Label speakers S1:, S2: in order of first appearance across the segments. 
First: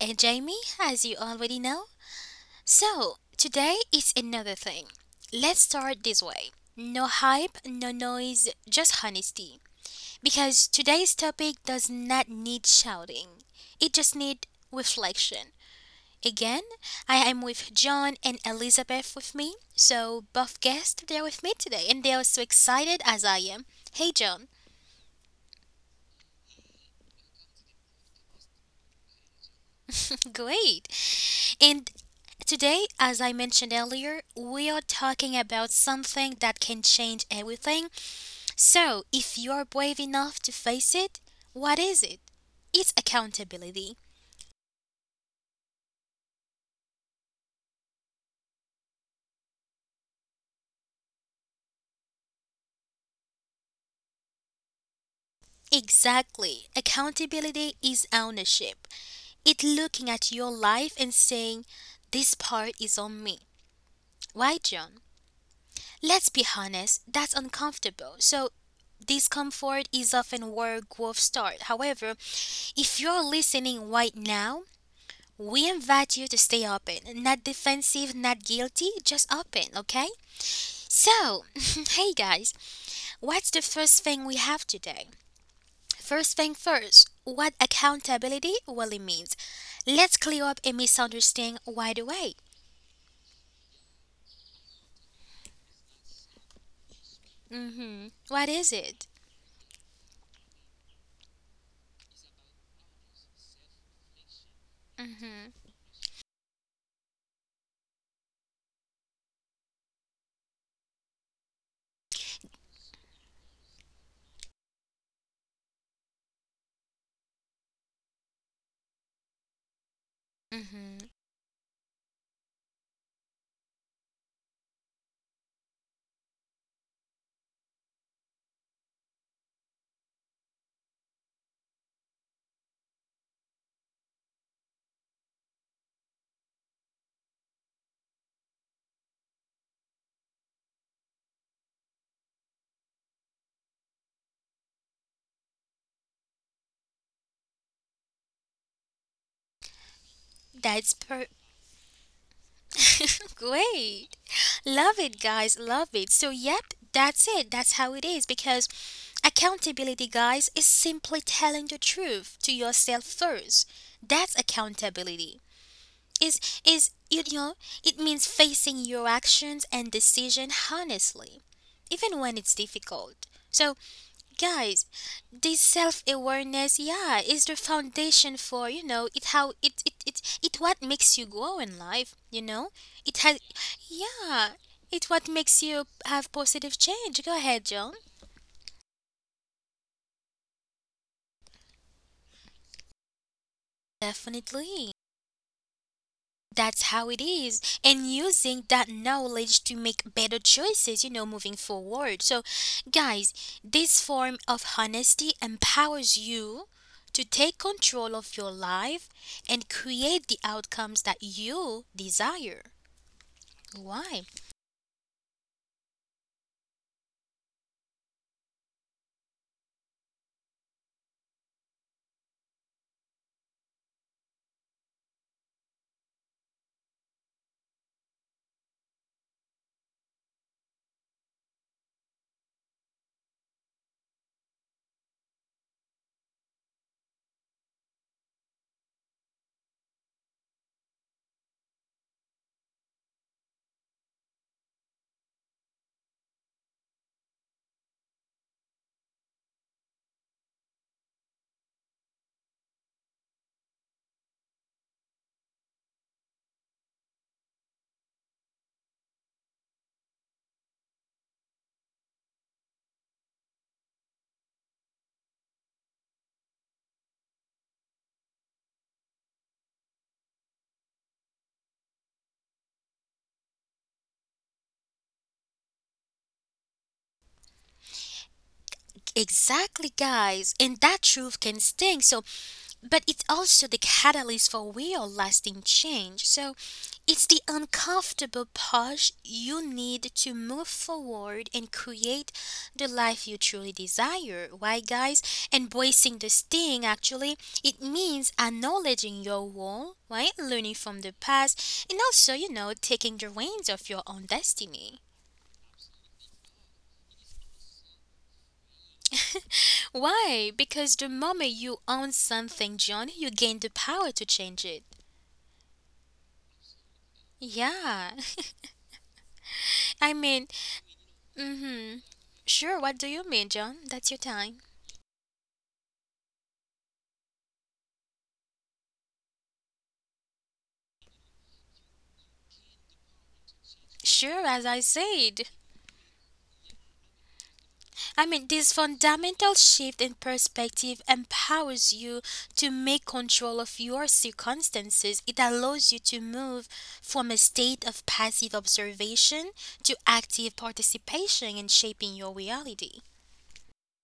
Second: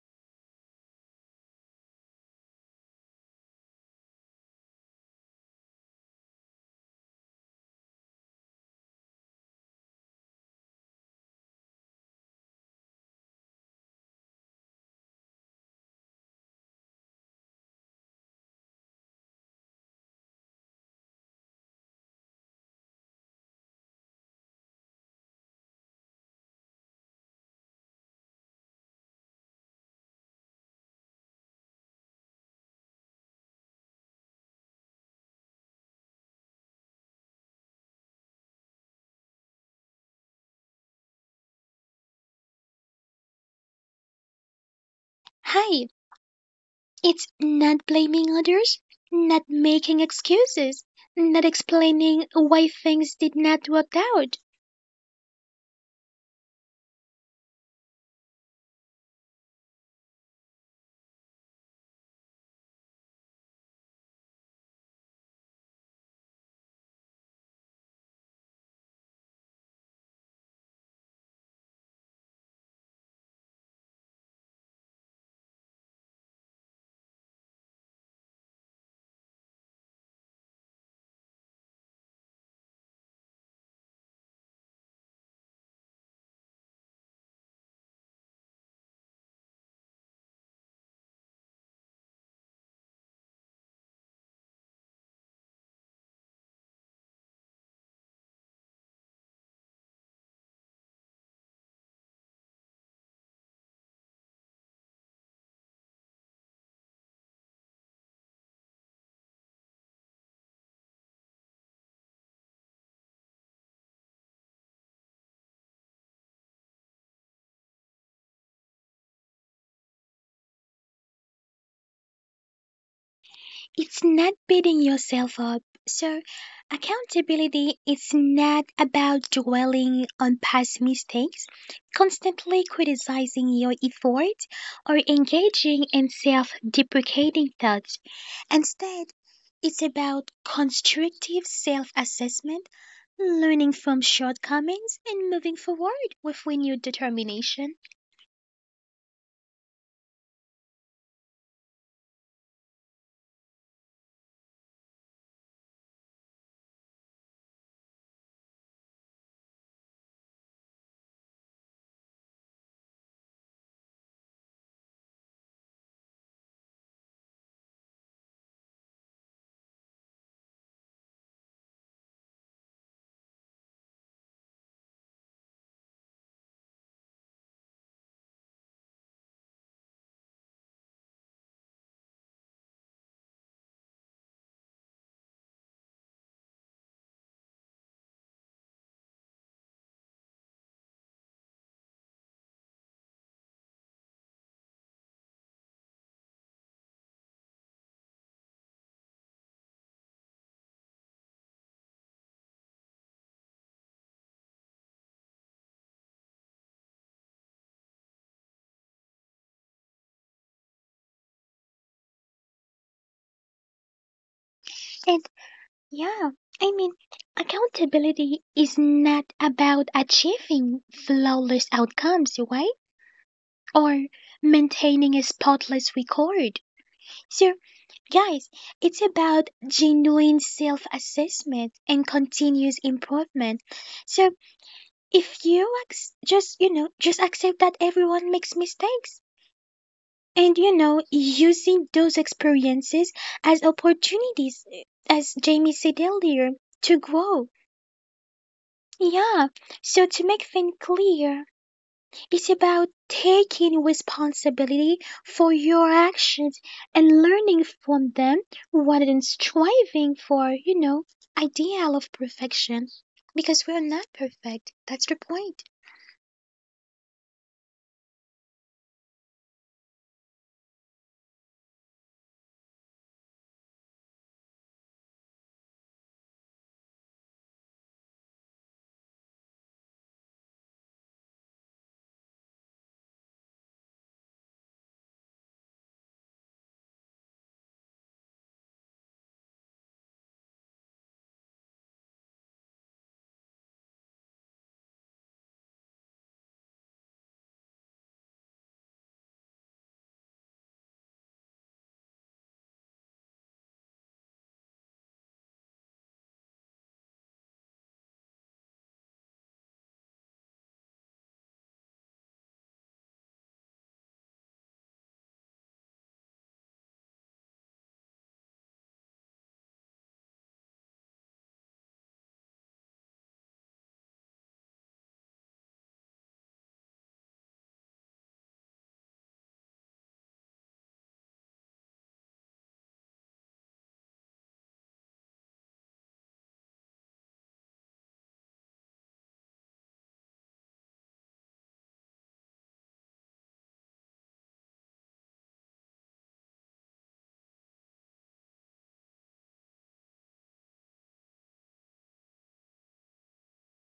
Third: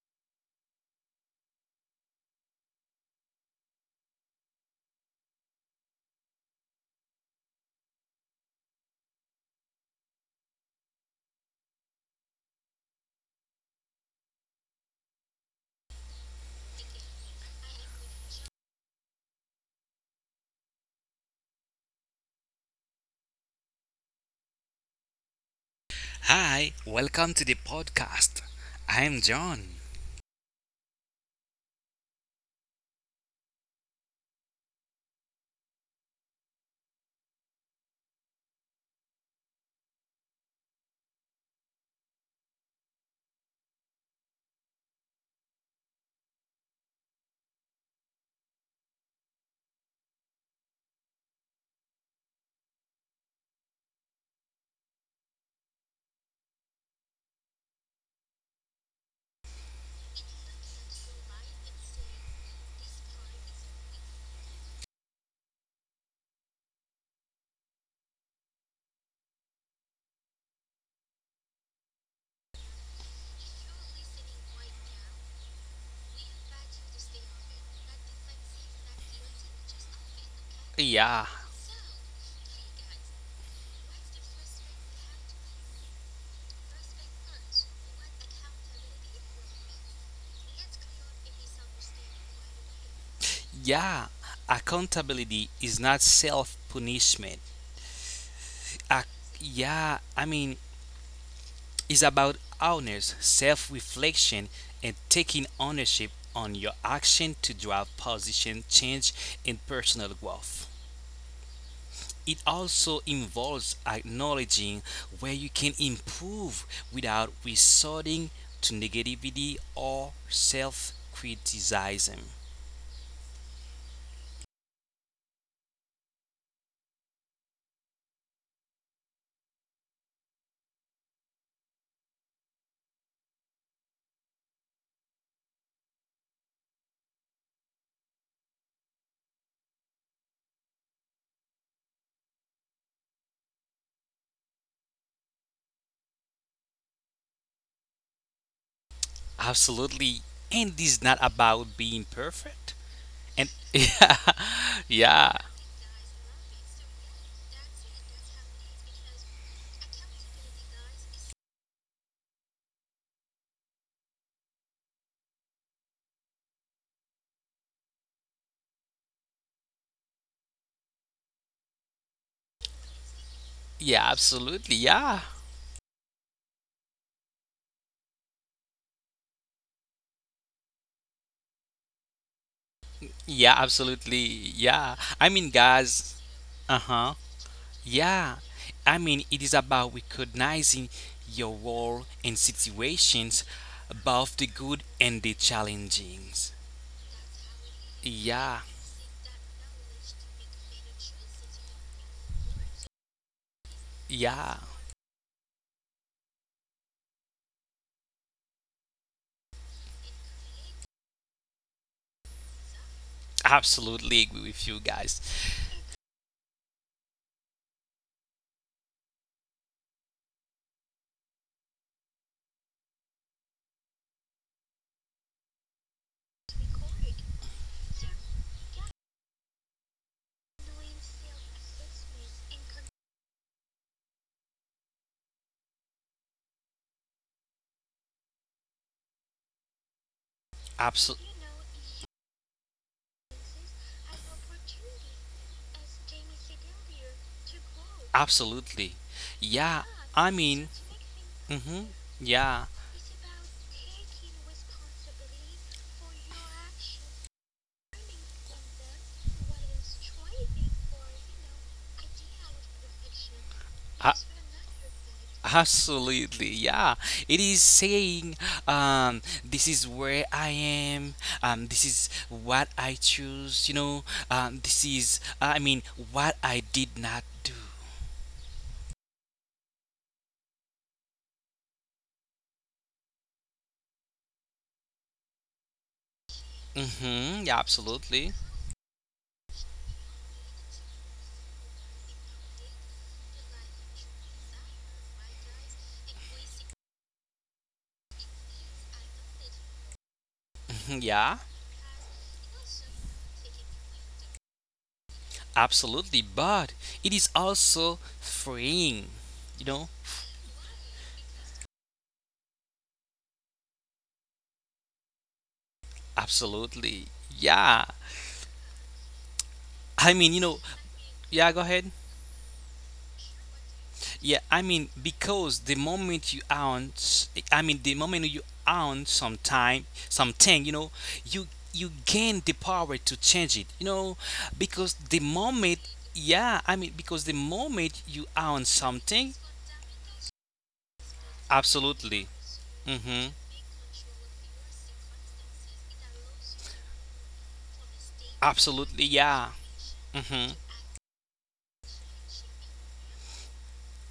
S1: Jamie, as you already know. So, today is another thing. Let's start this way. No hype, no noise, just honesty. Because today's topic does not need shouting. It just needs reflection. Again, I am with John and Elizabeth with me. So, both guests, they're with me today and they are so excited as I am. Hey, John.
S2: Hi, welcome to the podcast. I'm John.
S1: Great. And today, as I mentioned earlier, we are talking about something that can change everything. So, if you are brave enough to face it, what is it? It's accountability.
S3: Hi, it's not blaming others, not making excuses, not explaining why things did not work out.
S1: Exactly. Accountability is ownership. It's looking at your life and saying, this part is on me. Why, John? Let's be honest, that's uncomfortable. So, discomfort is often where growth starts. However, if you're listening right now, we invite you to stay open, not defensive, not guilty, just open, okay?
S2: Yeah,
S1: So, hey guys, what's the first thing we have today? First thing first, what accountability really means. Let's clear up a misunderstanding right away.
S2: yeah. Accountability is not self punishment.
S1: Mm-hmm. What is
S2: Ac-
S1: it?
S2: yeah, I mean, it's about awareness, self reflection, and taking
S1: Mm-hmm.
S2: ownership on your action to drive position change and personal growth. It also involves acknowledging where you can improve without resorting to negativity or self
S1: Mm-hmm.
S2: criticism.
S3: It's not beating yourself up. So, accountability is not about dwelling on past mistakes, constantly criticizing your efforts, or engaging in self deprecating thoughts. Instead, it's about constructive self assessment learning from shortcomings and moving forward with renewed determination.
S2: Absolutely. And this is
S1: That's
S2: not
S1: per
S2: about being perfect. And yeah,
S1: Great. Love
S2: yeah,
S1: it, guys. Love it. So, yep, that's it. That's how it is because accountability, guys, is simply telling the truth to yourself first. That's accountability. Is is you know, it means facing your actions and decision honestly, even when it's difficult. So,
S2: yeah, absolutely.
S1: guys,
S2: Yeah,
S1: this self-awareness, yeah, is the foundation for you know it how it it it, it what makes you grow in life. It
S2: yeah,
S1: has,
S2: absolutely.
S1: yeah,
S2: Yeah. I
S1: it what
S2: mean,
S1: makes you
S2: guys,
S1: have
S2: uh
S1: positive
S2: huh.
S1: change. Go ahead, John.
S2: Yeah, I mean, it is about recognizing your role in situations, both the good
S1: Definitely.
S2: and the challenging.
S1: That's how it is. And
S2: Yeah,
S1: using that knowledge to make better choices, you know, moving forward. So, guys, this form
S2: yeah,
S1: of honesty empowers you to take control of your life and create the outcomes that you desire.
S2: absolutely
S1: Why?
S2: agree with you guys.
S3: And yeah, I mean, Accountability is not about achieving flawless outcomes, right? Or maintaining a spotless record. So, guys, it's about genuine self assessment and continuous improvement. So, if just, just accept that everyone makes mistakes.
S2: Absol-
S3: Using those experiences as opportunities, as Jamie said earlier, to grow.
S2: Absolutely.
S3: Yeah,
S2: Yeah, I
S3: so to
S2: mean,
S3: make things clear,
S2: hmm yeah,
S3: it's about taking responsibility for your actions and learning from them rather than striving for, ideal of perfection. Because we're
S2: A-
S3: not perfect, that's the point.
S2: Absolutely, yeah. It is saying, this is where I am, this is what I choose, you know, this is, I mean, what I did not do.
S1: Exactly, guys. And that truth can sting. So, but it's also the catalyst for real lasting change. So, it's
S2: Mm-hmm,
S1: the
S2: yeah, absolutely.
S1: uncomfortable push you need to move forward and create the life you truly desire. Why, guys? Embracing the sting actually, it means acknowledging your role, right? Learning
S2: Mhm,
S1: from the
S2: yeah,
S1: past, and also, you know, taking the reins of your own destiny.
S2: absolutely. But it is also freeing, you know,
S1: Why? Because the moment you own something, John, you gain the power to change it.
S2: absolutely. Yeah.
S1: Yeah.
S2: I
S1: I
S2: mean, you
S1: mean,
S2: know,
S1: mm
S2: yeah, go
S1: mhm.
S2: ahead.
S1: Sure, what do you mean, John? That's your time.
S2: Yeah, I mean, because the moment you own, I mean, the moment you own some time, something, you know, you you gain the power to change it, you know,
S1: Sure, as I
S2: because the
S1: said.
S2: moment, yeah, I mean, because the moment you
S1: I mean,
S2: own
S1: this
S2: something,
S1: fundamental shift in perspective empowers
S2: absolutely,
S1: you to make
S2: mm-hmm,
S1: control of your circumstances. It allows you to move from a state of passive
S2: absolutely, yeah,
S1: observation to
S2: mm-hmm.
S1: active participation in shaping your reality.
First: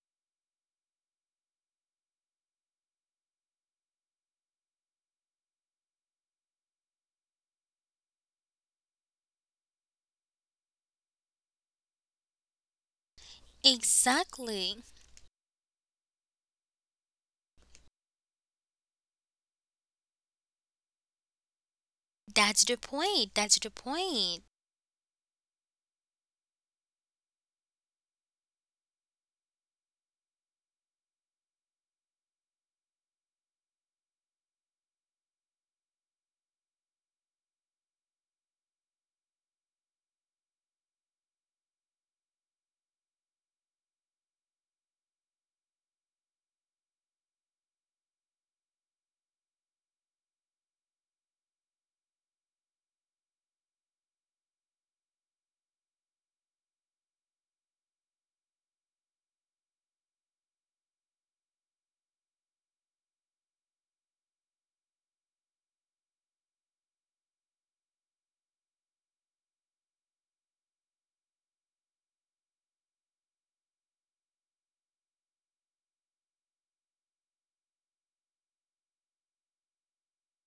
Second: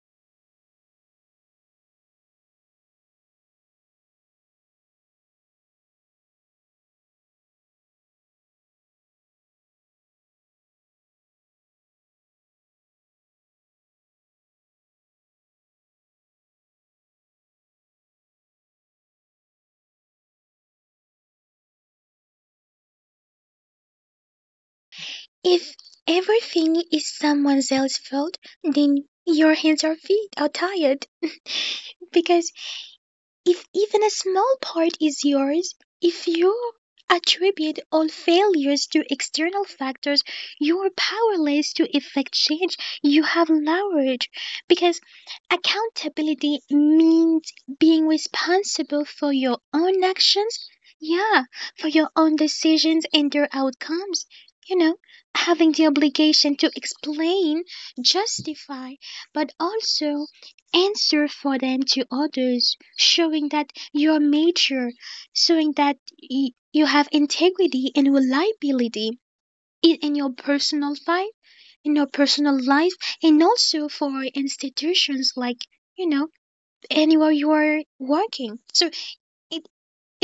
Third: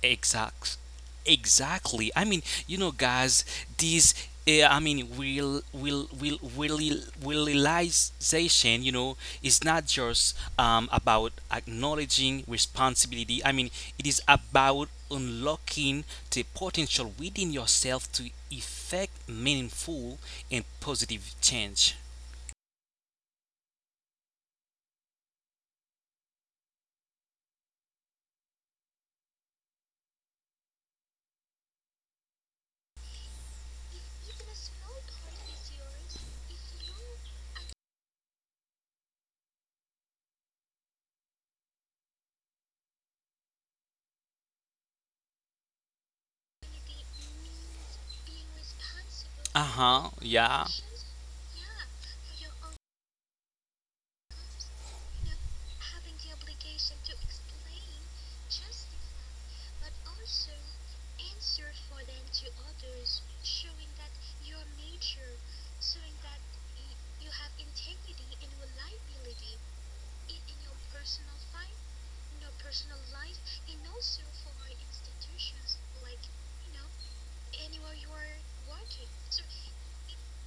S2: Exact. Exactly. I mean, you know, guys, these. I mean, will really realization. You know, is not just about acknowledging responsibility. I mean, it is
S1: Exactly.
S2: about unlocking the potential within yourself to effect meaningful and positive change.
S1: That's the point. That's the point.
S3: If everything is someone else's fault, then your hands or feet are tired. Because if even a small part is yours, if you attribute all failures to external factors, you are powerless to effect change. You have leverage because accountability means being responsible for your
S2: Uh
S3: own
S2: huh. Yeah.
S3: actions, yeah, for your own decisions and their outcomes. You know, Having the obligation to explain, justify, but also answer for them to others, showing that you are mature, showing that you have integrity and reliability in your personal life, in your personal life, and also for institutions like you know anywhere you are working. So it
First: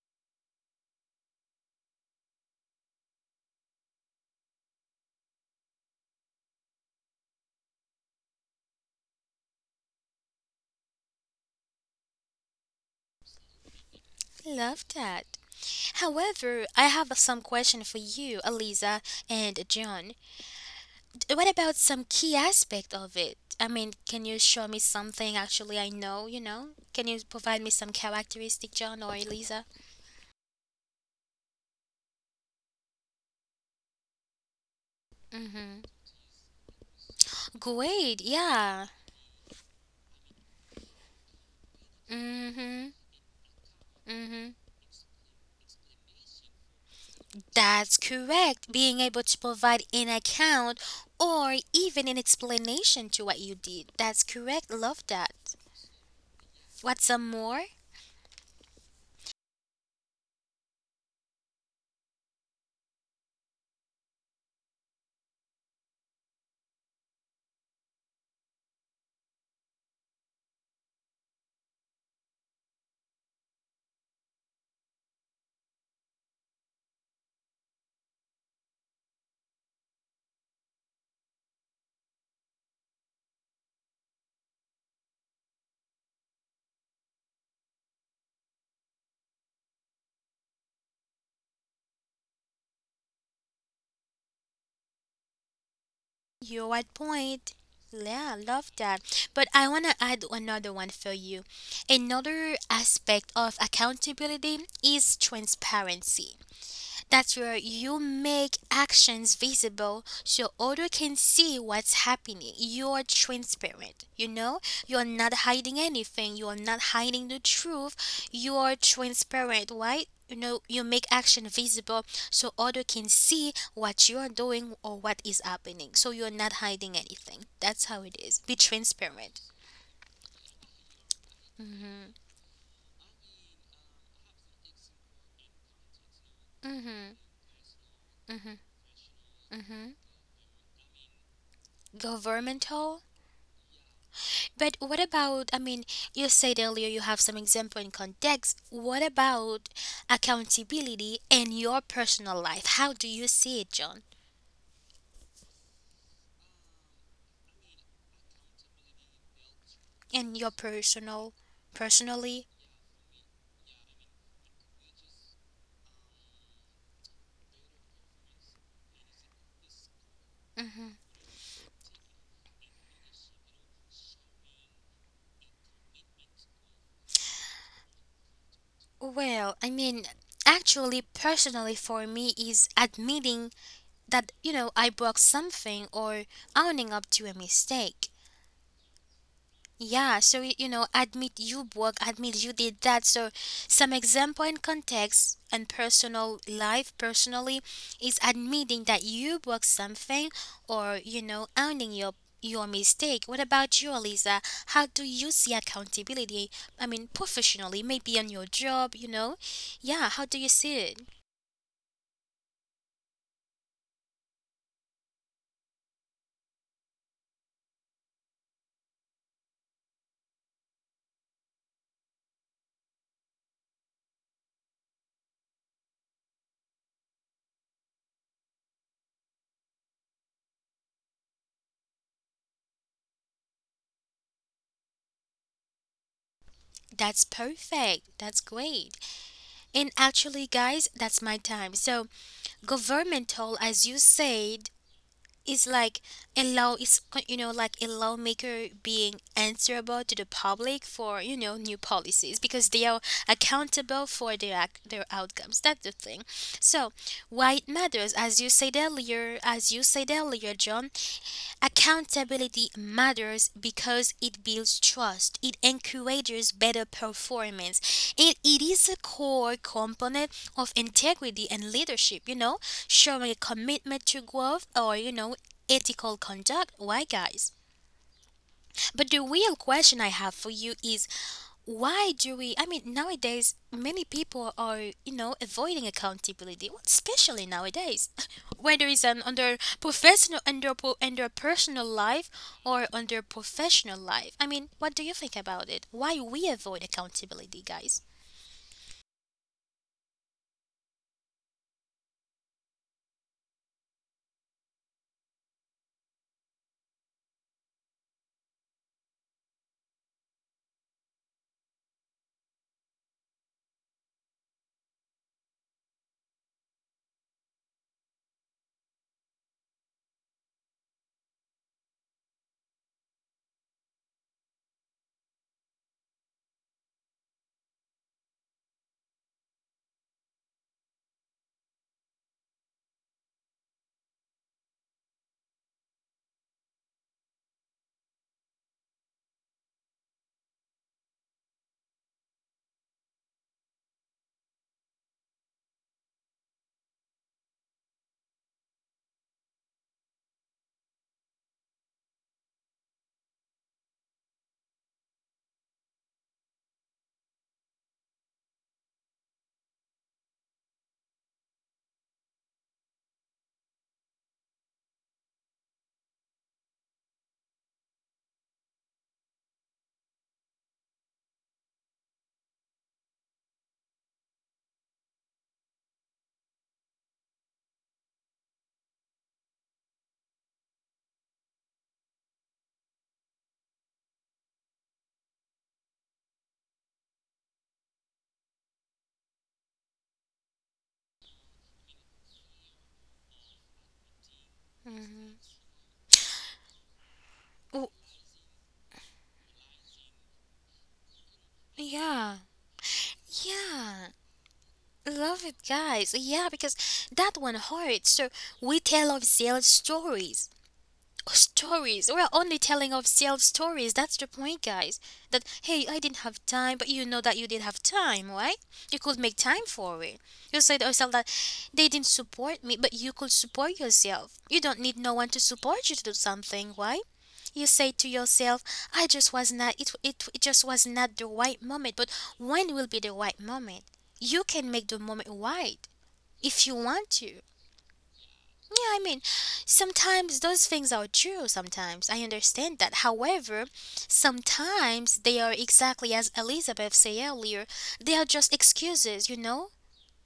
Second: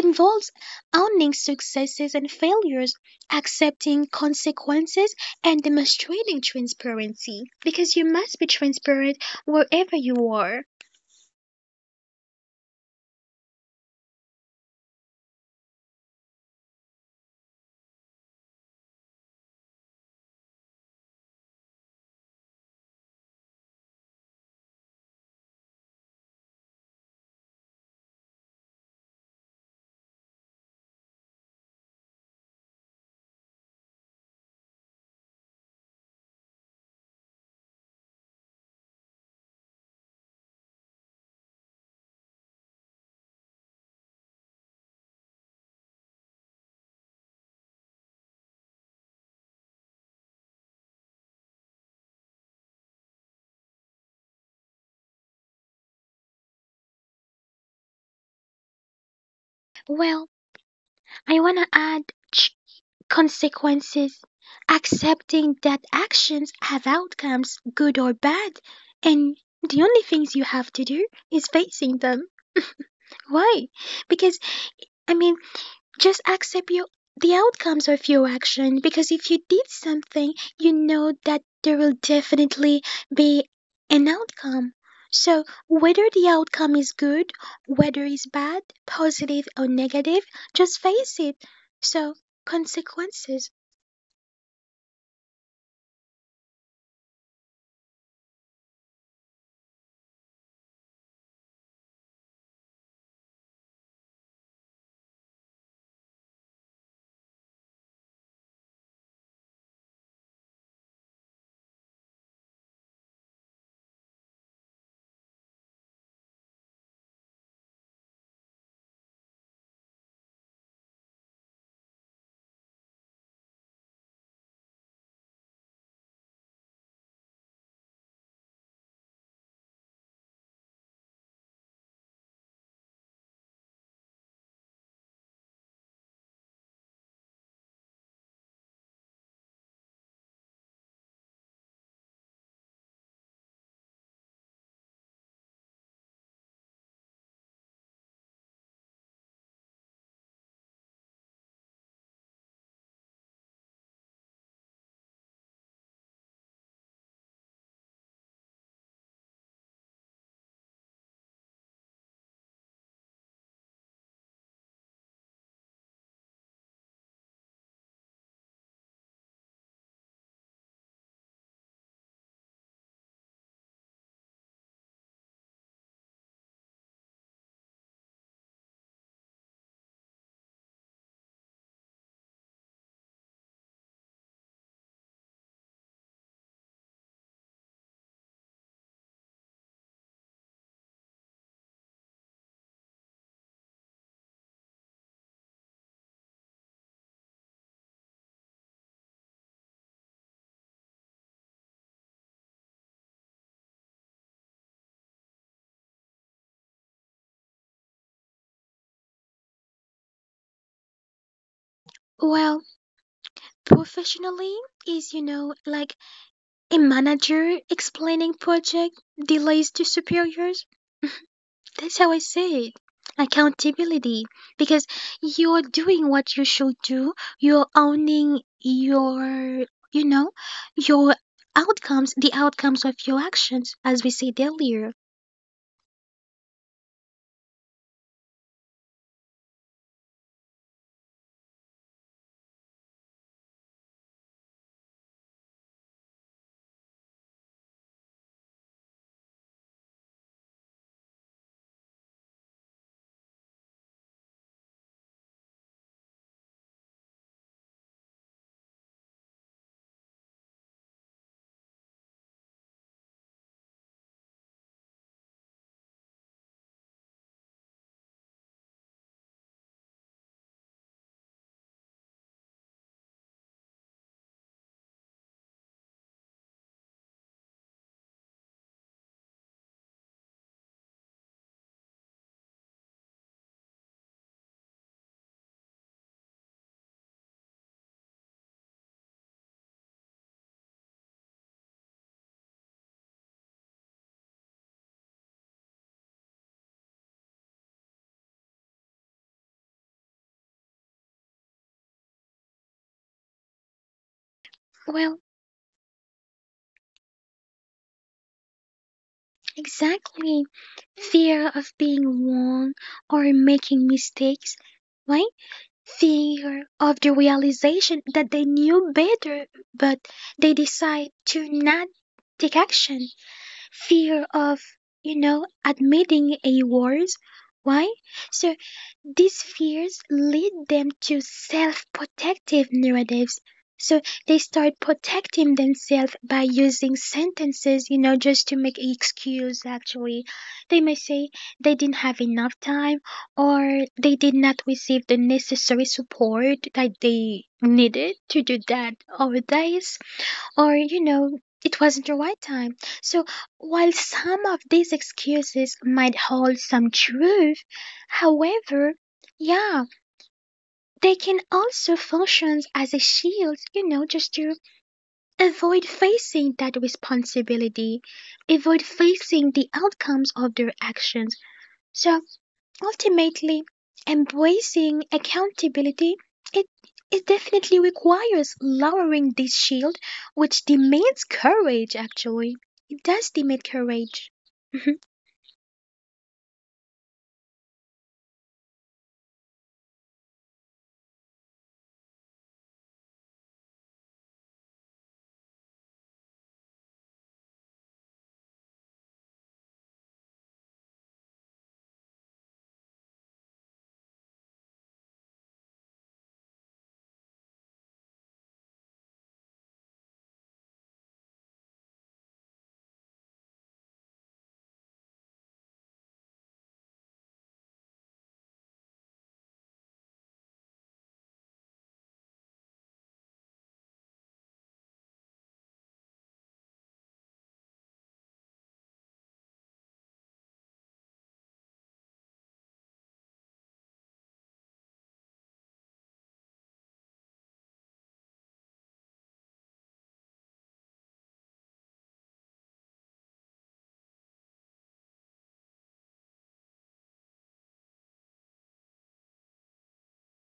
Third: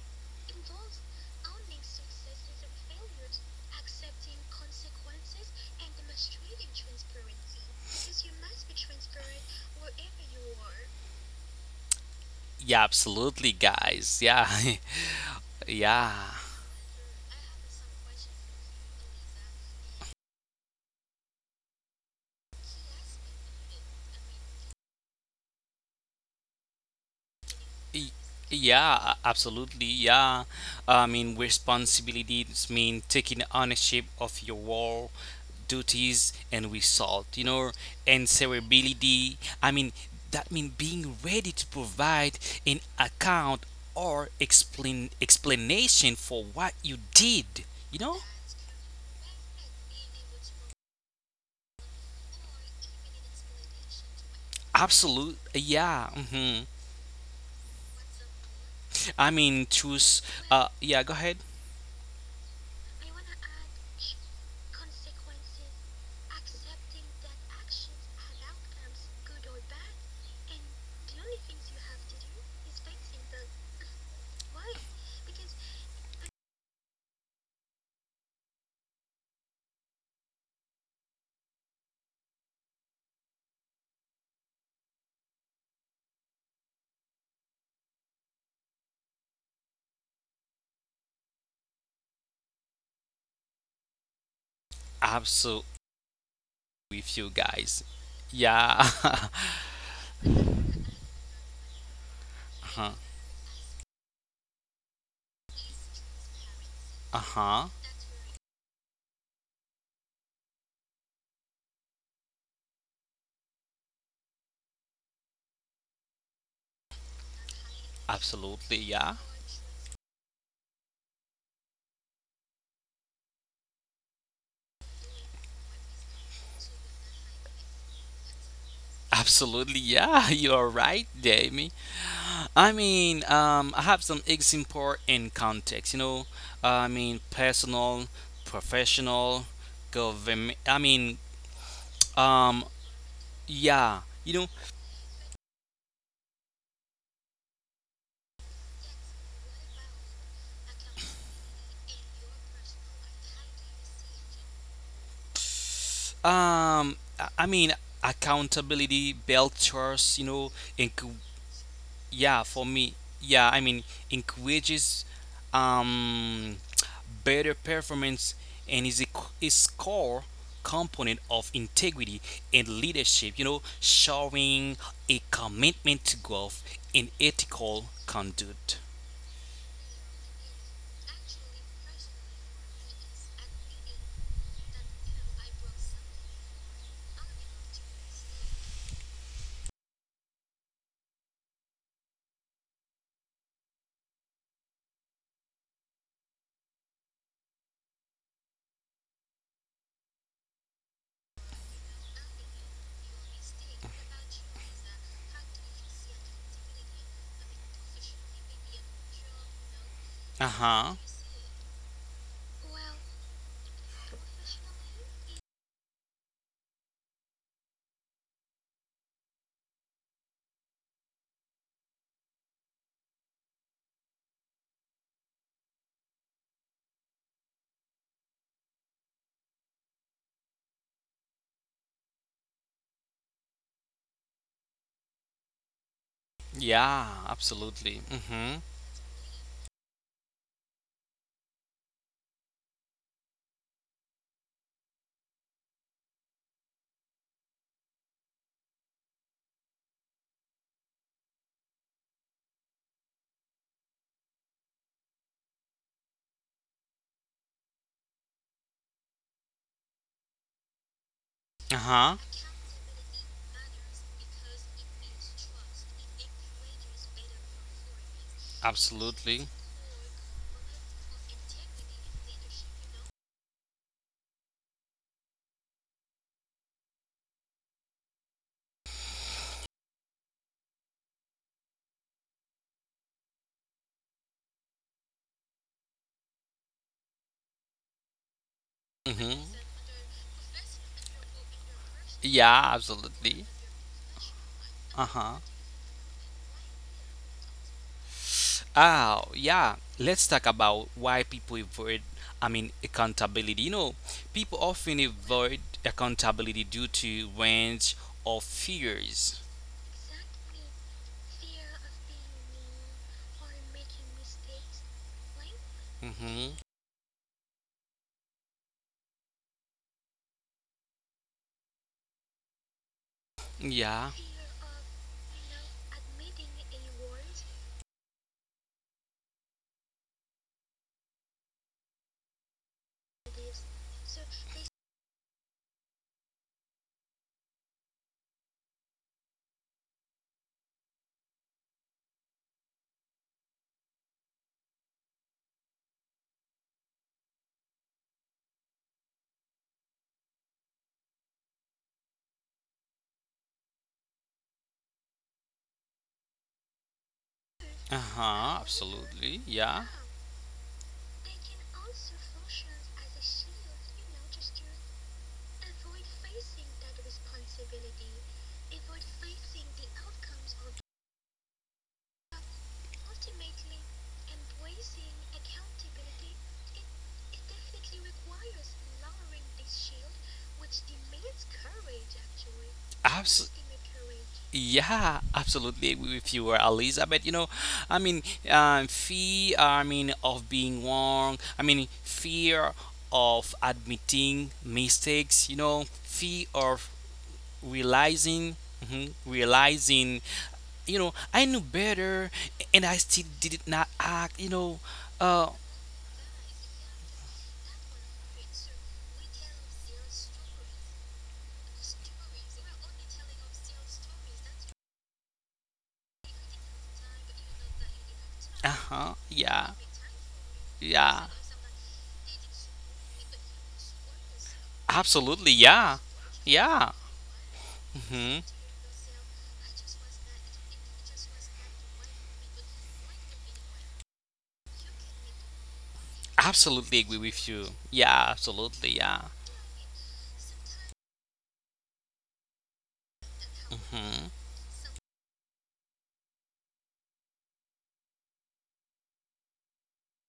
S3: involves owning successes and failures, accepting consequences, and demonstrating transparency because you must be transparent wherever you are.
S2: Yeah, absolutely, guys. Yeah,
S1: Love that.
S2: yeah,
S1: However, I have some question for you, Eliza and John. What about some key aspect of it? I mean, can you show me something actually I know, you know? Can you provide me some
S2: Y-
S1: characteristic, John or
S2: yeah,
S1: Eliza?
S2: absolutely. Yeah, I mean, responsibilities mean taking ownership of your role,
S1: Mm-hmm.
S2: duties, and result. You know,
S1: Great, yeah.
S2: answerability. I mean, that means being ready to provide
S1: Mm-hmm.
S2: an account
S1: Mm-hmm.
S2: or explain explanation for what you
S1: That's
S2: did. You
S1: correct.
S2: know,
S1: Being able to provide an account or even an explanation to what you did. That's correct. Love that.
S2: absolute. Yeah.
S1: What's some
S2: Mhm.
S1: more?
S2: I
S3: Well,
S2: mean, choose.
S3: I want to
S2: Yeah, go
S3: add
S2: ahead.
S3: ch- consequences, accepting that actions have outcomes, good or bad, and the only things you have to do is facing them. Why? Because, I mean, just accept your the outcomes of your action because if you did something, you know that there will definitely be an outcome. So whether the outcome is good, whether it's bad, positive or negative, just face it. So, consequences.
S2: Absolutely
S1: You're at
S2: with you
S1: point.
S2: guys.
S1: Yeah,
S2: Yeah.
S1: love
S2: Uh-huh.
S1: that. But I want to add another one for you. Another aspect of accountability is transparency. That's where
S2: Uh-huh.
S1: you make actions visible so other can see what's happening. You're transparent, you know? You're not hiding anything. You're not hiding the truth. You're
S2: Absolutely, yeah.
S1: transparent, right? You know, you make action visible so other can see what you are doing or what is happening. So you're not hiding anything. That's how it is. Be transparent.
S2: Absolutely, yeah. You're right, Jamie.
S1: Mhm.
S2: I mean, I have some example in context. You know, I mean,
S1: Mhm.
S2: personal, professional,
S1: Mhm.
S2: government. I mean, um,
S1: Governmental.
S2: yeah. You know,
S1: But what about, I mean, you said earlier you have some example in context. What about accountability in your personal life? How do you see it, John?
S2: I mean, accountability, belt trust. You
S1: In
S2: know,
S1: your
S2: and
S1: personal,
S2: yeah,
S1: personally?
S2: for me, yeah, I mean, encourages um, better performance and is core
S1: Hmm.
S2: component of integrity and leadership. You know, showing a commitment to growth and ethical conduct.
S1: Well, I mean, actually, personally for me is admitting that, you know, I broke something or owning up to a mistake. Yeah, so you know, admit you work, admit you did that. So, some example and context and personal life personally is admitting that you work something or you know owning your mistake. What about you, Lisa? How do you see accountability? I mean, professionally, maybe on your job, you know? Yeah, how
S2: Uh
S1: do you see
S2: huh.
S1: it?
S3: Well, professionally is like a manager explaining project delays to superiors. That's how I say it. Accountability. Because you're doing what you should do. You're owning your, you know, your outcomes, the outcomes of your actions, as we said earlier.
S2: Yeah,
S1: That's
S2: absolutely.
S1: perfect. That's
S2: Mm-hmm.
S1: great. And actually, guys, that's my time. So, governmental, as you said, is like a law is you know like a lawmaker being answerable to the public for you know new policies because they are accountable for their their outcomes. That's the thing. So why it matters, as you said earlier, as you said earlier, John,
S2: Uh-huh.
S1: accountability matters because it builds trust, it encourages better performance, and it is a
S2: Absolutely.
S1: core component of integrity and leadership, you know, showing a commitment to growth or, you know, ethical conduct. Why, guys? But the real question I have for you is why do we, I mean, nowadays, many people are, you know, avoiding accountability, especially nowadays, whether it's an
S2: Mm-hmm.
S1: under professional, under personal life
S2: Yeah,
S1: or under
S2: absolutely.
S1: professional life. I mean, what do you
S2: Uh-huh.
S1: think about it? Why we avoid accountability, guys?
S2: Oh, yeah. Let's talk about why people avoid, I mean, accountability. You know, people often
S3: Well,
S2: avoid accountability due to range of fears.
S3: exactly. Fear of being wrong or making mistakes, right? Fear
S2: Mm-hmm.
S3: of the realization that they knew better, but they decide to not take action.
S2: Yeah.
S3: Fear of, admitting a worse why. So these fears lead them to self-protective narratives. So they start protecting themselves by using sentences, just to make excuse actually. They may say they didn't have enough time, or they did not receive the necessary support that they needed to do that or that is, or, it wasn't your right time. So, while some of these excuses might hold some truth,
S2: Uh-huh,
S3: however,
S2: absolutely.
S3: yeah,
S2: Yeah.
S3: they can also function as a shield, just to avoid facing that responsibility, avoid facing the outcomes of their actions. So, ultimately, embracing accountability it, it definitely requires lowering this shield, which demands courage actually. It does demand
S2: Absolutely.
S3: courage. Mhm.
S2: Yeah, absolutely agree with you, Elizabeth. You know, I mean, fear. I mean, of being wrong. I mean, fear of admitting mistakes. You know, fear of
S1: Oh,
S2: realizing, mhm, realizing. You know, I knew better,
S1: yeah,
S2: and I still did not
S1: yeah.
S2: act. You know, uh,
S1: Love it, guys. Yeah, because that one hurts. So we tell ourselves stories. We are only telling ourselves stories. That's the point, guys. That, hey, I didn't have time, but you know that you did have time, right? You
S2: Uh-huh.
S1: could make
S2: Yeah.
S1: time for it. You say to yourself
S2: Yeah.
S1: that they didn't support me, but you could support yourself. You don't need no one to
S2: Absolutely. Yeah.
S1: support you to do something,
S2: Yeah.
S1: right? You say to
S2: Hmm.
S1: yourself, I just was not, it just was not the right moment. But when will be the right moment? You can make the moment right if you
S2: Absolutely
S1: want
S2: agree
S1: to.
S2: with you. Yeah, absolutely.
S1: Yeah, I mean,
S2: Yeah.
S1: sometimes those things are true, sometimes. I understand that. However,
S2: Mhm.
S1: sometimes they are exactly as Elizabeth said earlier, they are just excuses, you know?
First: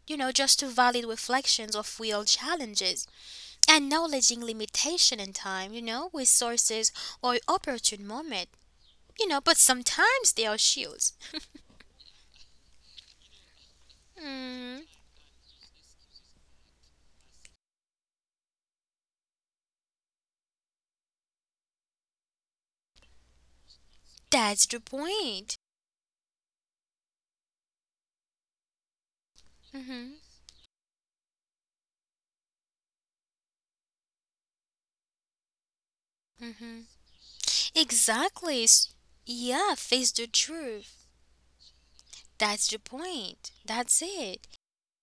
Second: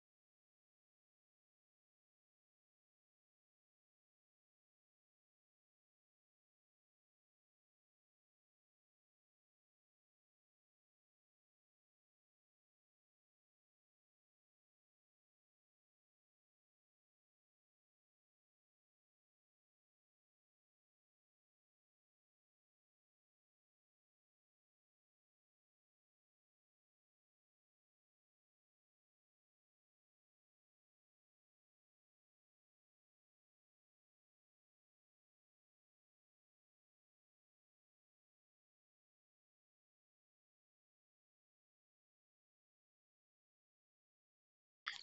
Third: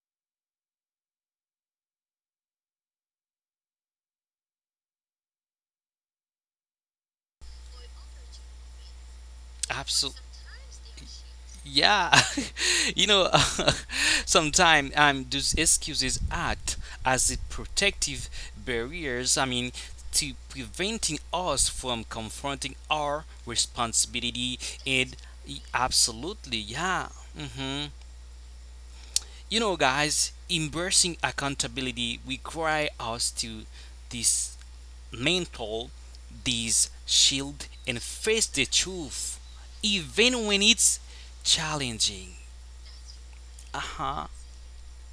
S1: You know, just to valid reflections of real challenges. Acknowledging limitation in time, you know, resources or opportune moment. You know, but
S2: Absolutely.
S1: sometimes they are shields.
S2: Yeah, you know,
S1: Mm,
S2: sometimes those excuses act as a protective barriers. I mean, to preventing us from confronting our responsibility
S1: that's the
S2: and
S1: point.
S2: absolutely, yeah. Hmm. You know,
S1: Mm-hmm.
S2: guys, embracing accountability require us to this Maintain
S1: Mm-hmm.
S2: this shield and face the
S1: Exactly.
S2: truth,
S1: Yeah, face the
S2: even when it's
S1: truth.
S2: challenging.
S1: That's the point.
S2: Uh
S1: That's
S2: huh.
S1: it.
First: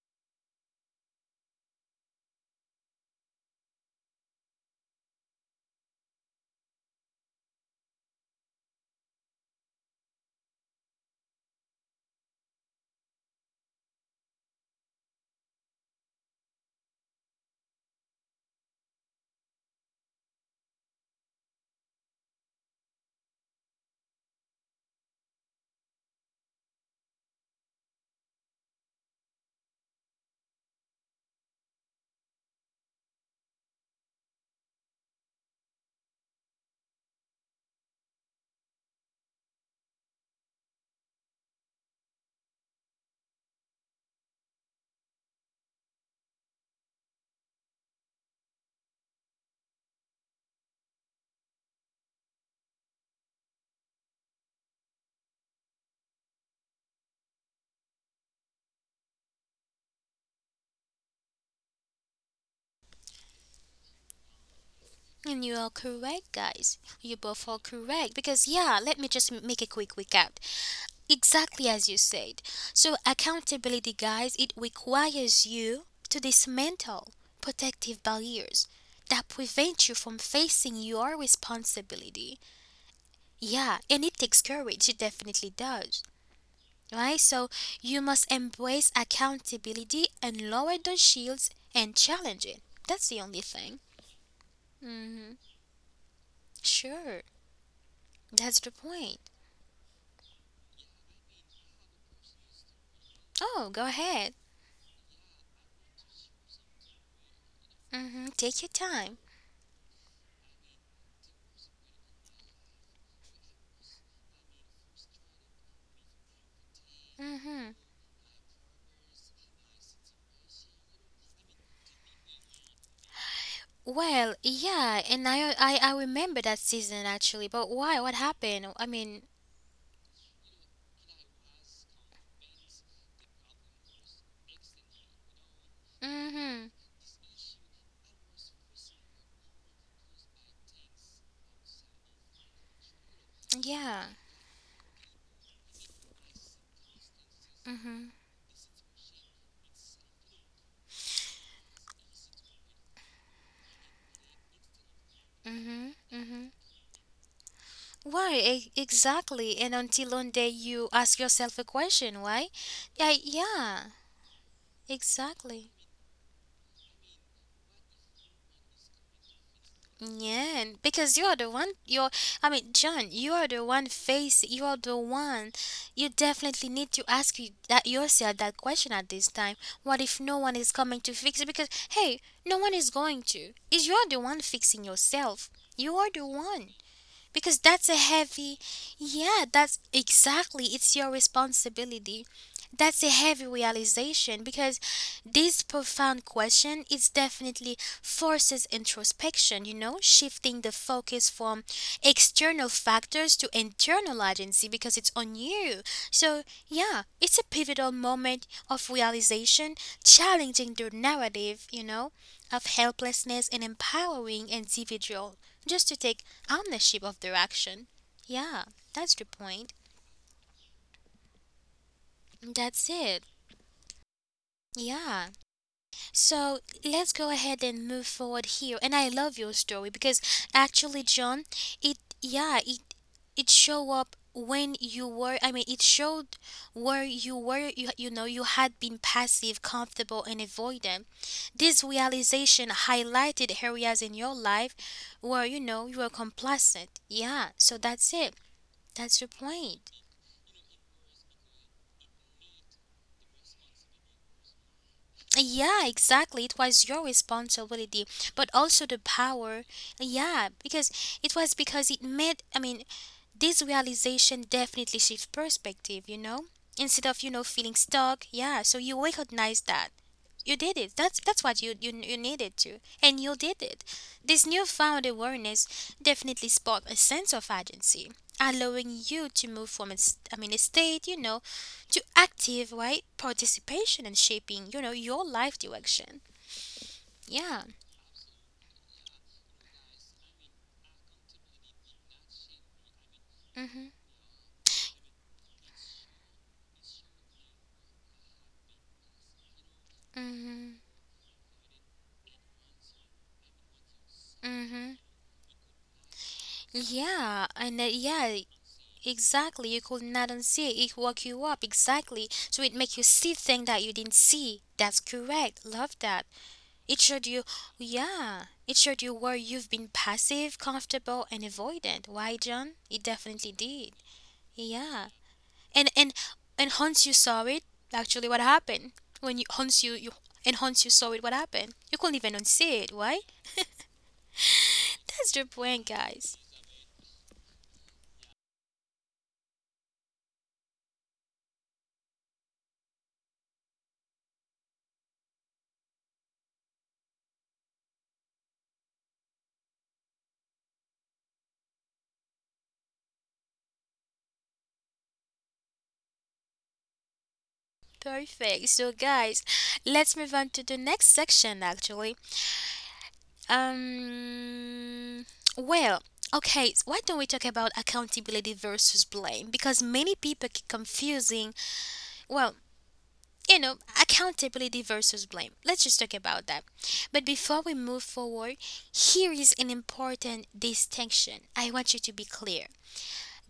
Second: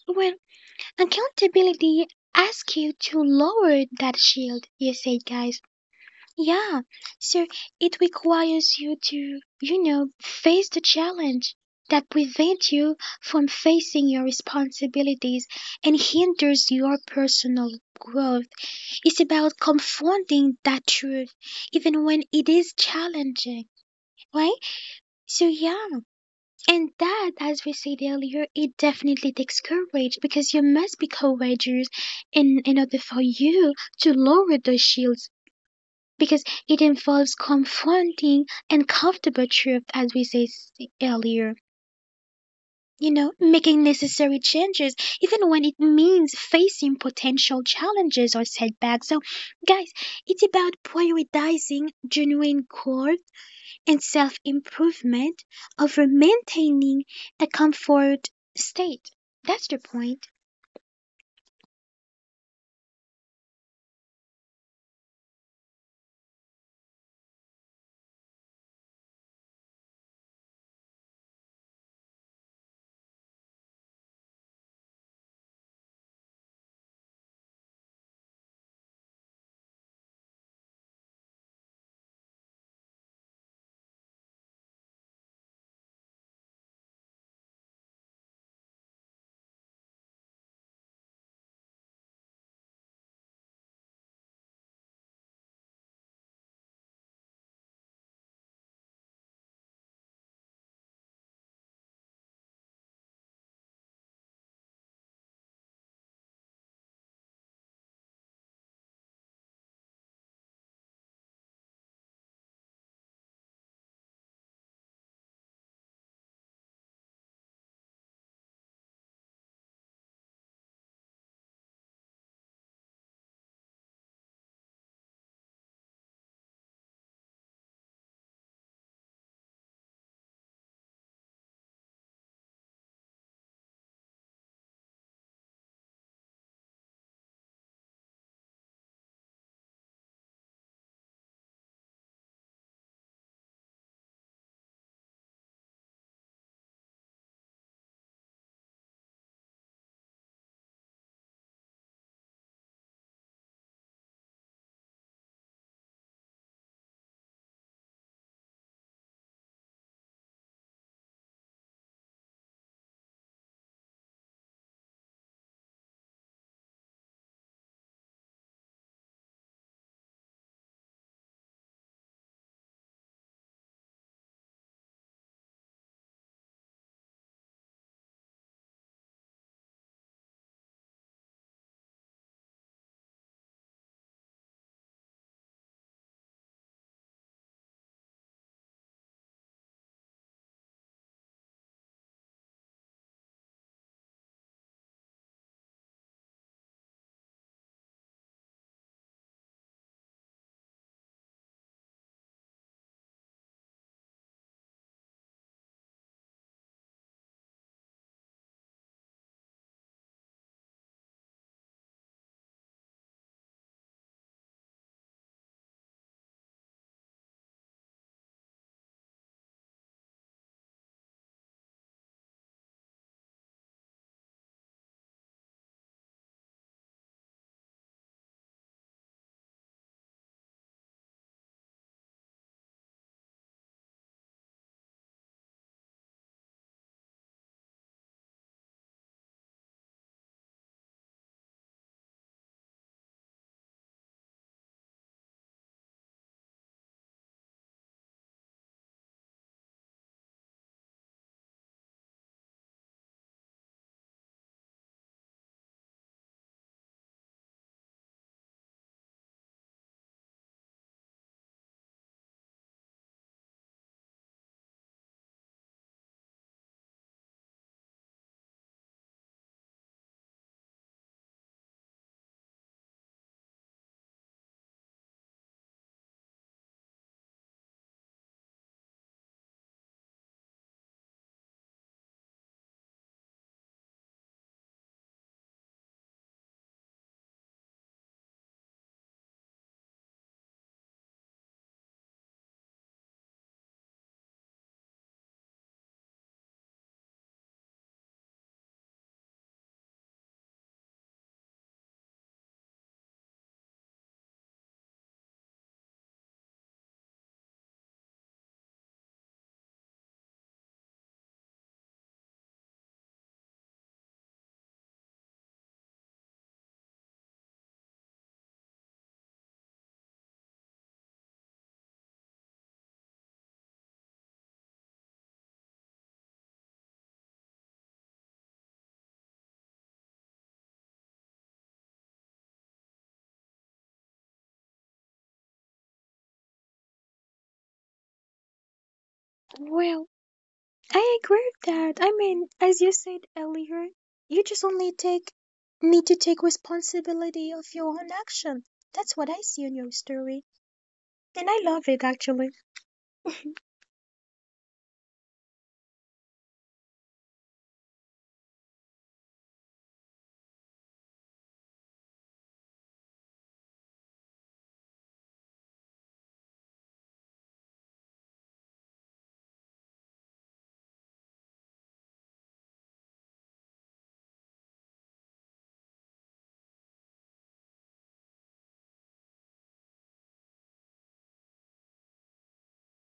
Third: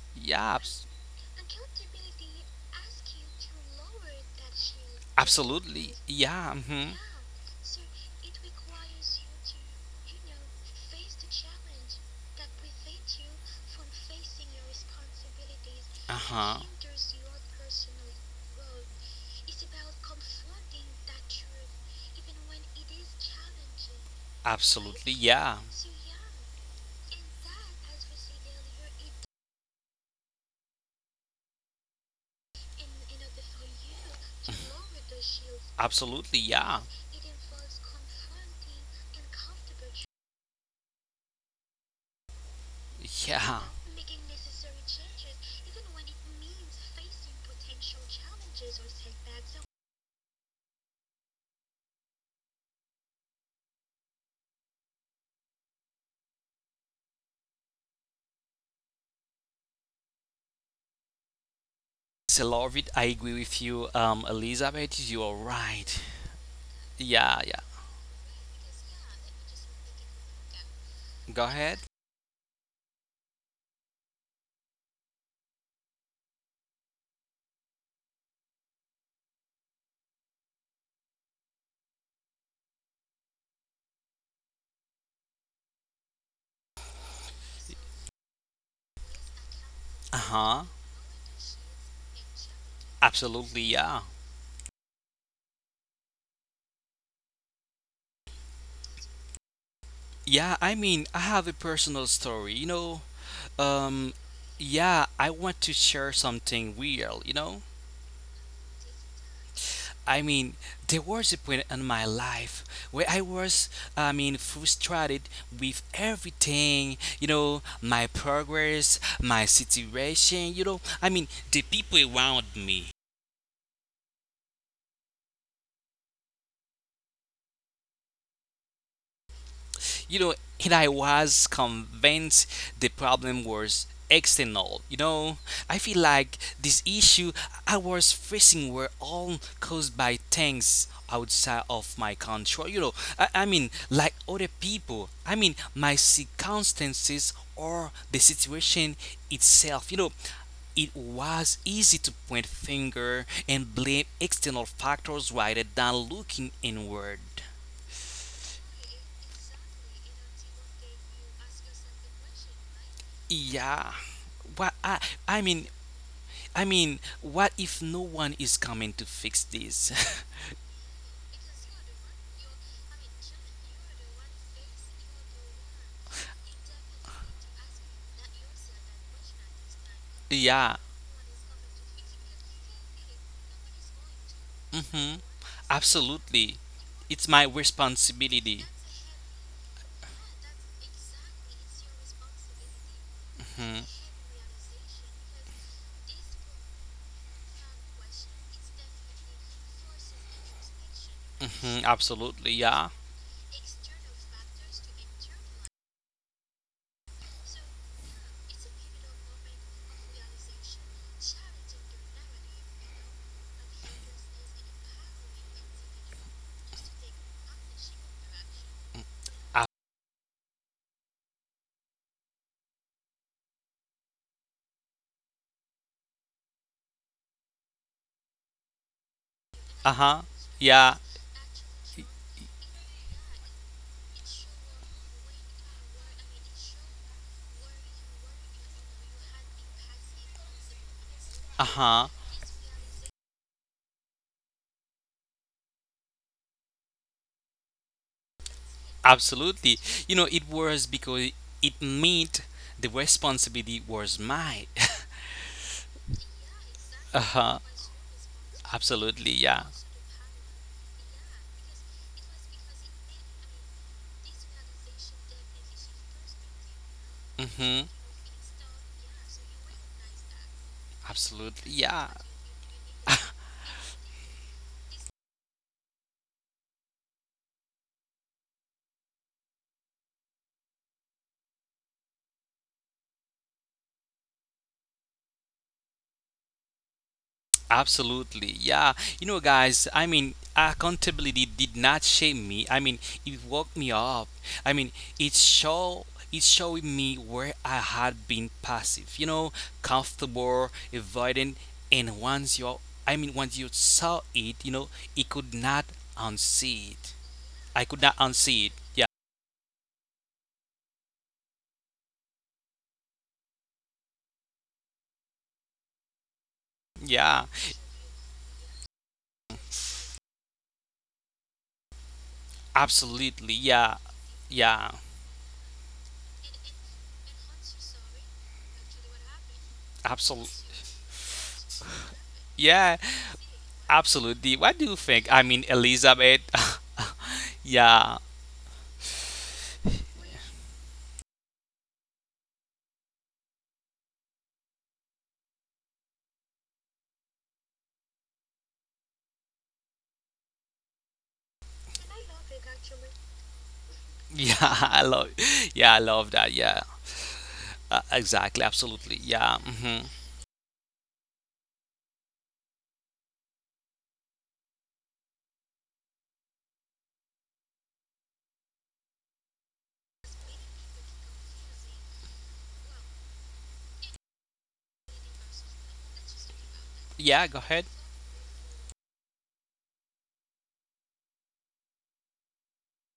S3: Well,
S2: Yeah,
S3: accountability asks you to lower that shield, you say, guys.
S2: absolutely. Yeah.
S3: Yeah,
S2: Mm-hmm.
S3: so it requires you to, face the challenge that prevents you from facing your responsibilities and
S2: Uh huh.
S3: hinders your personal growth. It's about confronting that truth, even when it is challenging, right?
S2: Absolutely,
S3: So,
S2: yeah.
S3: yeah, and that, as we said earlier, it definitely takes courage because you must be courageous in order for you to lower the shields
S2: Absolutely,
S3: because
S2: yeah.
S3: it involves confronting uncomfortable truth, as we said earlier.
S2: Yeah.
S3: Making necessary changes, even when it means facing potential challenges or setbacks. So, guys, it's about prioritizing genuine growth and self improvement over maintaining a comfort state. That's the point.
S2: So, love it. I agree with you, Elizabeth. You are
S1: And you are
S2: right.
S1: correct, guys. You
S2: Yeah,
S1: both are
S2: yeah.
S1: correct. Because, yeah, let me just make a quick recap.
S2: Go
S1: Exactly
S2: ahead.
S1: as you said. So, accountability, guys, it requires you to dismantle protective barriers that prevent you from facing your responsibility. Yeah, and it takes courage. It definitely does. Right? So, you must embrace accountability
S2: Uh
S1: and
S2: huh.
S1: lower those shields and challenge it. That's the only
S2: Absolutely,
S1: thing.
S2: yeah.
S1: Mm-hmm. Sure, that's the point.
S2: Yeah, I mean, I have a personal story, you know.
S1: Oh, go ahead.
S2: Um, yeah, I want to share something real, you know.
S1: Mm-hmm. Take your time.
S2: I mean, there was a point in my life where I was, I mean, frustrated with everything, you
S1: Mm-hmm.
S2: know, my progress, my situation, you know. I mean, the people around me.
S1: Well, yeah, and I remember that season actually, but why? What happened? I mean,
S2: You know, and I was convinced the problem was external. You know, I feel like
S1: mm-hmm.
S2: this issue I was facing were all caused by things outside of my control. You know, I mean,
S1: Yeah.
S2: like other people, I mean, my circumstances or
S1: Mm-hmm.
S2: the situation itself. You know, it was easy to point finger and blame external factors rather
S1: Mm-hmm.
S2: than
S1: Mm-hmm.
S2: looking inward.
S1: Why exactly? And until one day you ask yourself a question, why? Yeah, yeah,
S2: Yeah. What I
S1: exactly.
S2: mean I mean what if no one is coming to fix this?
S1: Yeah, and because you are the one, I mean, John, you are the one face, you are the one. You definitely need to ask you that yourself that question at this time. What if no one is
S2: Yeah.
S1: coming to fix it? Because, hey, no one is going to. Is you are the one fixing
S2: Mhm.
S1: yourself. You are the
S2: Absolutely.
S1: one
S2: It's my
S1: because that's a heavy,
S2: responsibility.
S1: yeah, that's exactly it's your responsibility. That's a heavy realization because this profound question is definitely forces introspection, you know, shifting the focus from
S2: Mhm. Absolutely.
S1: external
S2: Yeah.
S1: factors to internal agency because it's on you. So yeah, it's a pivotal moment of realization, challenging the narrative, you know, of helplessness and empowering individual just to take ownership of their action. Yeah, that's the point.
S2: Uh
S1: That's it. Yeah. So let's go ahead and move forward here. And I love your story because
S2: huh.
S1: actually,
S2: Yeah.
S1: John, it yeah, it show up when you were. I mean, it showed where you were. You know you had been passive, comfortable, and avoidant.
S2: Uh
S1: This
S2: huh.
S1: realization highlighted areas in your life where you know you were complacent. Yeah. So that's it. That's your point.
S2: Absolutely. You know, it was because it meant the responsibility was mine.
S1: Yeah, exactly. It was your
S2: Uh-huh.
S1: responsibility, but also the
S2: Absolutely,
S1: power.
S2: yeah.
S1: Yeah, because it was because it made, I mean, this realization definitely shifts perspective, you know? Instead of, you know, feeling
S2: Mm-hmm.
S1: stuck, yeah, so you recognize that. You did it. That's that's what you,
S2: Absolutely,
S1: you
S2: yeah.
S1: you needed to, and you did it. This newfound awareness definitely sparked a sense of agency, allowing you to move from I mean a state, you know, to active right participation and shaping, you know, your life direction. Yeah.
S2: Absolutely. Yeah. You know, guys, I mean, accountability did not shame me. I mean, it woke
S1: Mhm.
S2: me up. I mean, it show it showed me where I had been passive, you know, comfortable,
S1: Mhm.
S2: avoiding, and once you I mean, once you saw it, you know,
S1: Mhm.
S2: it could not unsee it.
S1: Yeah, and
S2: I could not
S1: yeah,
S2: unsee it. Yeah.
S1: exactly, you could not unsee it. It woke you up exactly, so it make you see things that you didn't see. That's correct. Love that. It showed you,
S2: Yeah.
S1: yeah. It showed you where you've been passive, comfortable, and avoidant. Why, John? It definitely
S2: Absolutely.
S1: did.
S2: Yeah.
S1: Yeah.
S2: Yeah.
S1: And and and once you saw it, actually, what happened? When you once you you And once
S2: Absolutely.
S1: you saw it, what happened? You couldn't even unsee it. Why?
S2: Yeah. Absolutely. What do you
S1: That's the
S2: think? I
S1: point,
S2: mean,
S1: guys.
S2: Elizabeth. Yeah.
S3: Well, I agree with that. I mean, as you said earlier, you just only take need to take responsibility of your own action. That's what I see in your story. And I love it actually.
S2: Yeah, I love. Yeah, I love that. Yeah.
S1: Perfect. So,
S2: Exactly.
S1: guys,
S2: Absolutely. Yeah.
S1: let's move
S2: Hmm.
S1: on to the next section. Actually, Um, well, okay, why don't we talk about accountability versus blame? Because many people keep confusing, well, you know, accountability versus blame. Let's just talk about that. But before we
S2: Yeah. Go
S1: move
S2: ahead.
S1: forward, here is an important distinction. I want you to be clear.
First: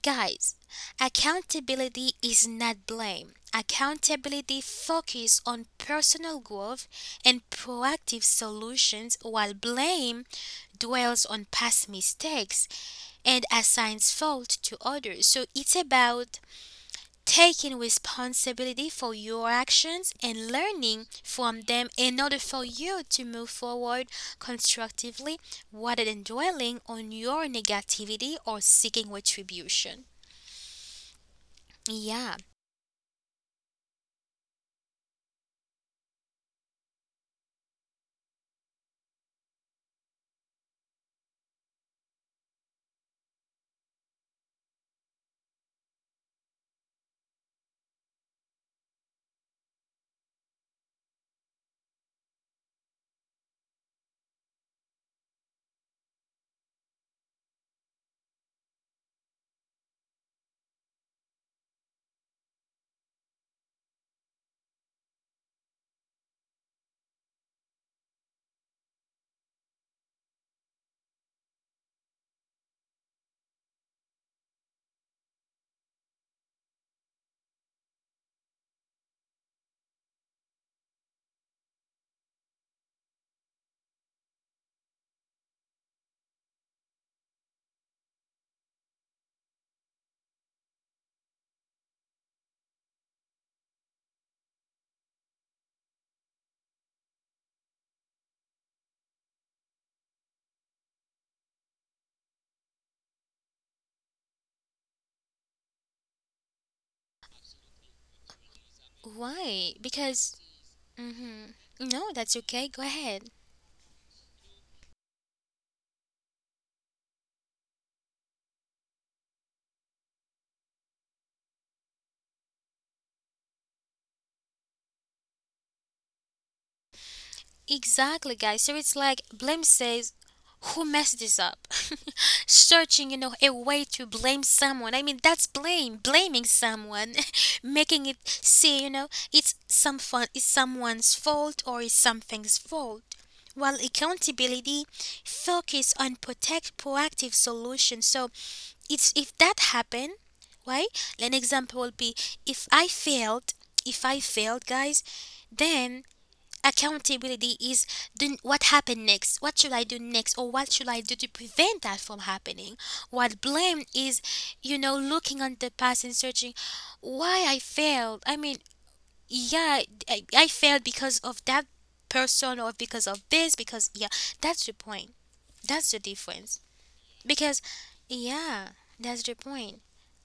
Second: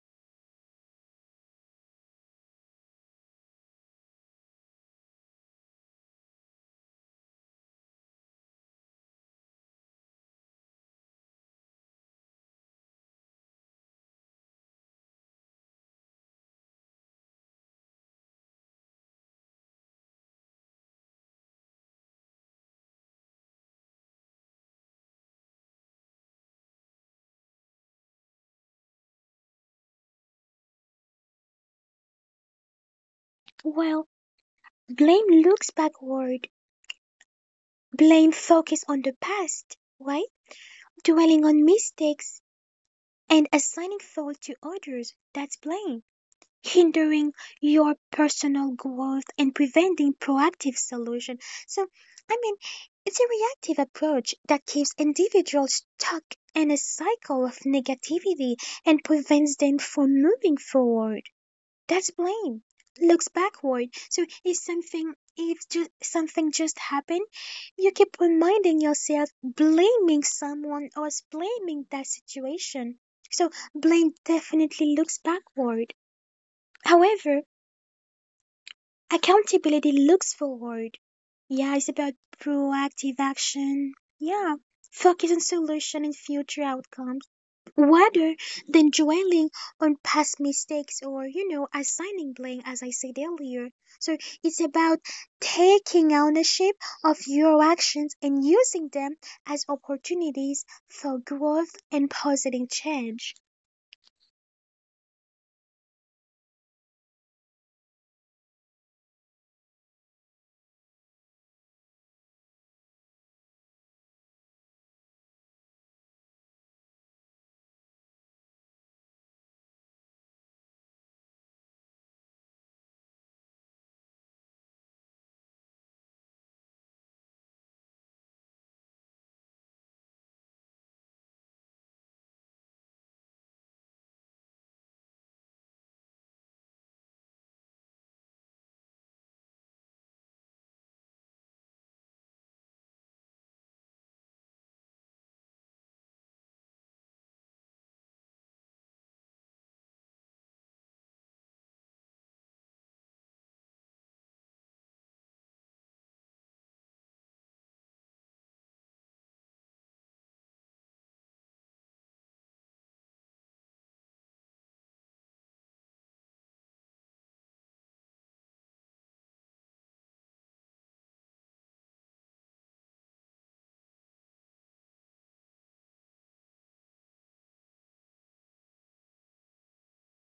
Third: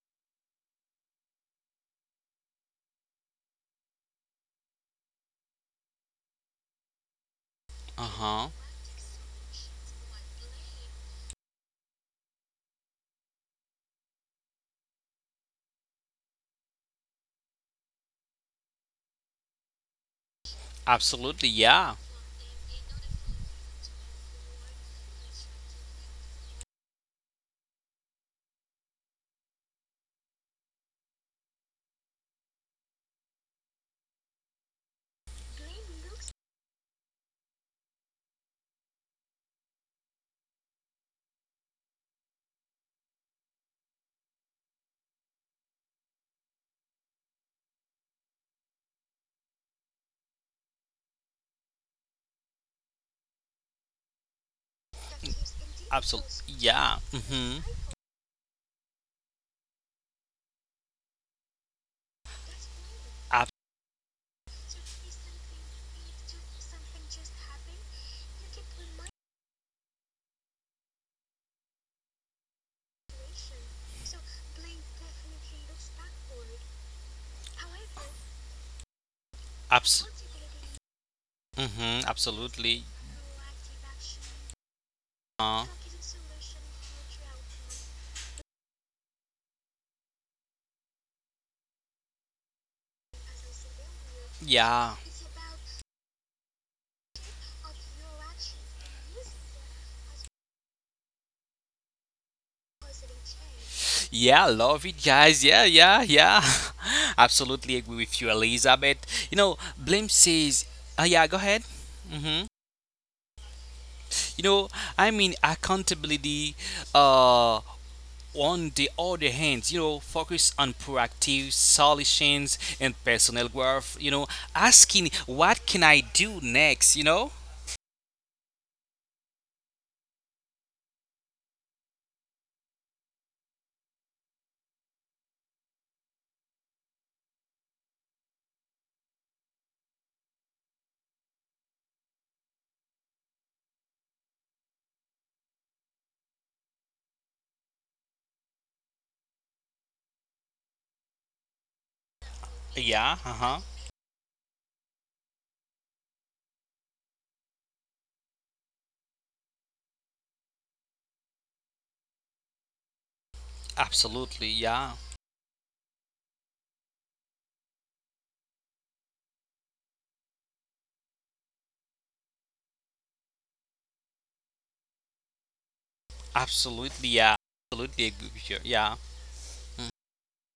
S1: Guys, accountability is not blame. Accountability focuses on personal growth and
S2: Uh
S1: proactive
S2: huh.
S1: solutions, while blame dwells on past mistakes and assigns fault to others. So it's about taking responsibility for your actions and learning
S2: Absolutely.
S1: from
S2: Yeah.
S1: them in order for you to move forward constructively rather than dwelling on your negativity or seeking retribution. Yeah.
S3: Well, blame looks backward. Blame focus on the past, right? Dwelling on mistakes and assigning fault to others. That's blame. Hindering your personal growth and preventing proactive solution. So, I mean, it's a reactive approach that keeps individuals
S2: Absolutely.
S3: stuck in
S2: Yeah.
S3: a
S2: Hmm.
S3: cycle of negativity and prevents them from moving forward. That's blame.
S2: Ab-
S3: Looks backward. So if something if just something just happened, you keep reminding yourself blaming someone or blaming that situation. So blame definitely looks backward. However,
S2: abs-
S3: accountability looks forward. Yeah, it's about
S2: Absolutely.
S3: proactive action. Yeah, focus on
S2: Uh,
S3: solution and future outcomes rather than dwelling on past mistakes or, assigning blame, as I said earlier. So it's
S2: yeah.
S3: about taking ownership of your actions and using them as opportunities for growth and positive change.
S2: Yeah, love it, guys. Yeah, yeah, yeah. Absolutely agree with you, Elizabeth. You know,
S1: Why?
S2: Blim
S1: Because.
S2: says, yeah, go ahead.
S1: No,
S2: Hmm.
S1: that's okay. Go ahead.
S2: You know, I mean, accountability, uh, on the other hand, you know, focus on proactive solutions and personal growth, you know, asking, what can I do next, you know?
S1: Exactly, guys. So it's like blame says, who messed this up? Searching, you know, a way to blame someone. I mean, that's blame. Blaming someone, making it see, you know, it's some fun, it's someone's fault or it's something's fault. While accountability focus on protect proactive solutions. So it's if that happened, right, an example will be if
S2: Yeah,
S1: I
S2: uh huh.
S1: failed, if I failed, guys, then accountability is then what happened next, what should I do next, or what should I do to prevent that from happening? What blame
S2: Absolutely,
S1: is,
S2: yeah.
S1: you know, looking on the past and searching why I failed. I mean, yeah, I failed because of that person or because of this, because yeah, that's the point, that's the difference
S2: Absolutely, yeah.
S1: because
S2: Absolutely agree with you. Yeah,
S1: yeah, that's the point.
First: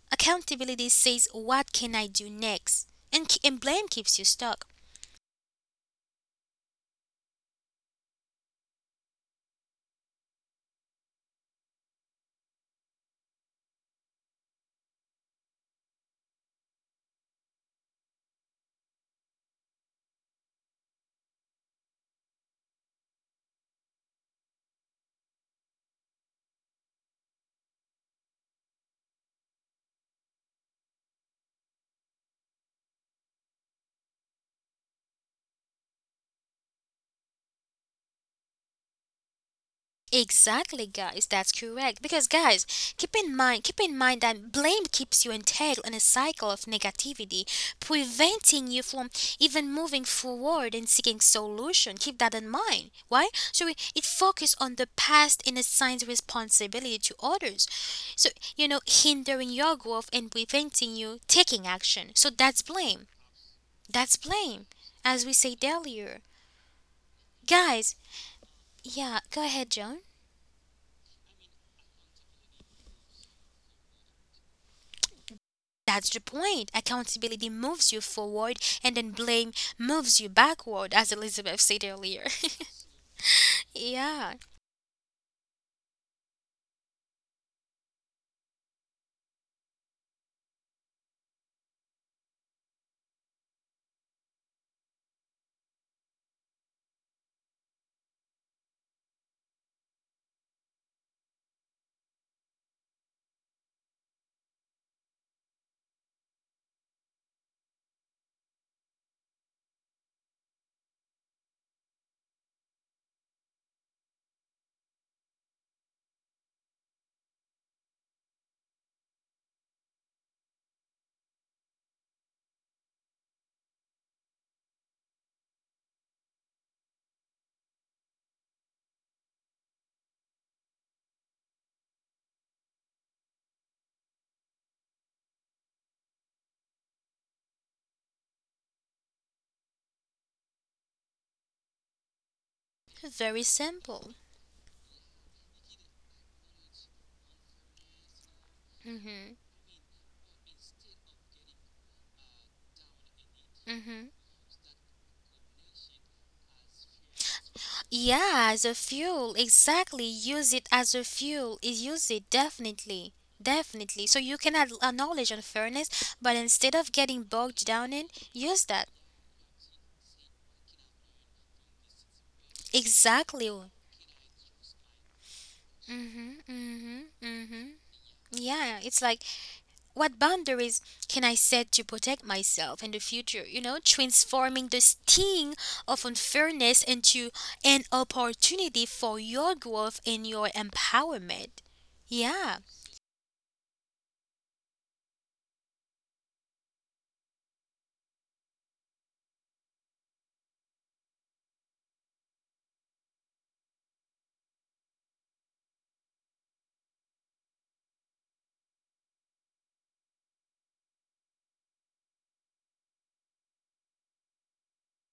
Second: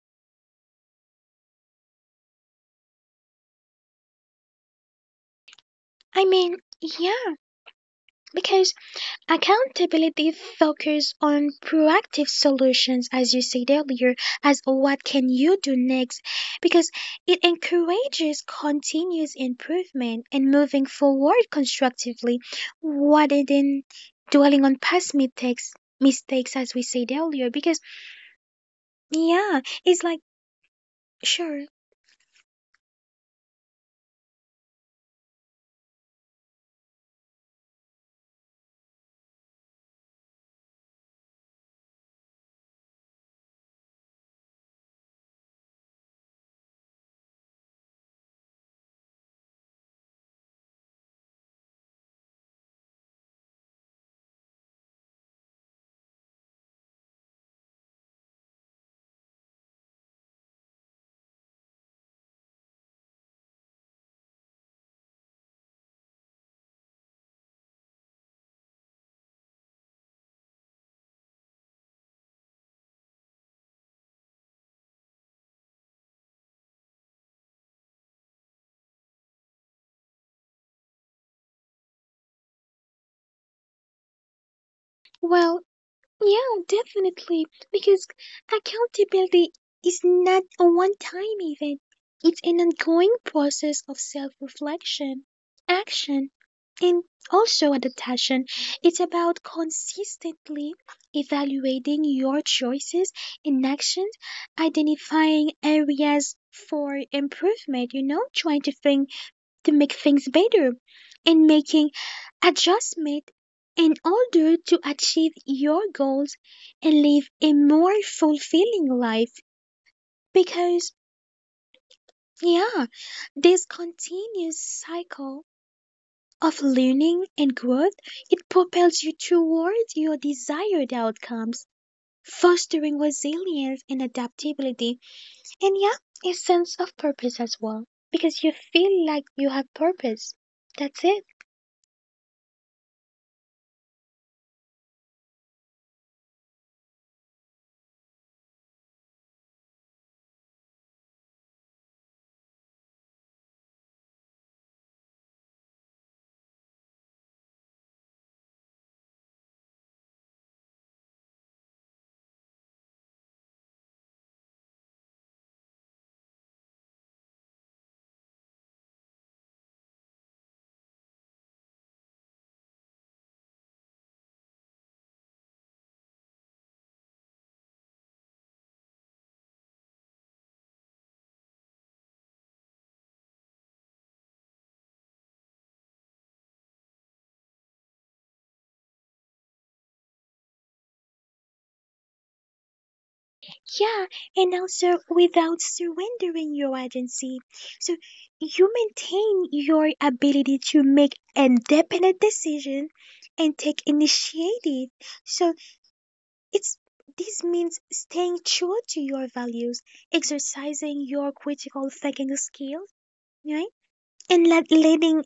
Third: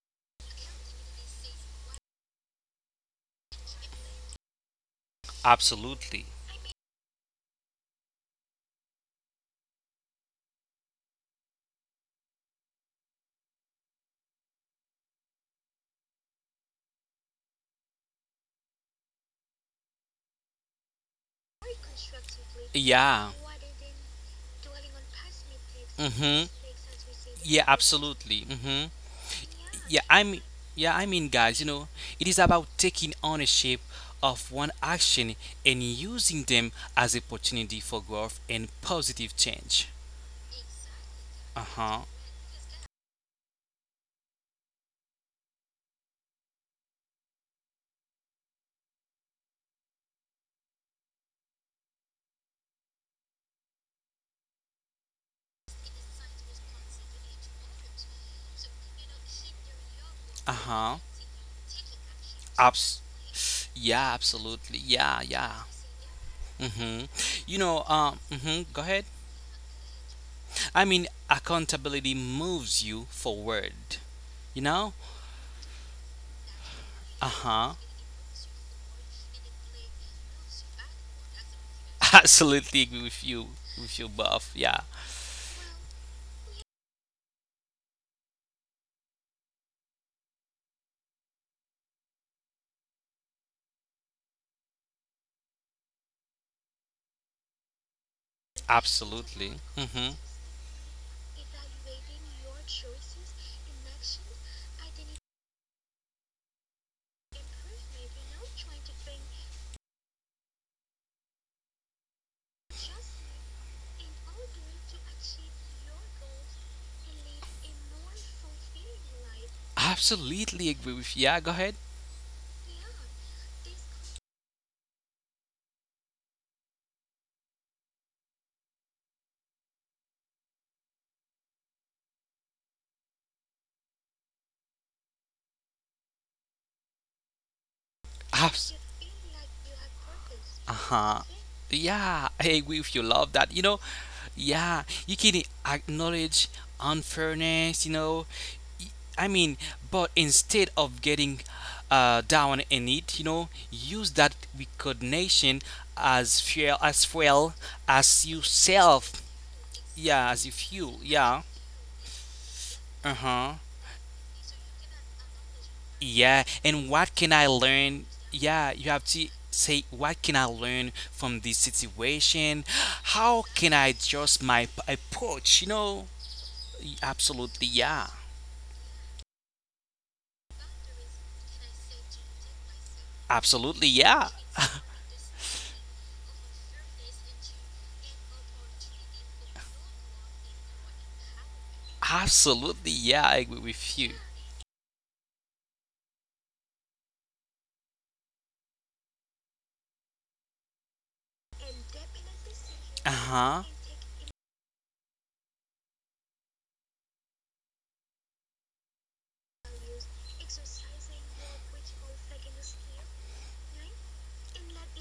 S1: Accountability says, what can I do next? And and blame keeps you stuck.
S3: I
S2: absolutely.
S3: mean, yeah, because accountability focuses on proactive solutions, as you said earlier, as what can you do next, because it encourages continuous improvement and moving forward constructively,
S2: Yeah.
S3: rather than dwelling on past mistakes.
S2: Mm-hmm.
S3: Mistakes, as we said earlier,
S2: Yeah,
S3: because
S2: absolutely. Mm-hmm.
S3: yeah, it's
S2: Yeah,
S3: like
S2: I mean, yeah, I mean,
S3: sure,
S2: guys, you know, it is about taking ownership of one action and using them as opportunity for growth and positive change.
S1: Exactly, guys, that's correct.
S2: Uh-huh.
S1: Because, guys, keep in mind that blame keeps you entangled in a cycle of negativity, preventing you from even moving forward and seeking solution. Keep that in mind. Why? So it focuses on the past and assigns responsibility to others. So you know, hindering your growth and preventing
S2: Uh-huh.
S1: you taking action. So that's
S2: Abs.
S1: blame.
S2: Yeah,
S1: That's blame,
S2: absolutely.
S1: as
S2: Yeah,
S1: we said
S2: yeah.
S1: earlier.
S2: Hmm. You know,
S1: Guys,
S2: go ahead.
S1: yeah, go ahead, John.
S2: I mean, accountability moves you forward, you know?
S1: That's the point.
S2: Uh
S1: Accountability
S2: huh.
S1: moves you forward, and then blame moves you backward, as Elizabeth said earlier.
S2: Absolutely agree with you, with you,
S1: Yeah,
S2: buff. Yeah,
S3: well, yeah, definitely. Because accountability is not a one time event, it's an ongoing process of self reflection, action, and also adaptation. It's about
S2: absolutely. Hmm.
S3: consistently evaluating your choices and actions, identifying areas for improvement, trying to think to make things better and making adjustment in order to achieve your goals and live a more fulfilling life, because
S2: Absolutely agree with. Yeah, go ahead.
S3: yeah, this continuous cycle of learning and growth, it propels you towards your desired outcomes, fostering resilience and adaptability, and yeah, a sense of purpose as well, because you
S2: Abs-
S3: feel like you have purpose. That's it.
S2: uh-huh. Yeah, I agree with you.
S1: very
S2: Love that. You know,
S1: simple.
S2: yeah, you can acknowledge unfairness, you know. Y-
S1: hmm
S2: I mean, but instead of getting down in it, you know,
S1: hmm
S2: use that recognition as fuel, as well as
S1: Yeah, as a fuel,
S2: yourself.
S1: exactly.
S2: Yeah,
S1: Use
S2: as
S1: it
S2: if
S1: as a
S2: you fuel.
S1: fuel.
S2: Yeah.
S1: Use it definitely.
S2: Uh huh.
S1: Definitely. So you can acknowledge unfairness, but
S2: Yeah,
S1: instead of
S2: and
S1: getting
S2: what can
S1: bogged
S2: I
S1: down in,
S2: learn?
S1: use that.
S2: Yeah, you have to say, what can I learn from this situation?
S1: Exactly.
S2: How can I adjust my approach? You know,
S1: Mhm, mhm, mhm.
S2: Absolutely, yeah.
S1: Yeah, it's like what boundaries can I set to protect myself in the future? You know,
S2: Absolutely, yeah.
S1: transforming the sting of unfairness into an opportunity for your growth and your empowerment. Yeah,
S2: Absolutely, yeah, I agree
S3: Yeah,
S2: with you.
S3: and also without surrendering your agency. So you maintain your ability to make independent decision
S2: Uh
S3: and take
S2: huh.
S3: initiative. So it's this means staying true to your values, exercising your critical thinking skills, right? And letting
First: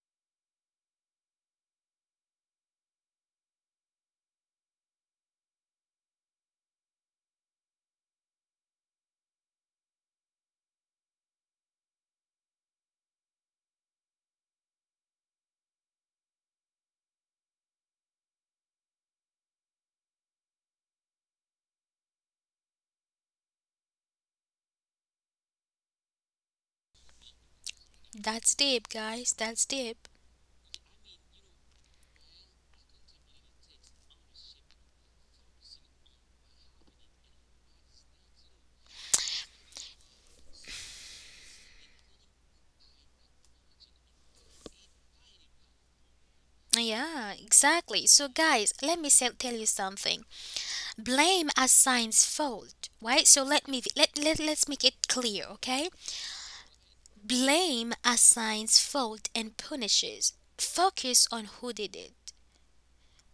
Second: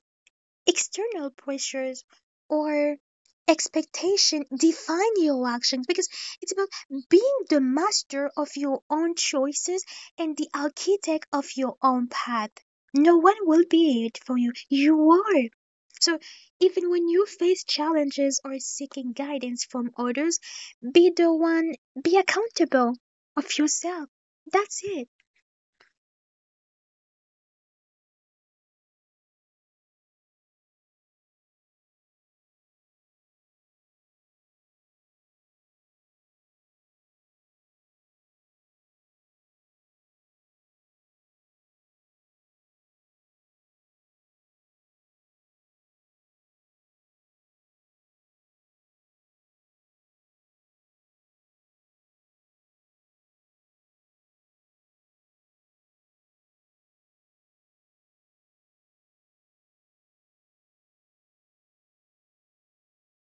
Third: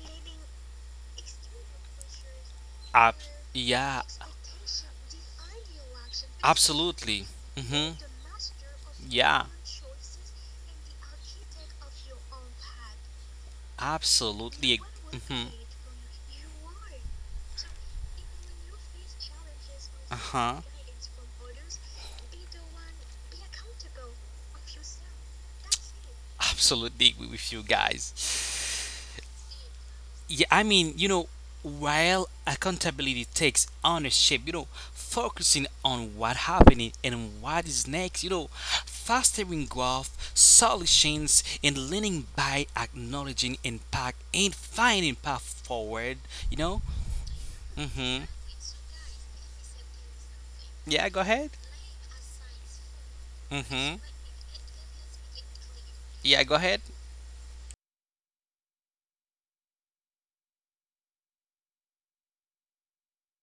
S3: external pressures or
S2: Ab- yeah,
S3: expectation define your actions because it's about
S2: absolutely.
S3: being the
S2: Hmm.
S3: master of your own
S2: Yeah,
S3: choices and the architect of your own path. No one will be it for you.
S2: absolutely.
S3: You
S2: Hmm.
S3: are. So even when you face challenges or seeking guidance from
S2: Uh
S3: others,
S2: huh.
S3: be the one, be accountable of yourself. That's it.
S2: Absolutely agree with you
S1: that's deep,
S2: guys.
S1: guys. That's deep.
S2: Yeah, I mean, you know, while accountability takes ownership, you know, focusing on what happening and what is next, you know, fostering growth, solutions, and learning by acknowledging impact and finding path forward, you know?
S1: Yeah, exactly.
S2: Mm-hmm.
S1: So, guys, let me tell you something.
S2: Yeah, go ahead.
S1: Blame assigns fault, right? So let me
S2: Mm-hmm.
S1: let let let's make it clear, okay?
S2: Yeah, go ahead.
S1: Blame assigns fault and punishes. Focus on who did it.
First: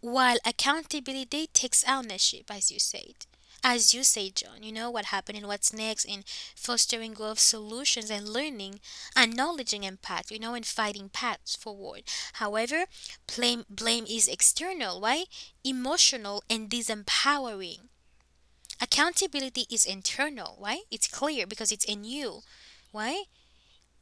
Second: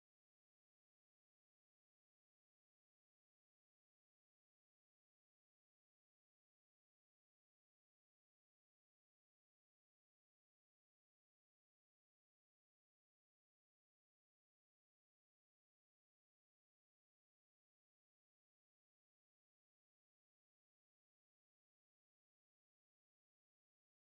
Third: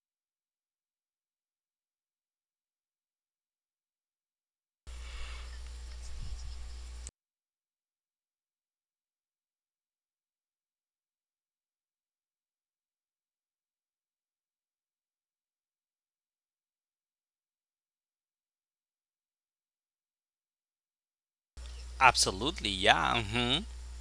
S1: While accountability takes ownership, as you said. As you say, John, you know what happened and what's next in fostering growth solutions and learning, acknowledging impact, you know, and fighting paths forward. However, blame is external, right? Emotional and disempowering. Accountability is internal, right? It's clear because it's in you,
S2: Absolutely,
S1: right?
S2: yeah. Mm-hmm.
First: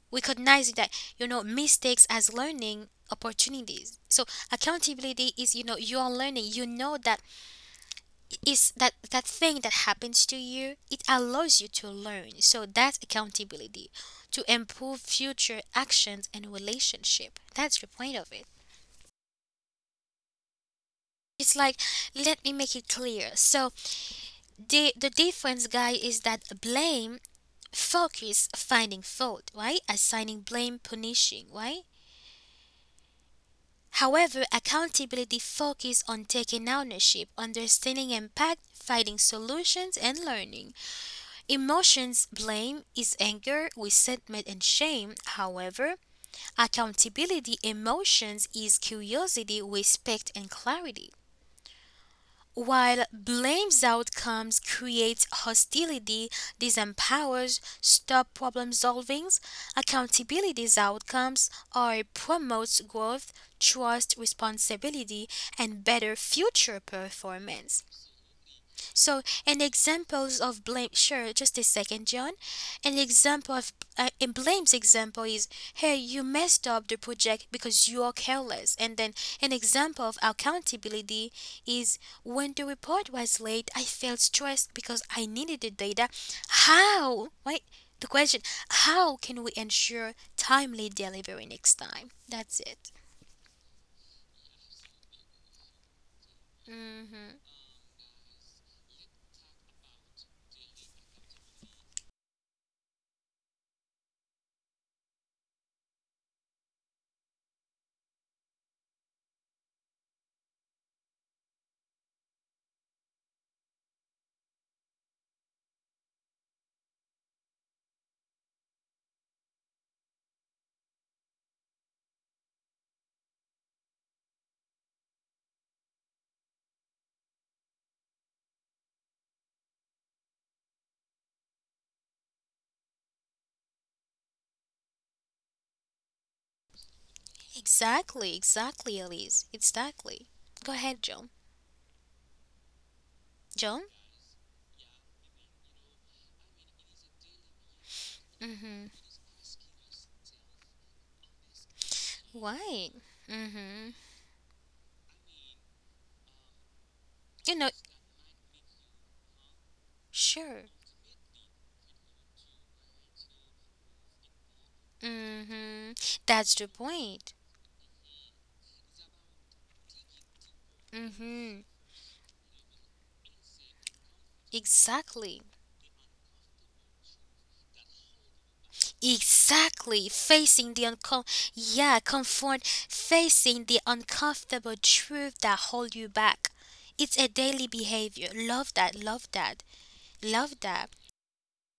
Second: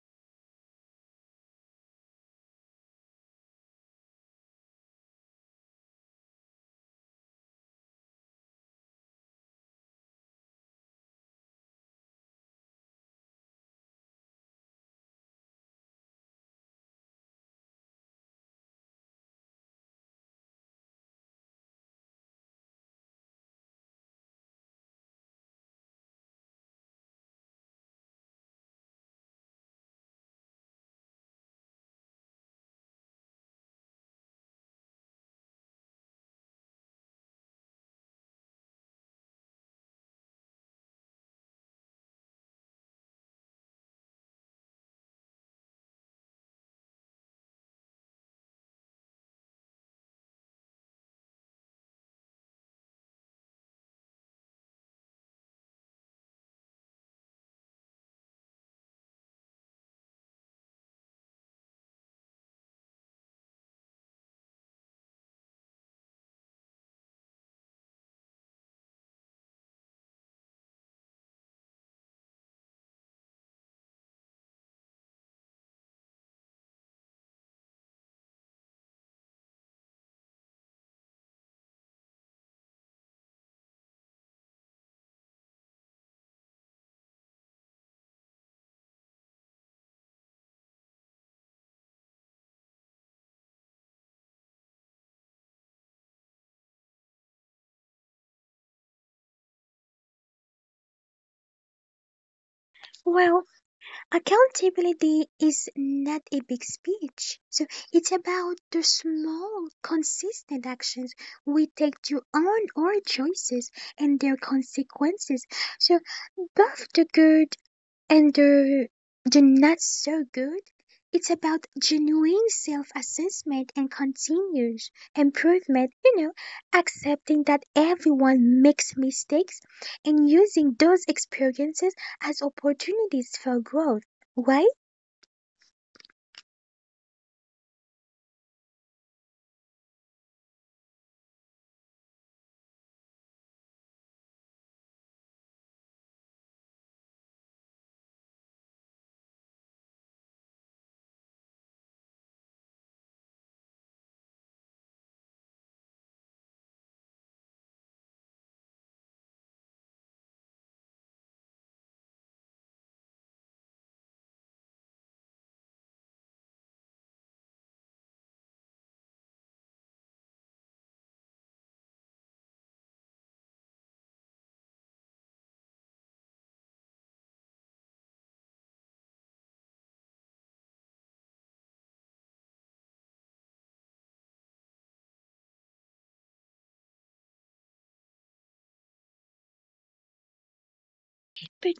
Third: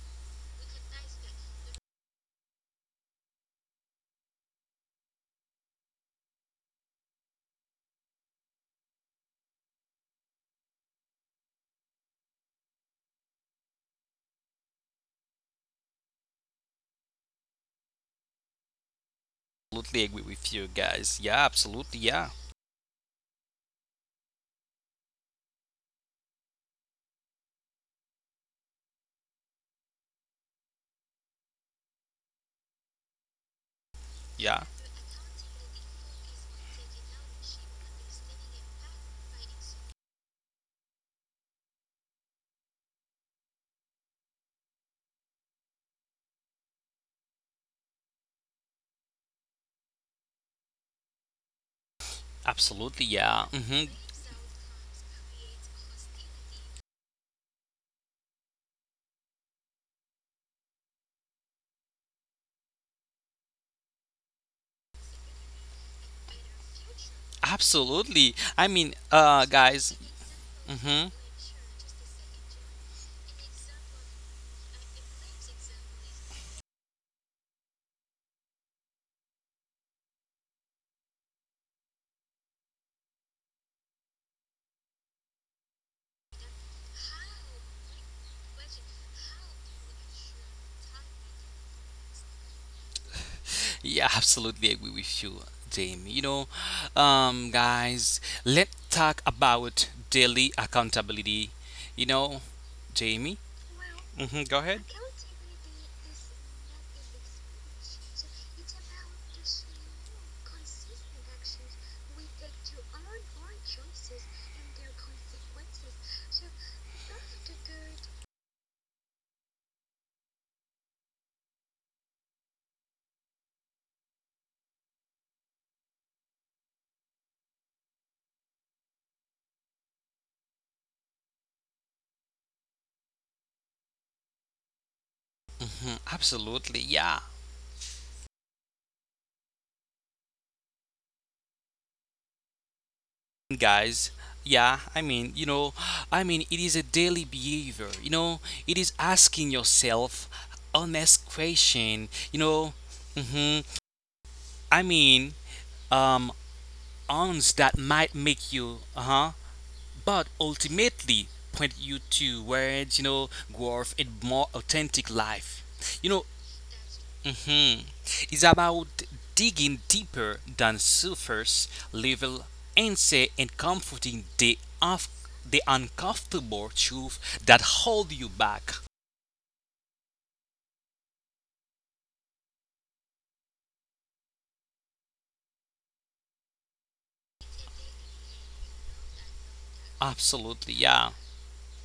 S1: Recognizing, that you know, mistakes as learning opportunities. So accountability is, you know, you are learning, you know, that is that that thing that happens to you, it allows you to learn. So that's accountability, to improve future actions and relationship. That's the point of it.
S2: Absolutely agree with you guys. Yeah,
S1: It's like,
S2: absolutely, yeah.
S1: let me make it clear. So the difference, guy, is that blame focus finding fault, right? Assigning blame, punishing, right? However,
S2: Yeah.
S1: accountability focuses on taking ownership, understanding impact, finding solutions, and learning. Emotions blame is anger, resentment, and shame. However, accountability emotions is curiosity, respect, and clarity. While
S2: Absolutely, yeah.
S1: blames
S2: Hmm.
S1: outcomes, creates hostility, disempowers, stop problem solvings, accountability's outcomes are promotes growth, trust, responsibility, and better future performance.
S2: Absolutely. I mean,
S1: So, an
S2: guys.
S1: examples of blame.
S2: Hmm.
S1: Sure, just a second, John. An example of a blame's example is, hey, you messed up the project because you are careless. And then an example of accountability is when the report was late, I felt stressed because I needed the data. How? Right? The question: how can we ensure timely delivery next time? That's it.
S2: Yeah, absolutely agree with you, Jamie. You know, guys, let's talk about daily accountability. You know, Jamie.
S3: Well,
S2: Hmm. Go ahead.
S3: accountability is not a big speech. So it's about the small, consistent actions we take to own our choices and their consequences. So both the good and they're not so good. It's about genuine self assessment and continuous improvement, accepting that everyone makes mistakes and using those experiences as opportunities for growth, right?
S2: Mhm. Absolutely, yeah.
S1: Exactly. Exactly, Elise. Exactly. Go ahead, John. John.
S2: Guys, yeah, I mean, you know, I mean, it is a daily behavior, you know, it is asking yourself honest question, you know,
S1: Why?
S2: hmm
S1: Mm-hmm.
S2: I mean, um, ons
S1: You know,
S2: that might make you uh-huh, but
S1: sure.
S2: ultimately point you to towards, you know, growth and more authentic life,
S1: Mm-hmm.
S2: you know.
S1: That's the point.
S2: hmm it's about digging deeper than
S1: Mm-hmm.
S2: surface level insight and comforting the off
S1: Exactly.
S2: the uncomfortable truth that hold you back.
S1: Exactly. Facing the uncom yeah, comfort facing the uncomfortable truth that hold you back. It's a daily behavior. Love that, love that. Love
S2: Absolutely,
S1: that.
S2: yeah.
S3: But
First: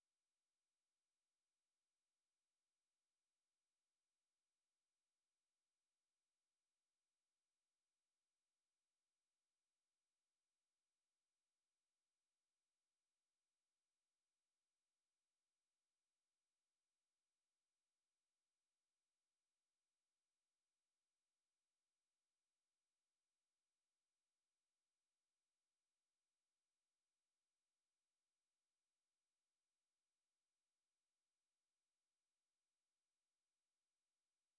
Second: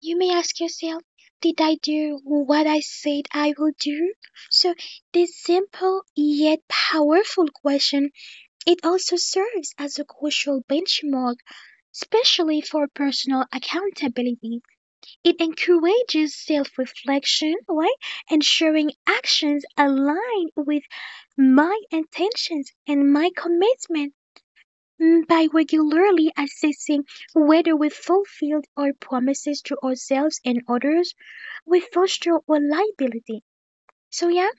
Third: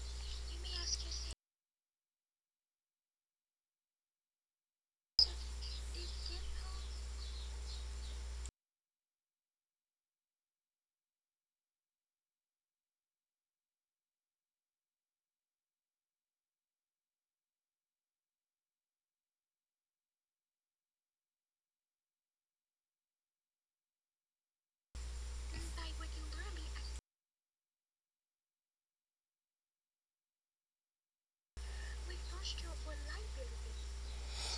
S3: you may ask yourself, did I do what I said I would do? So, this simple yet powerful question, it also serves as a crucial benchmark especially for personal accountability. It encourages self reflection, right? Ensuring actions align with my intentions and my commitment. By regularly assessing whether we fulfilled our promises to ourselves and others, we foster reliability. So, yeah,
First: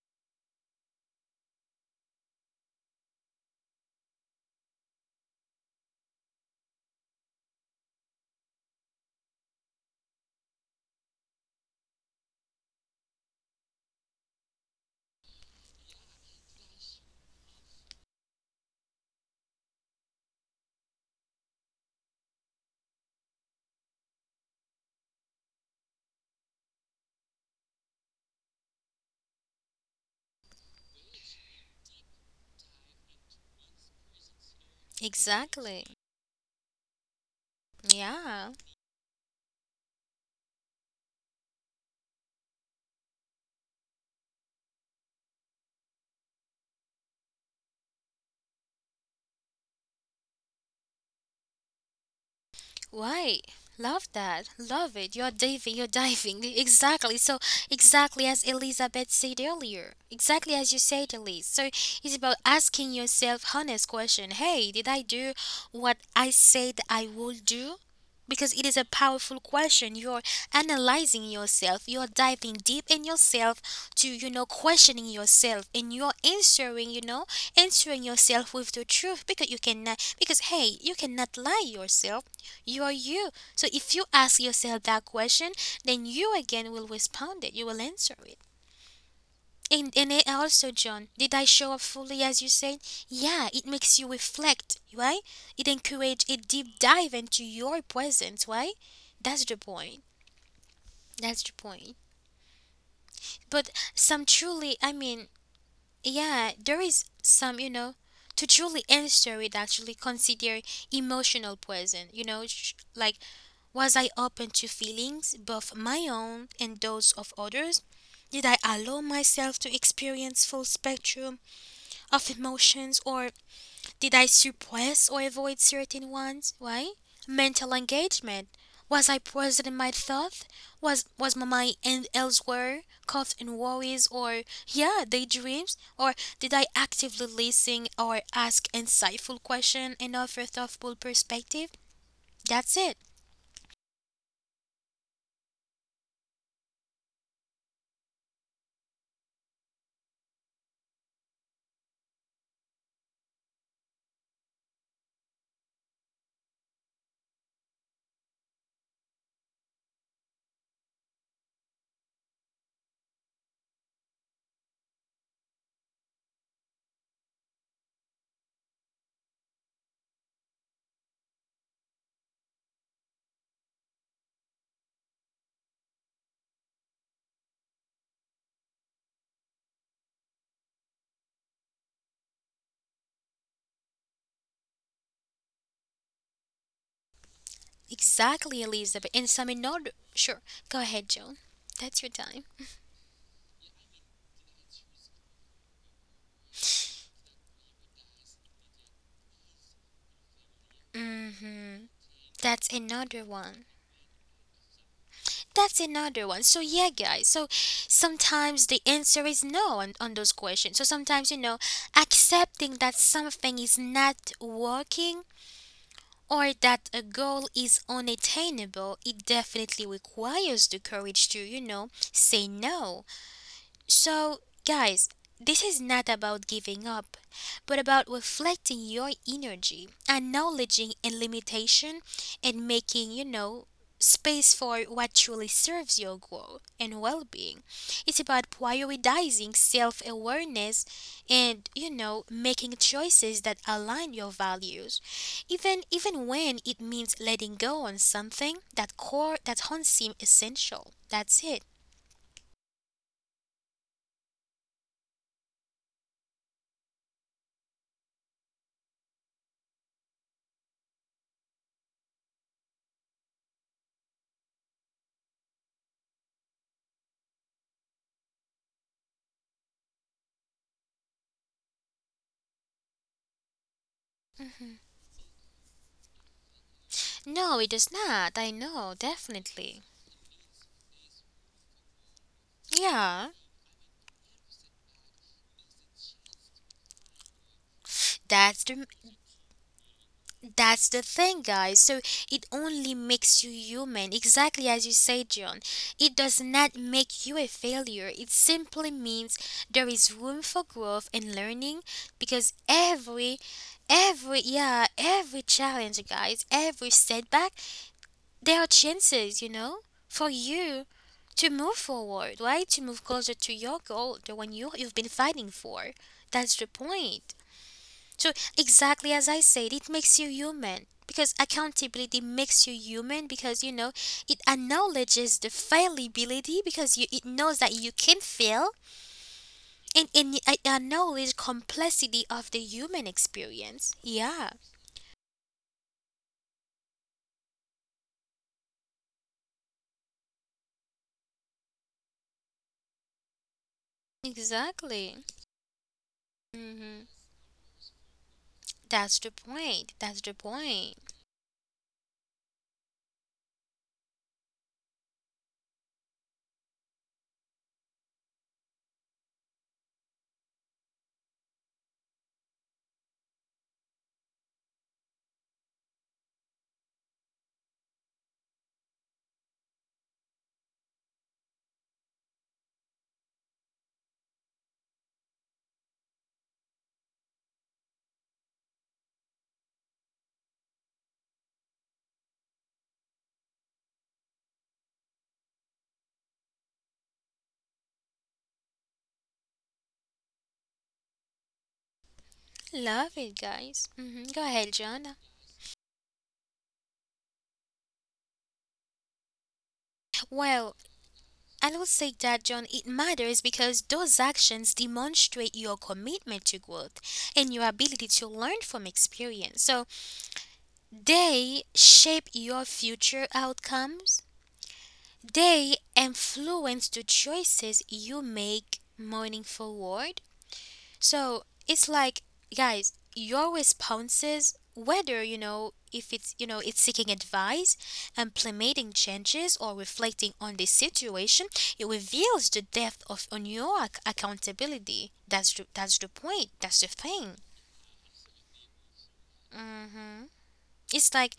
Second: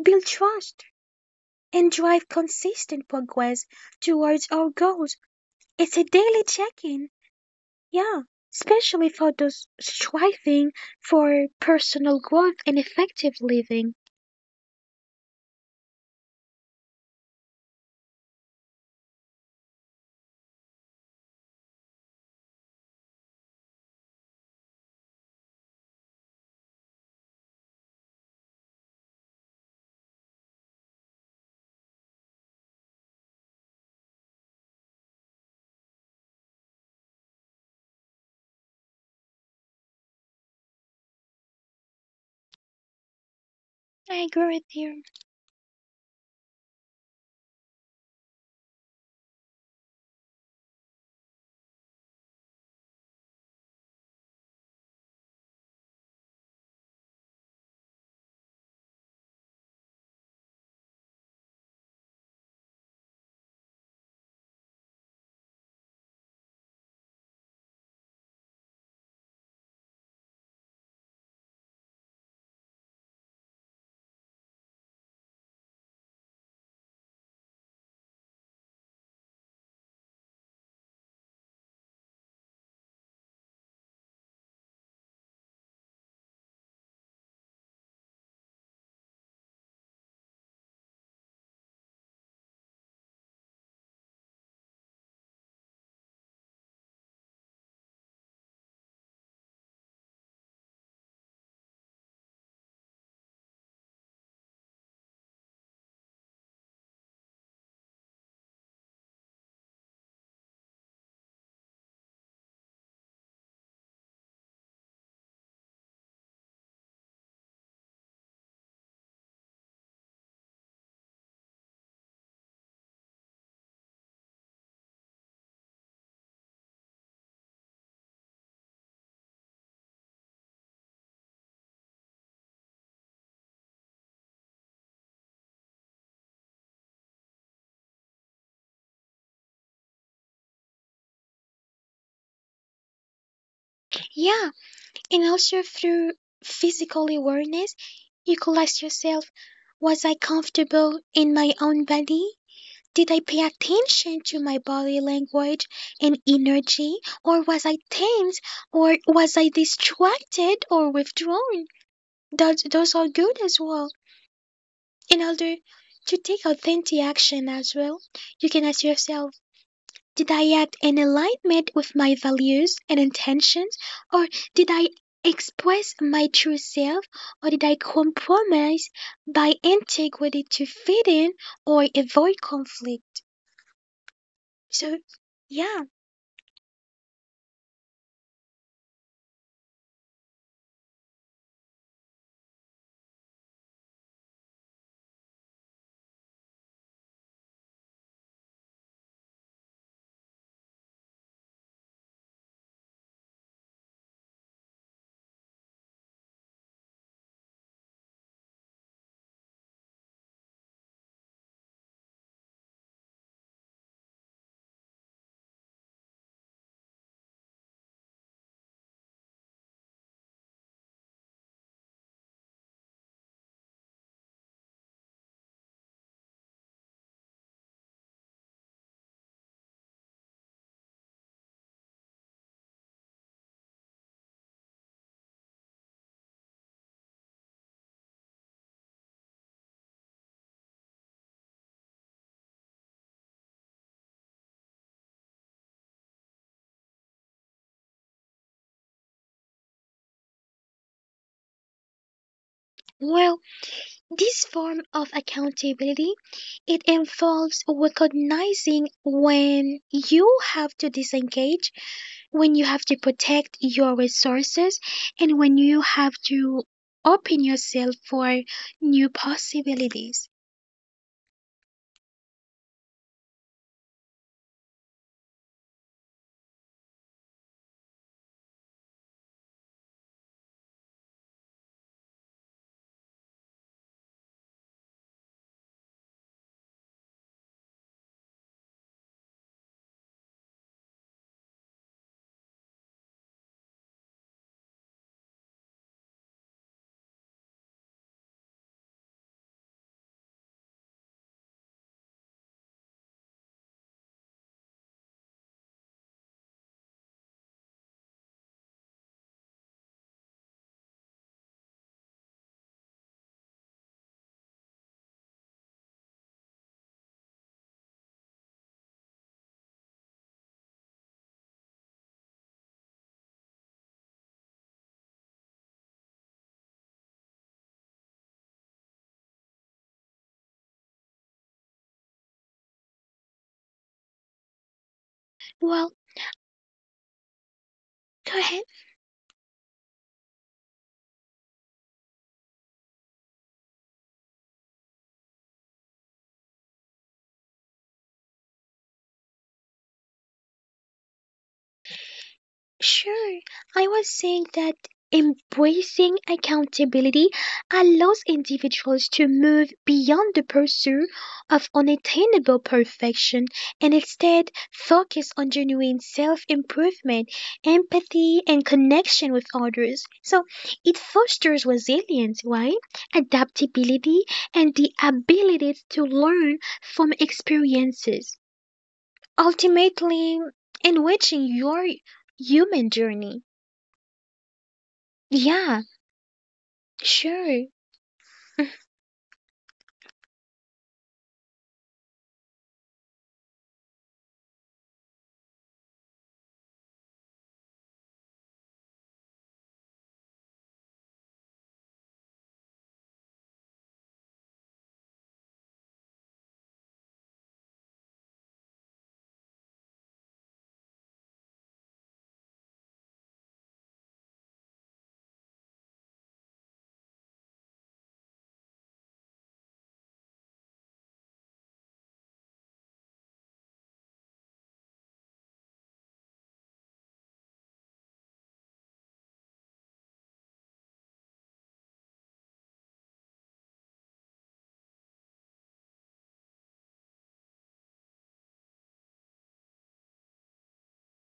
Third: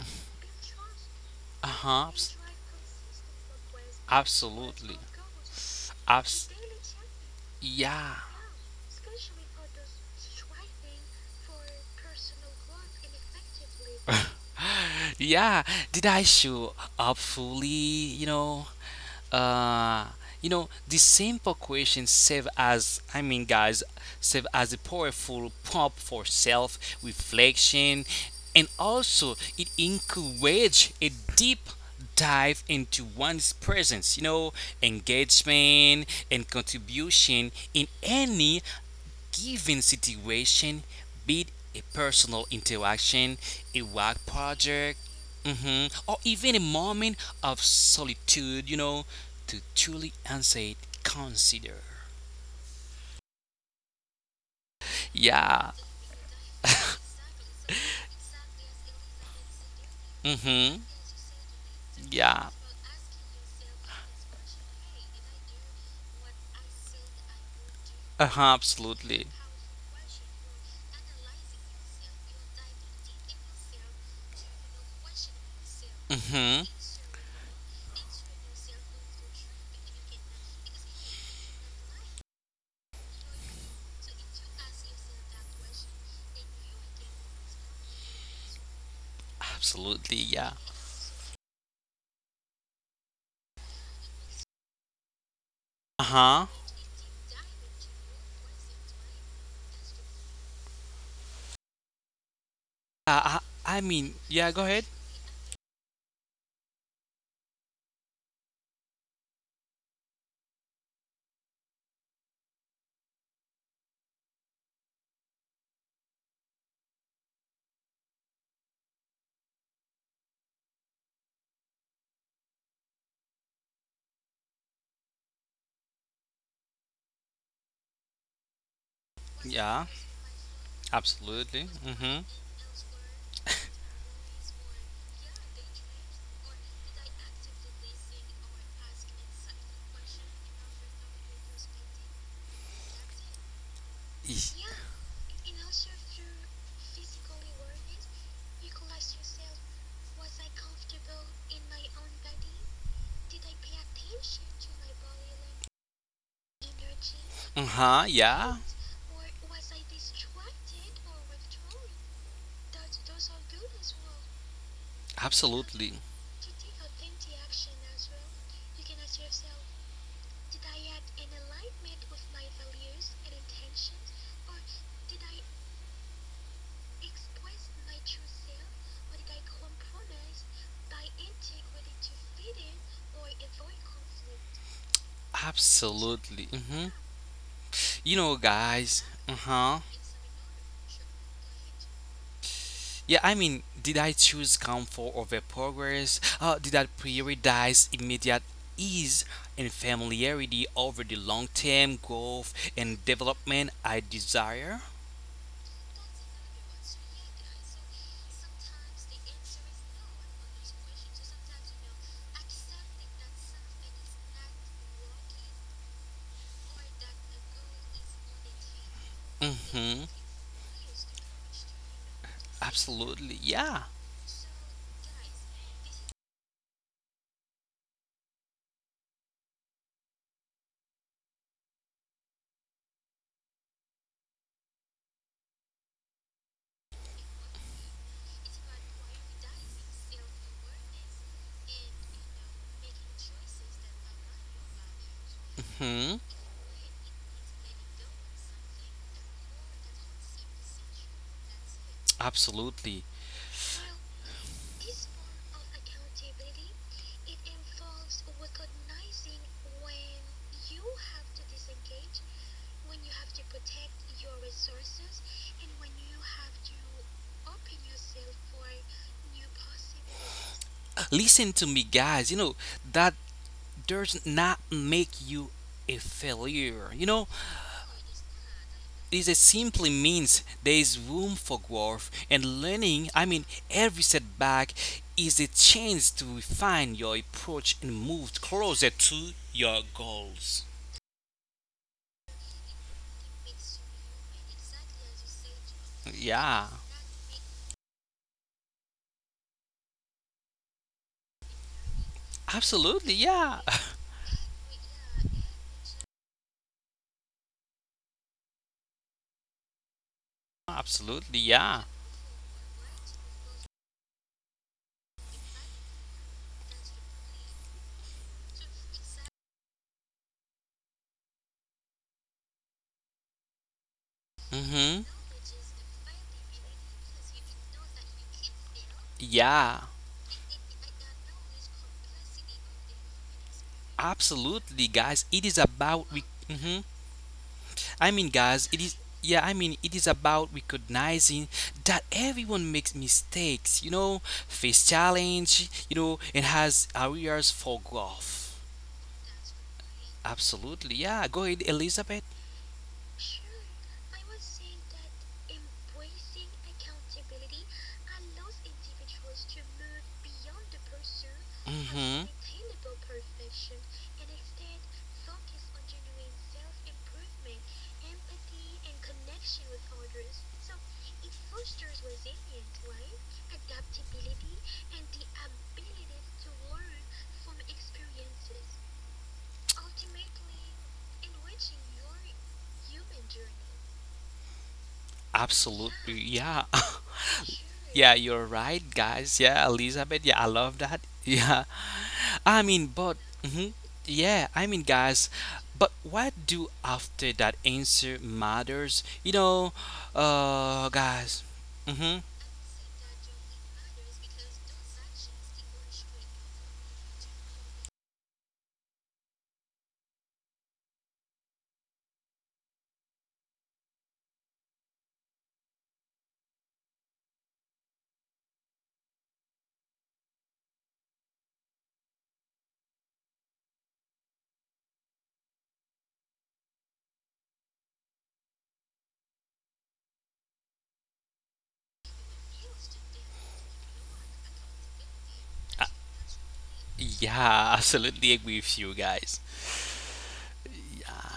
S3: build trust and
S2: Uh-huh.
S3: drive consistent progress towards our
S2: Absolutely.
S3: goals. It's a daily
S2: Abs-
S3: check in.
S2: yeah.
S3: Yeah, especially for those striving for personal growth and effective living.
S2: Yeah, did I show up fully? Uh, you know, the simple question serve as I mean, guys, serve as a powerful prompt for self-reflection, and also it encourage a deep dive into one's presence. You know,
S1: Exactly.
S2: engagement and contribution in
S1: Yeah.
S2: any given situation, be it a personal interaction, a
S3: I
S2: work
S3: agree with you.
S2: project, mhm, or even a moment of solitude, you know, to truly answer it, consider.
S1: Why? Love that. Love it. You're
S2: Yeah.
S1: diving. You're diving. Exactly. So, exactly as Elizabeth said earlier. Exactly as you
S2: Hmm.
S1: said, Elise. So, it's about
S2: Yeah.
S1: asking yourself honest question. Hey, did I do what I said I would do?
S2: Uh-huh,
S1: Because it is a powerful
S2: absolutely.
S1: question. You're analyzing yourself. You're diving deep in yourself to, you know, questioning yourself. And you're
S2: Mm-hmm.
S1: answering, you know, answering yourself with the truth. Because you cannot, because hey, you cannot lie yourself, you are you. So if you ask yourself that question, then you again will respond it. You will answer it. And and, it
S2: Absolutely, yeah.
S1: also, John, did I show up fully as you said? Yeah, it makes you reflect, right? It encourages a
S2: Uh-huh.
S1: deep dive into your presence, right? That's the point. That's the point.
S2: Uh,
S1: But
S2: I, I
S1: some
S2: mean, yeah,
S1: truly,
S2: go
S1: I
S2: ahead.
S1: mean, yeah, there is some, you know, to truly answer it, actually consider emotional presence, you know, like, was I open to feelings, both my own and those of others? Did I allow myself to experience full spectrum of emotions or did I suppress or avoid certain ones? Why? Mental engagement. Was I present in my
S2: Yeah,
S1: thoughts? Was my mind
S2: absolutely. Mm-hmm.
S1: elsewhere, caught in worries or yeah, daydreams? Or did I actively listen or ask insightful questions and offer thoughtful perspective? That's it.
S3: Yeah, and also through physical awareness, you could ask yourself, was I comfortable in my own body? Did I pay attention to my body language and energy? Or was I
S2: Uh-huh,
S3: tense?
S2: yeah.
S3: Or was I distracted or withdrawn? Those are good as well. In order
S2: Absolutely.
S3: to take authentic action as well, you can ask yourself, did I act in alignment with my values and intentions? Or did I express my true self? Or did I compromise by integrity to fit in or avoid conflict? So, yeah,
S2: Absolutely. Hmm. You
S1: Exactly,
S2: know,
S1: Elizabeth. And
S2: guys.
S1: some
S2: Uh
S1: another.
S2: huh.
S1: Sure, go ahead, Joan. That's your time.
S2: Yeah, I mean, did I choose comfort over progress? Did I prioritize immediate ease and familiarity over the long
S1: Mm-hmm.
S2: term
S1: That's
S2: growth
S1: another
S2: and
S1: one.
S2: development I desire?
S1: That's another one. So yeah, guys. So sometimes the answer is no on, on those questions. So sometimes you know, accepting that something is not working or that a goal is unattainable, it definitely
S2: Mm hmm.
S1: requires the courage to you know say no.
S2: Absolutely. Yeah.
S1: So, guys, this is not about giving up, but about reflecting your energy, acknowledging and limitation, and making, you know, space for what truly serves your growth and well being. It's about prioritizing self awareness and, you know, making choices that align your values. Even
S2: Hmm.
S1: when it means letting go on something that core that don't seem essential. That's it.
S2: Absolutely.
S3: well, this form of accountability, it involves recognizing when you have to disengage, when you have to protect your resources, and when you have to open yourself for new possibilities.
S2: Listen to me, guys. You know, that does not make you a failure. You know,
S1: No, it does not. I know,
S2: this is
S1: definitely.
S2: simply means there is room for growth and learning.
S1: Yeah.
S2: I mean, every setback is a chance to refine your approach and move
S1: That's the,
S2: closer to your goals.
S1: that's the thing, guys. So it only makes you human, exactly as you say, John. It does
S2: Yeah,
S1: not make you a failure. It simply means there is room for growth and learning because
S2: absolutely.
S1: every
S2: Yeah,
S1: every yeah, every challenge, guys, every setback there are chances, you know, for you
S2: absolutely.
S1: to move
S2: Yeah.
S1: forward, right? To move closer to your goal, the one you've been fighting for. That's the point. So exactly as I said, it makes you human because accountability makes you human because you know it
S2: Mm-hmm.
S1: acknowledges the fallibility because you it knows that you can fail
S2: Yeah,
S1: and it acknowledges complexity of the human experience. Yeah,
S2: absolutely, guys. It is
S3: Well,
S2: about we. Mhm. I mean,
S3: go ahead.
S2: guys, it is, yeah, I mean, it is about recognizing that everyone makes mistakes, you know, face
S1: exactly.
S2: challenge, you know, and has
S1: hmm
S2: areas for growth.
S1: That's the point. That's the point.
S2: Absolutely, yeah. Go ahead, Elizabeth.
S3: Sure, I was saying that embracing accountability allows individuals to move beyond the pursuit of
S2: Mm-hmm.
S3: unattainable perfection and instead focus on genuine self improvement, empathy, and connection with others. So it fosters resilience, right? Adaptability, and the ability to learn from experiences, ultimately enriching your human journey. Yeah,
S2: Absolutely. Yeah.
S3: sure.
S2: Yeah, you're right, guys. Yeah, Elizabeth. Yeah, I love that. Yeah. I mean, but
S1: Love it,
S2: mhm.
S1: guys. Go
S2: Yeah, I
S1: ahead,
S2: mean,
S1: John.
S2: guys, but what do after that answer matters? You know,
S1: Well,
S2: guys.
S1: I will say
S2: Mhm.
S1: that, John, it matters because those actions demonstrate your commitment to growth and your ability to learn from experience. So they shape your future outcomes, they influence the choices you make moving forward. So it's like, guys, your responses, whether you know if it's you know it's seeking advice, implementing changes, or reflecting on the situation, it reveals the depth of on your accountability. That's the point. That's the thing.
S2: Yeah, absolutely agree with you guys.
S1: hmm it's like,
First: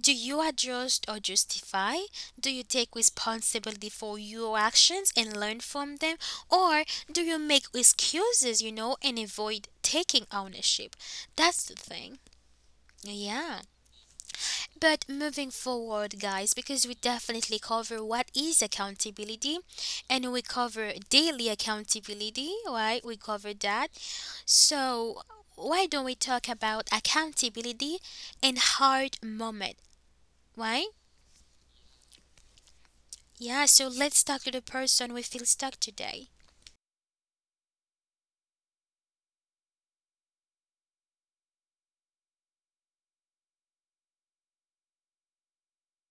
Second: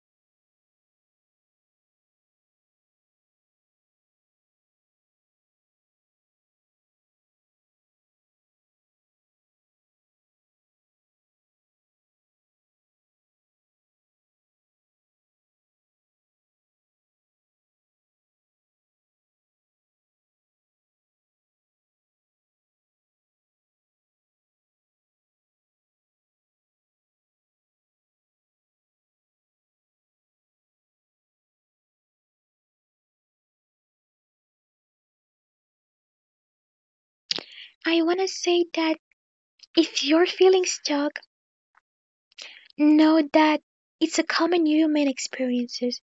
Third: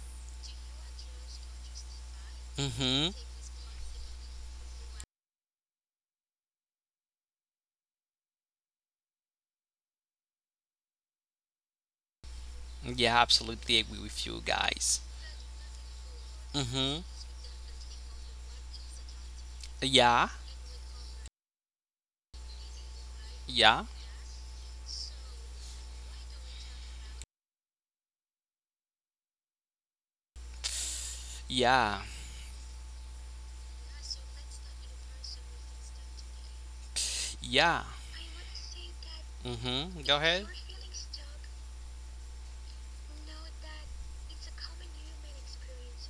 S1: do you adjust or justify? Do you take
S2: Mhm.
S1: responsibility for your actions and learn from them? Or do you make excuses, you know, and avoid taking ownership? That's the thing.
S2: Yeah,
S1: Yeah.
S2: absolutely agree with you guys.
S1: But moving forward, guys, because we
S2: Mhm.
S1: definitely cover what is accountability
S2: Yeah.
S1: and we cover daily accountability, right? We cover
S2: Yeah.
S1: that. So, why don't we talk about accountability and hard moment, right?
S2: Yeah.
S1: Yeah, so let's talk to the person we feel stuck today.
S2: Yeah.
S3: I want to say that
S2: Mm-hmm.
S3: if
S2: Go
S3: you're
S2: ahead.
S3: feeling stuck, know that it's a common human experiences.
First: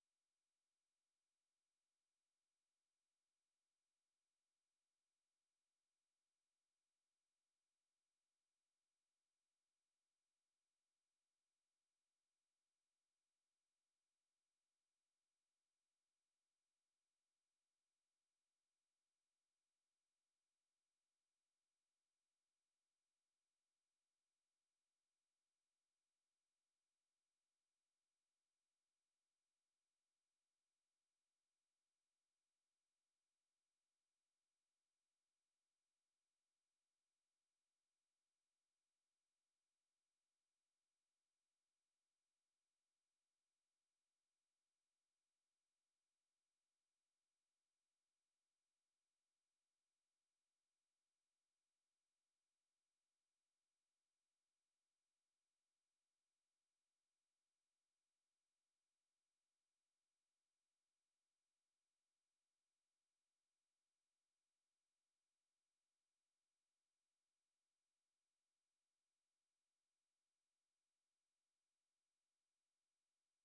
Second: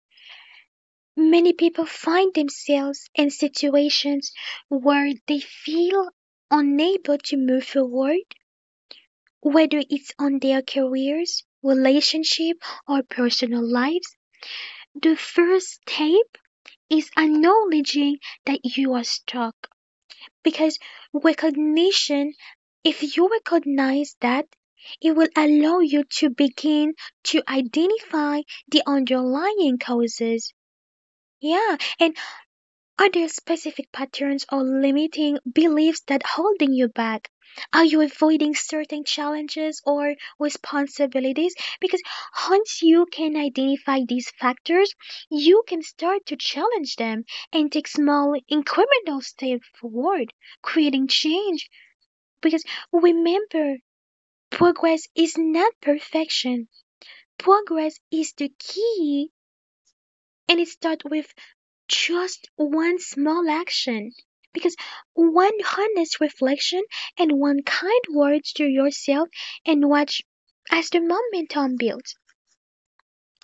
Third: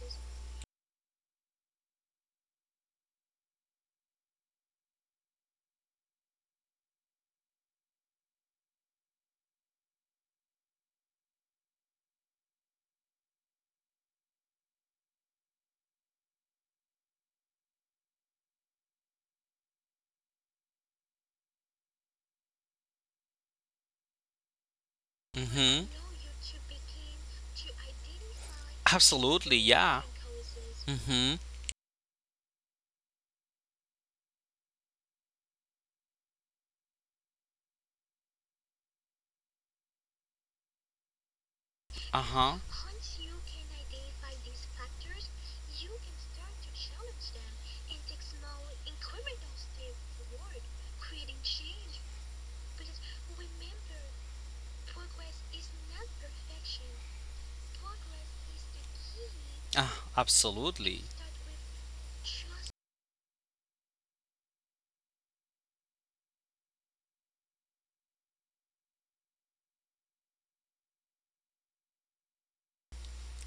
S3: Many people find themselves in situations where they feel unable to move forward, whether it's on their careers, relationship, or personal lives. The first step is acknowledging that you are stuck. Because recognition, if you recognize that, it will allow
S2: Mm-hmm.
S3: you to begin to identify the
S2: Absolutely.
S3: underlying
S2: Yeah.
S3: causes.
S2: Mm-hmm.
S3: Yeah, and are there specific patterns or limiting beliefs that holding you back? Are you avoiding certain challenges or responsibilities? Because
S2: Uh-huh.
S3: once you can identify these factors, you can start to challenge them and take small incremental steps forward, creating change. Because remember, progress is not perfection. Progress is the key,
S2: Uh,
S3: and it
S2: absolutely.
S3: starts with just one small action, because one honest reflection and one kind word to yourself, and watch as the momentum builds.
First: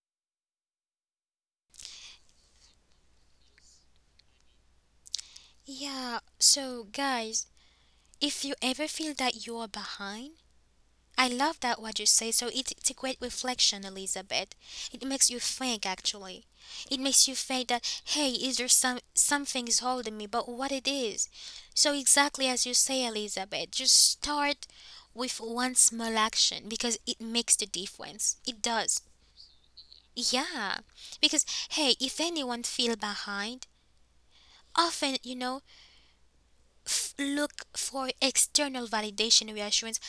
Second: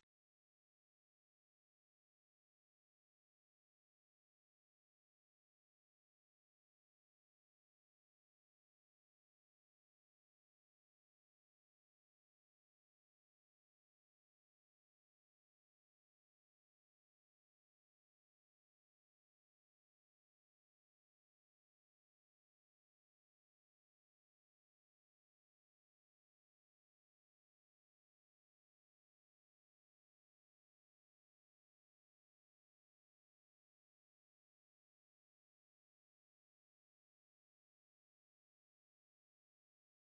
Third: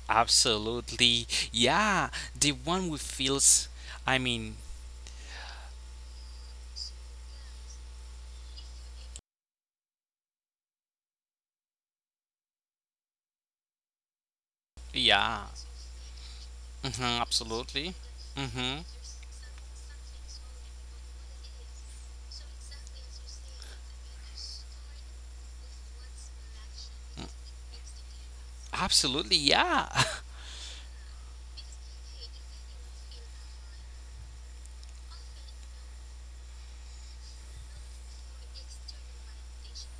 S2: Absolutely. Yeah. The one who feels, I mean,
S1: Yeah, so guys, if you ever feel that you are behind, I love that what you say. So it's a great reflection, Elizabeth. It makes you
S2: yeah.
S1: think actually. It
S2: Mm-hmm.
S1: makes you think that
S2: Absolutely.
S1: hey, is there
S2: Mm-hmm.
S1: some something is holding me, but what it is? So exactly as you say, Elizabeth, just start with one small action because it makes the difference. It does.
S2: Absolutely. Yeah.
S1: Yeah, because hey, if anyone feel behind, often, you know, look for external validation and reassurance,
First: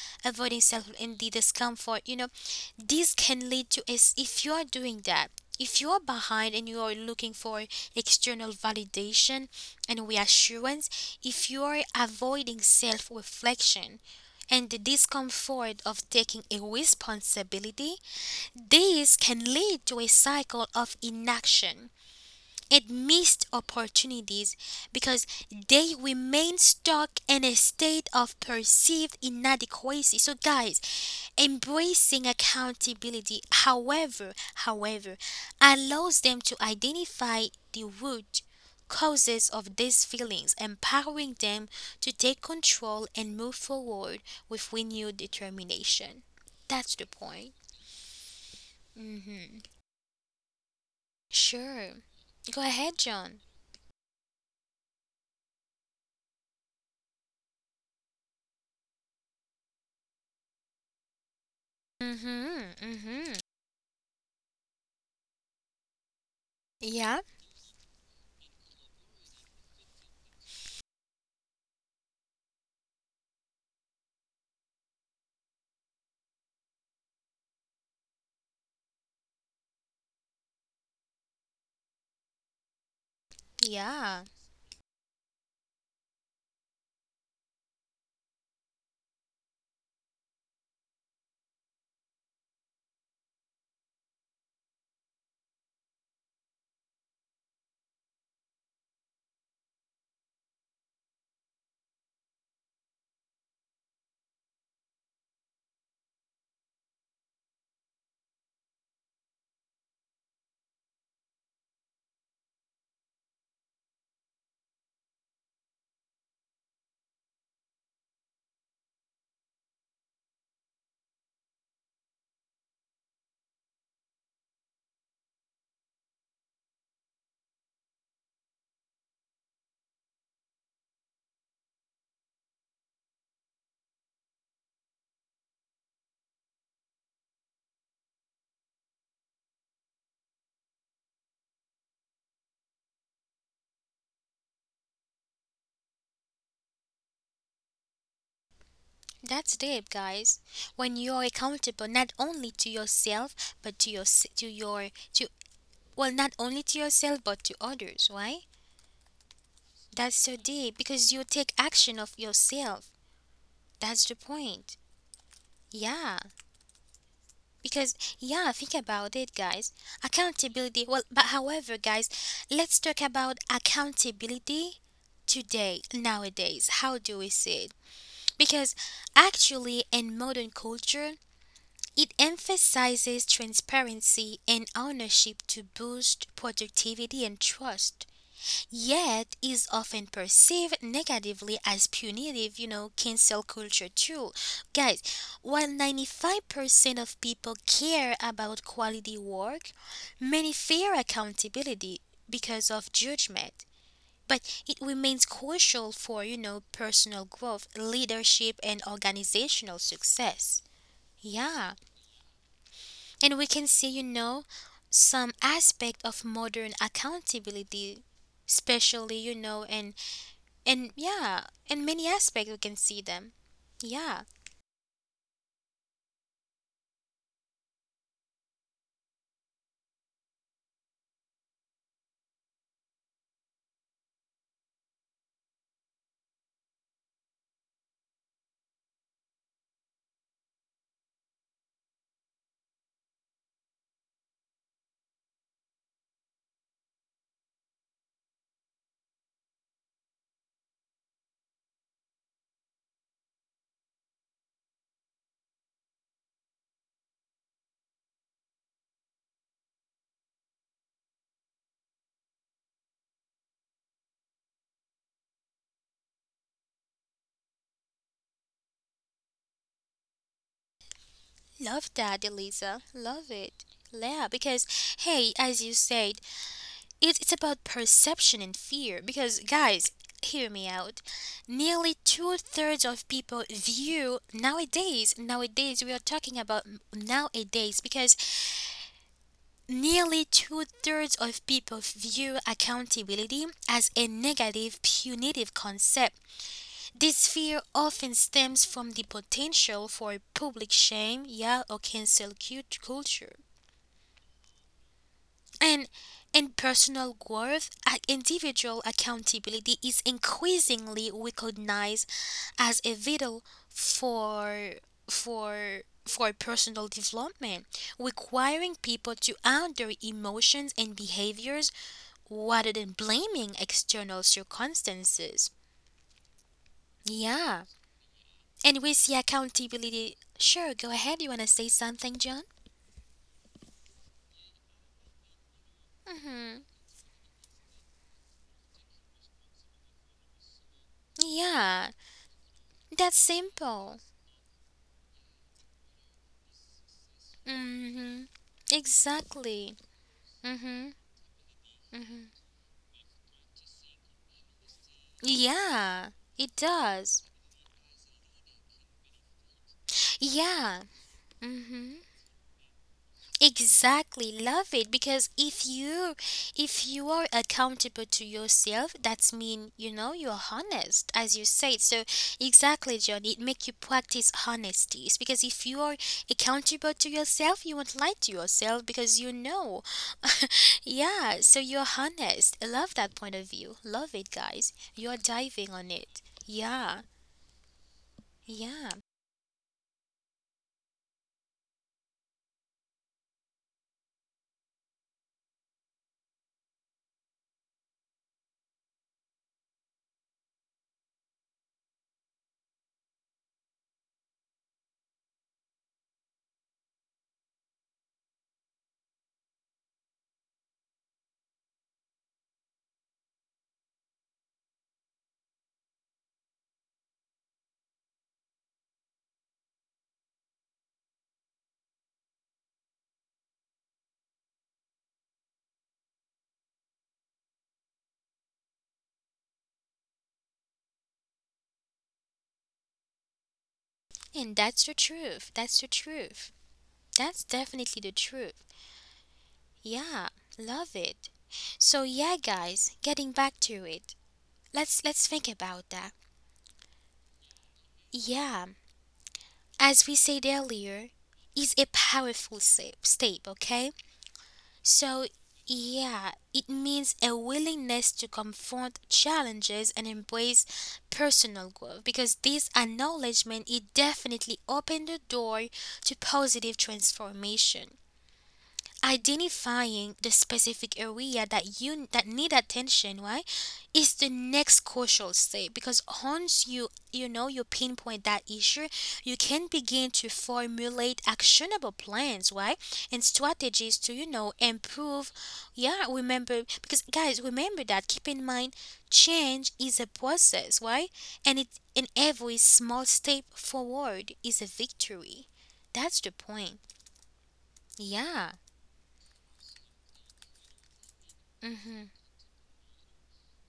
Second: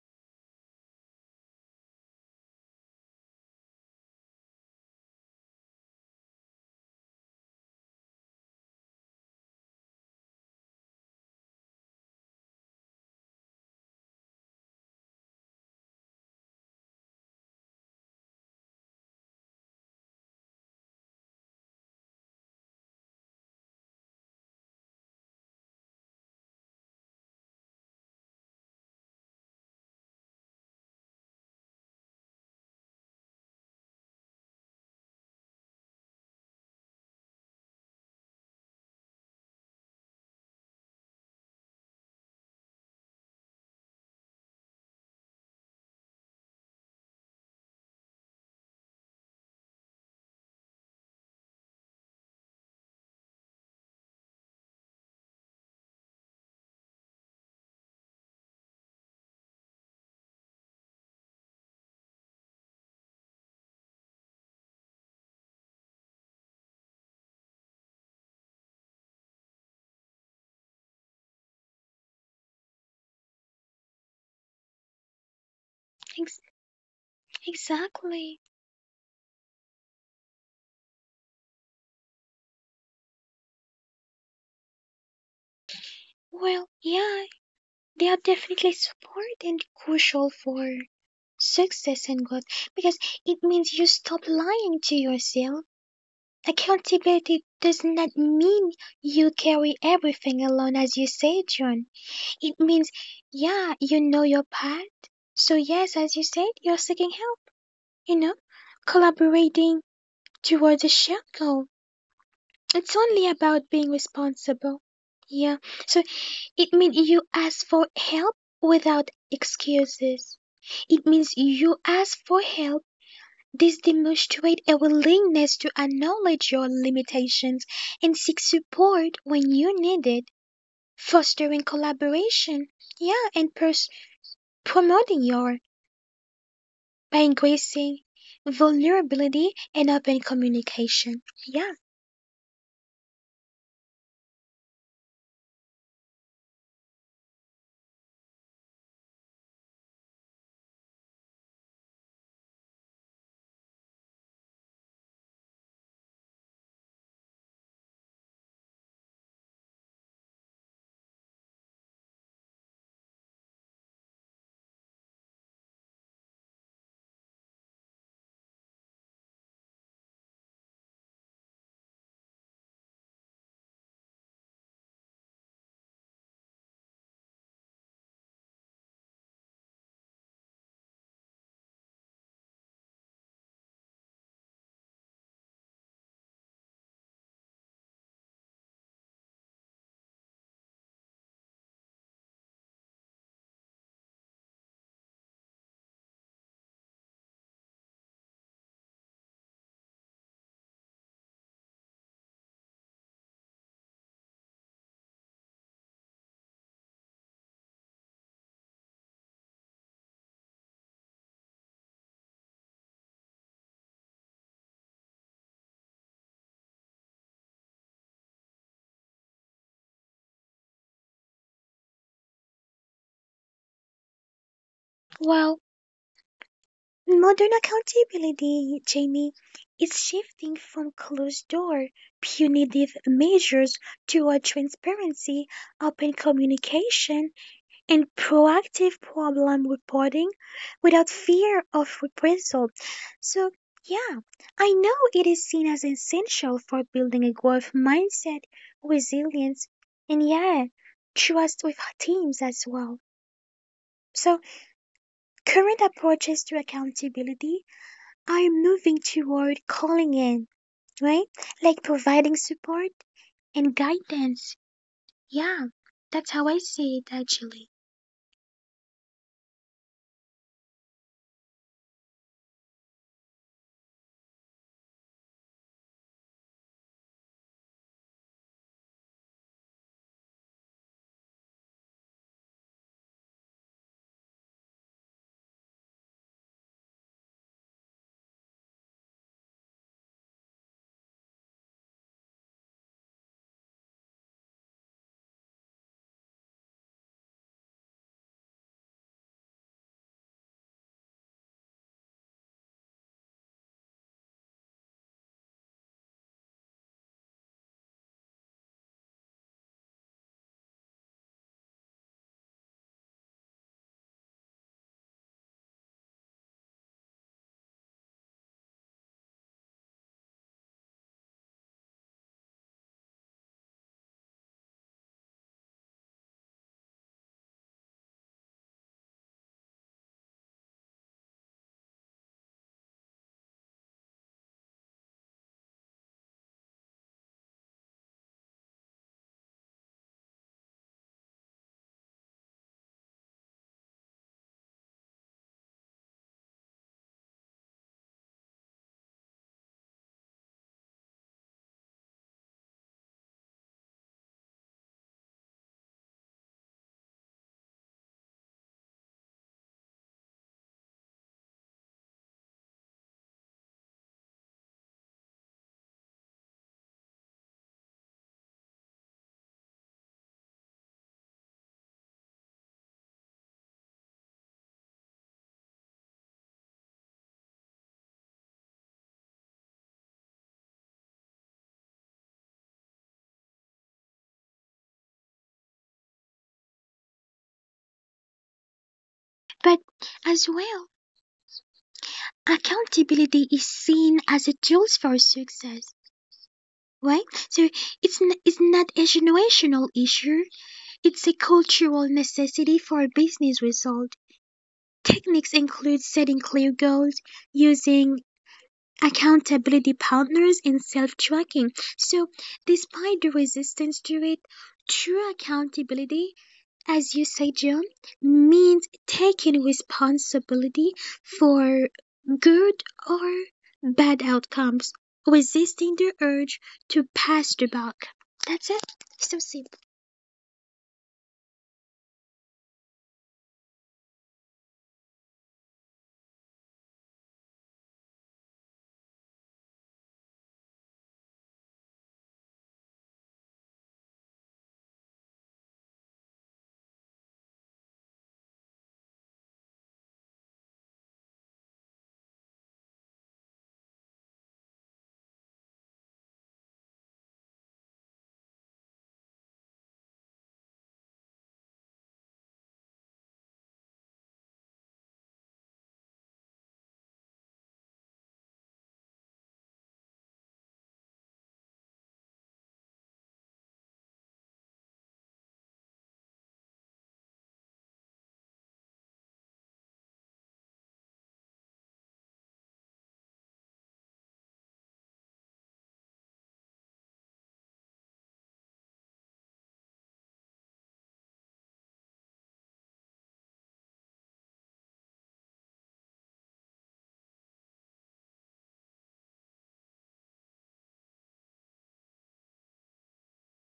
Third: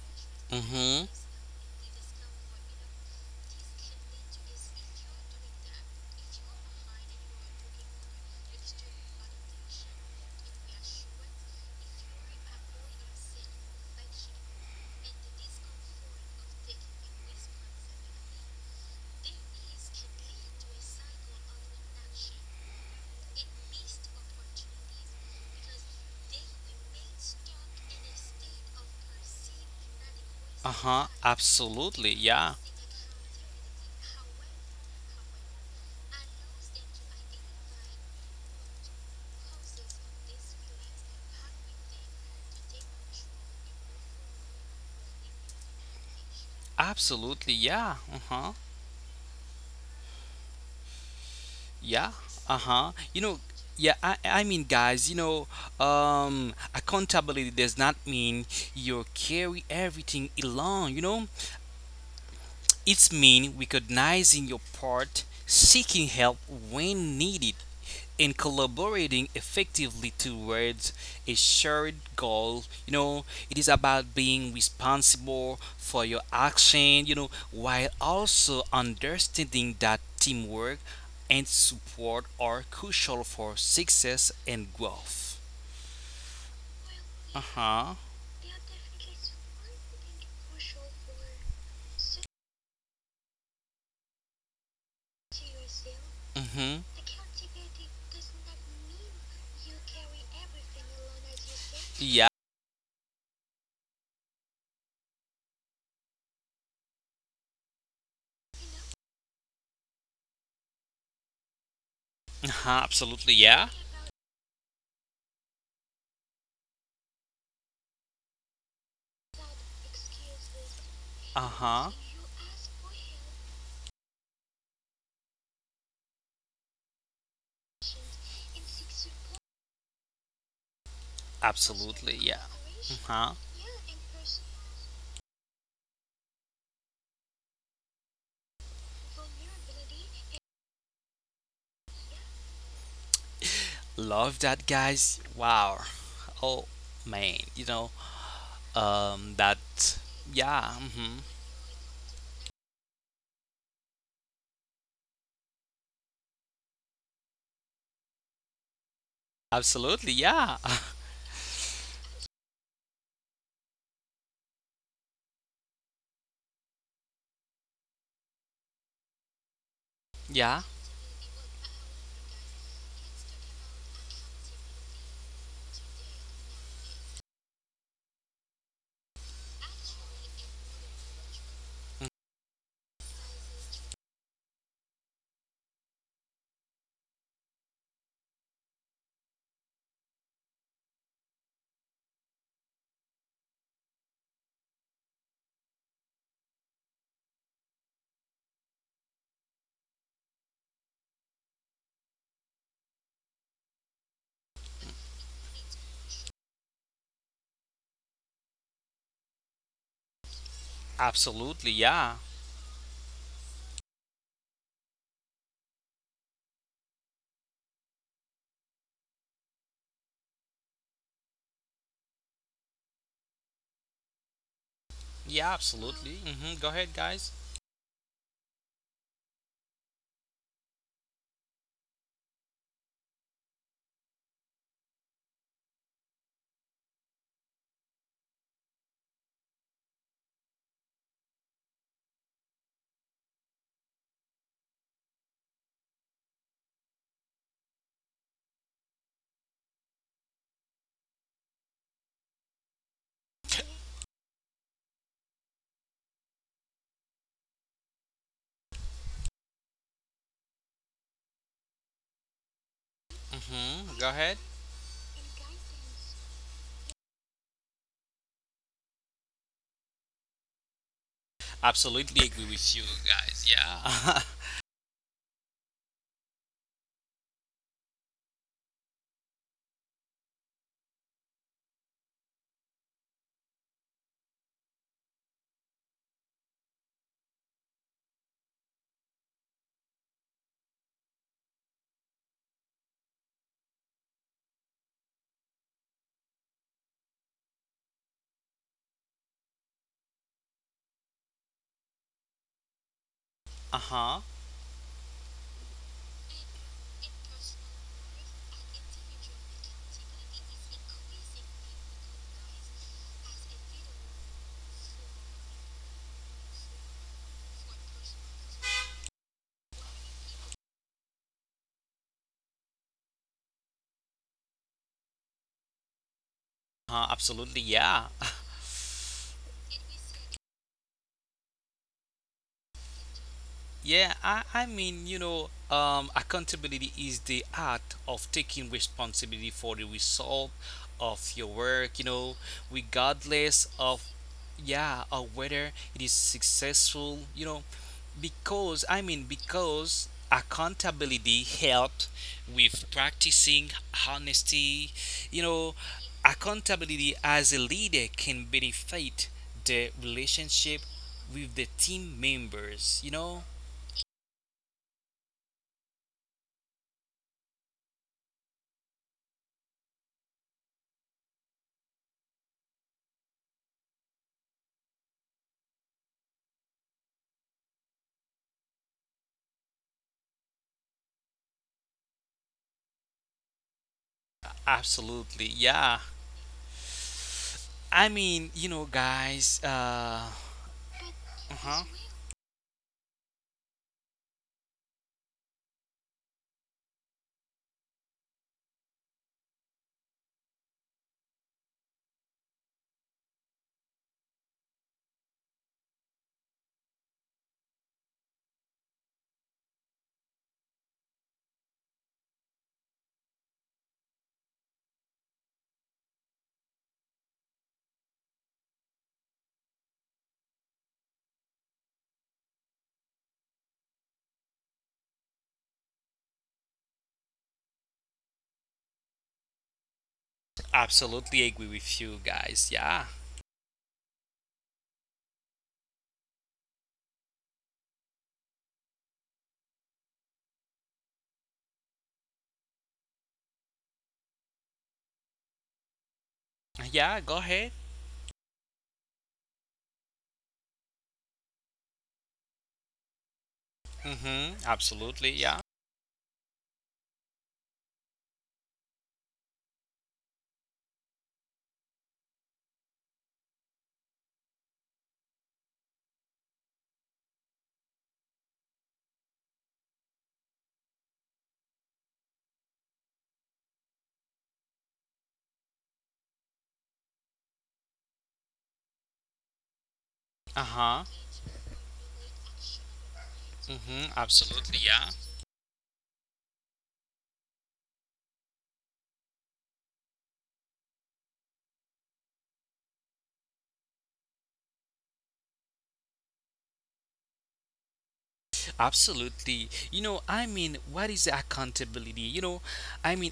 S1: avoiding self
S2: Mm-hmm.
S1: and the discomfort. This can lead to is if you are doing that, if you are behind and you are looking for external validation and reassurance, if you are avoiding self reflection and the discomfort of taking a responsibility, this can lead to a cycle of inaction and missed opportunities because they remain stuck in a state of perceived inadequacy. So guys,
S2: Uh-huh, absolutely.
S1: embracing
S2: Yeah.
S1: accountability, however, allows them to identify the root causes of these feelings, empowering them to take control and move forward with renewed determination. That's the point.
S2: Absolutely. Yeah. Uh-huh.
S1: Mhm. Sure.
S2: Yeah.
S1: Go
S2: Uh-huh.
S1: ahead,
S2: You
S1: John.
S2: know, yeah, I mean guys, you know, accountability does not mean you carry everything alone, you know?
S1: Mhm.
S2: It's
S1: Mhm.
S2: mean recognizing your part, seeking help
S1: Yeah,
S2: when needed, in collaborating effectively towards a shared goal, you know. It is about being responsible for your
S3: Ex-
S2: action, you know, while
S3: exactly.
S2: also understanding that teamwork and support are crucial for
S1: yeah,
S2: success and growth.
S3: Well, yeah,
S2: Uh-huh.
S3: they are definitely support and crucial for success and growth because it means you stop lying to yourself.
S2: Mm-hmm.
S3: Accountability does not mean you carry everything alone, as you say, John.
S2: Yeah.
S3: It means, yeah, you know your part. So, yes, as you said, you're seeking help, you know, collaborating towards a shared goal.
S2: Uh-huh,
S3: It's
S2: absolutely,
S3: only
S2: yeah.
S3: about being responsible. Yeah, so it means you ask for help without excuses. It
S2: Uh
S3: means
S2: huh.
S3: you ask for help. This demonstrates a willingness to acknowledge your limitations and seek support when you need it, fostering
S2: Absolutely. Yeah.
S3: collaboration,
S2: Uh-huh.
S3: yeah, and promoting your by increasing vulnerability and open communication. Yeah,
S2: Love that, guys. Wow. Oh, man. You know,
S1: that's deep,
S2: that,
S1: guys.
S2: yeah.
S1: When
S2: Mm-hmm.
S1: you're accountable not only to yourself but to your s- to your to well, not only to yourself but to others. Why?
S2: Absolutely.
S1: That's so
S2: Yeah.
S1: deep because you take action of yourself. That's the point. Yeah, because yeah, think about it, guys.
S2: Yeah.
S1: Accountability. Well, but however, guys, let's talk about accountability today nowadays. How do we see it? Because actually, in modern culture it emphasizes transparency and ownership to boost productivity and trust, yet is often perceived negatively as punitive, you know, cancel culture too. Guys, while 95% of people care about quality work, many fear accountability because of judgment. But it remains crucial for, you know, personal growth, leadership and organizational success.
S2: Absolutely.
S1: Yeah.
S2: Yeah.
S1: And we can see, you know, some aspect of modern accountability, especially, you know, and yeah, in many aspects we can see them. Yeah,
S2: Yeah,
S3: well,
S2: absolutely. Mm-hmm. Go ahead, guys.
S3: modern accountability, Jamie, is shifting from closed door punitive measures toward transparency, open communication, and proactive problem reporting without fear of reprisal. So, yeah, I know it is seen as essential for building a growth mindset, resilience, and yeah, trust with teams as well. So, current approaches to accountability are moving toward calling in, right? Like providing support and
S2: Mm-hmm. Go
S3: guidance.
S2: ahead.
S3: Yeah, that's how I see it actually.
S1: love that,
S2: Absolutely
S1: Eliza.
S2: agree with you,
S1: Love it.
S2: guys.
S1: Yeah,
S2: Yeah.
S1: because hey, as you said, it's about perception and fear. Because guys, hear me out. Nearly two-thirds of people view nowadays. Nowadays, we are talking about nowadays because nearly two-thirds of people view accountability as a negative, punitive concept. This fear often stems from the potential for public shame, yeah, or culture.
S2: Uh-huh.
S1: And in personal growth, individual accountability is increasingly recognized as a vital for personal development, requiring people to own their emotions and behaviors rather than blaming external circumstances.
S2: Uh-huh.
S1: Yeah.
S2: Absolutely. Yeah.
S1: And we see accountability. Sure, go ahead. You want to say something, John?
S2: Yeah, I mean, you know,
S1: Hmm.
S2: accountability is the act of taking responsibility for the result of your
S1: Yeah.
S2: work, you know,
S1: That's
S2: regardless
S1: simple.
S2: of, yeah, of whether it is successful, you know,
S1: Hmm.
S2: because, I mean,
S1: Exactly.
S2: because
S1: Hmm.
S2: accountability helps
S1: Hmm.
S2: with practicing honesty, you know,
S1: Yeah. It does.
S2: accountability as a leader can benefit the
S1: Yeah.
S2: relationship with the
S1: Hmm.
S2: team members, you know.
S1: Exactly, love it because if you are accountable to yourself, that's mean you know you're honest, as you said. So exactly, John, it make you practice honesty. It's because if you are accountable to yourself, you won't lie to yourself because you know. yeah, so you're honest. I love that point of view. Love it, guys. You're
S2: Absolutely.
S1: diving on
S2: Yeah.
S1: it. Yeah,
S2: I mean, you
S1: yeah,
S2: know, guys,
S3: But as well,
S2: uh-huh.
S3: accountability is seen as a tool for success, right? So it's not a generational issue; it's a cultural necessity for business result. Techniques include setting clear goals, using accountability partners, and self-tracking. So, despite the resistance to it, true accountability, as you say, John, means taking responsibility for good or bad outcomes, resisting the urge to pass the buck. That's it. So simple.
S2: Absolutely agree with you guys. Yeah.
S1: and that's the truth. That's the truth. That's definitely the truth. Yeah, love it. So yeah, guys, getting back to it. Let's think about that.
S2: Yeah, go ahead.
S1: Yeah, as we said earlier, is a powerful step, okay?
S2: Mhm.
S1: So
S2: Absolutely. Yeah.
S1: yeah, it means a willingness to confront challenges and embrace personal growth because this acknowledgement it definitely opened the door to positive transformation. Identifying the specific area that you that need attention, right, is the next crucial step because once you you know you pinpoint that issue, you can begin to formulate
S2: Uh-huh.
S1: actionable plans, right, and strategies to, you
S2: Mhm.
S1: know,
S2: Absolutely.
S1: improve.
S2: Yeah.
S1: Yeah, remember because guys remember that, keep in mind, change is a process, right, and it in every small step forward is a victory. That's the point. Yeah.
S2: Absolutely. You know, I mean, what is
S1: Mhm.
S2: accountability? You know, I mean,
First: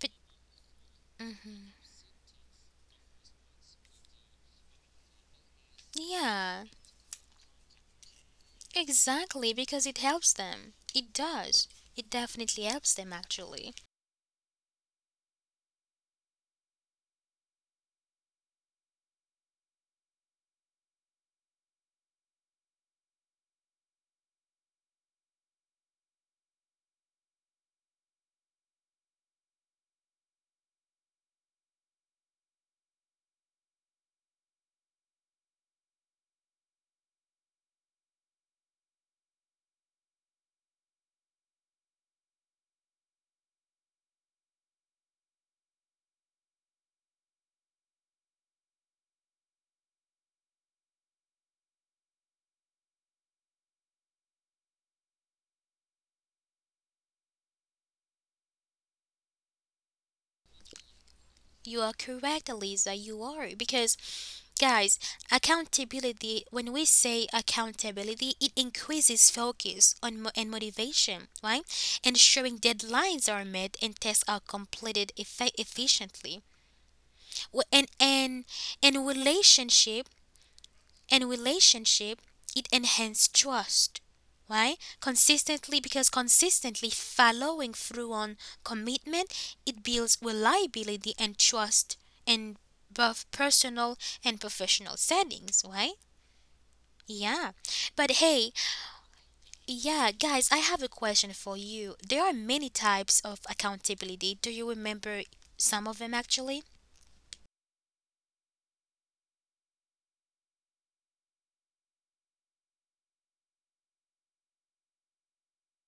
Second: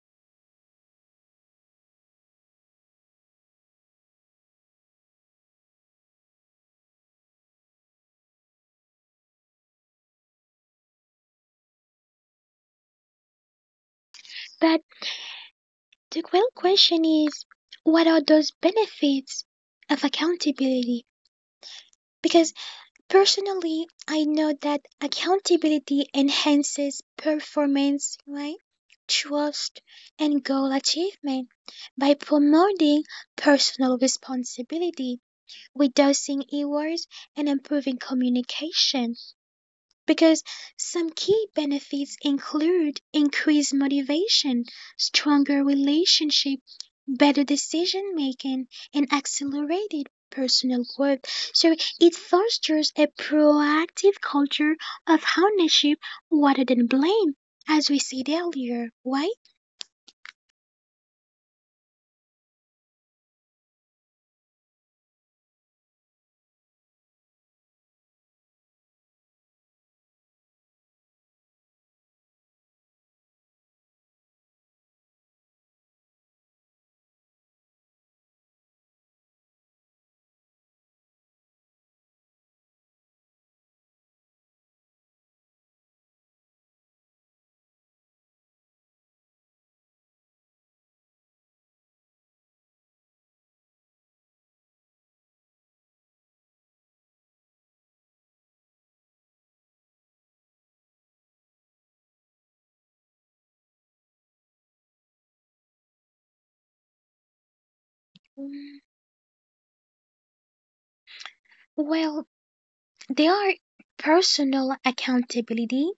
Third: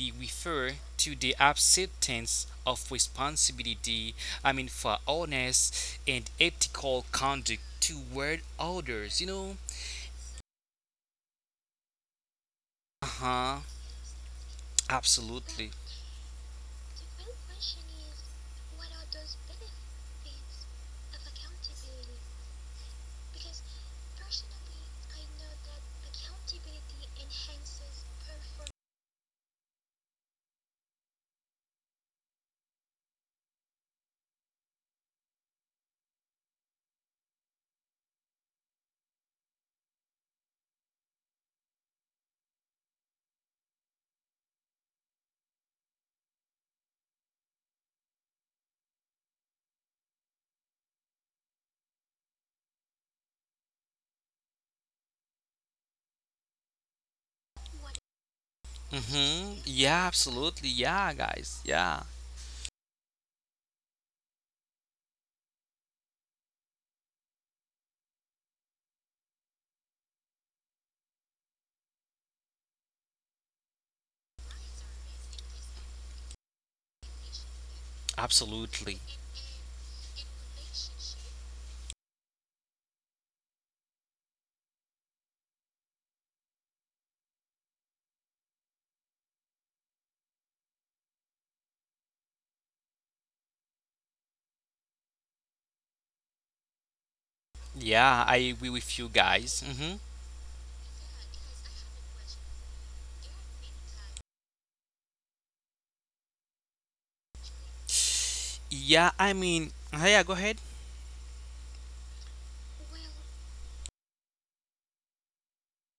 S1: But
S2: refer to the acceptance of responsibility, I mean, for honest and
S1: yeah,
S2: ethical conduct toward others, you
S1: exactly,
S2: know?
S1: because it helps them. It does. It definitely helps them,
S2: Uh-huh.
S1: actually.
S3: But
S2: Absolutely.
S3: the real question is, what are those benefits of accountability? Because personally, I know that accountability enhances performance, right? Trust and goal achievement by promoting personal responsibility, reducing errors, and improving communication, because some key benefits include increased motivation, stronger relationship, better decision making, and accelerated personal growth. So it fosters a proactive culture of ownership rather than blame, as we said earlier, right?
S2: Mm-hmm. Yeah, absolutely. Yeah, guys.
S1: You
S2: Yeah.
S1: are correct, Elisa, you are. Because, guys, accountability, when we say accountability, it increases focus on mo- and motivation, right? Ensuring deadlines are met and tests are completed efficiently. W- And, and,
S2: Absolutely.
S1: and relationship, it enhances trust. Why? Consistently, because consistently following through on commitment, it builds reliability and trust in both personal and professional settings. Why? Yeah. But
S2: Yeah, I
S1: hey,
S2: agree with you guys. Mm-hmm.
S1: yeah guys, I have a question for you. There are many types of accountability. Do you remember some of them, actually?
S2: Yeah, I mean, yeah, go ahead.
S3: Well, there are personal accountability,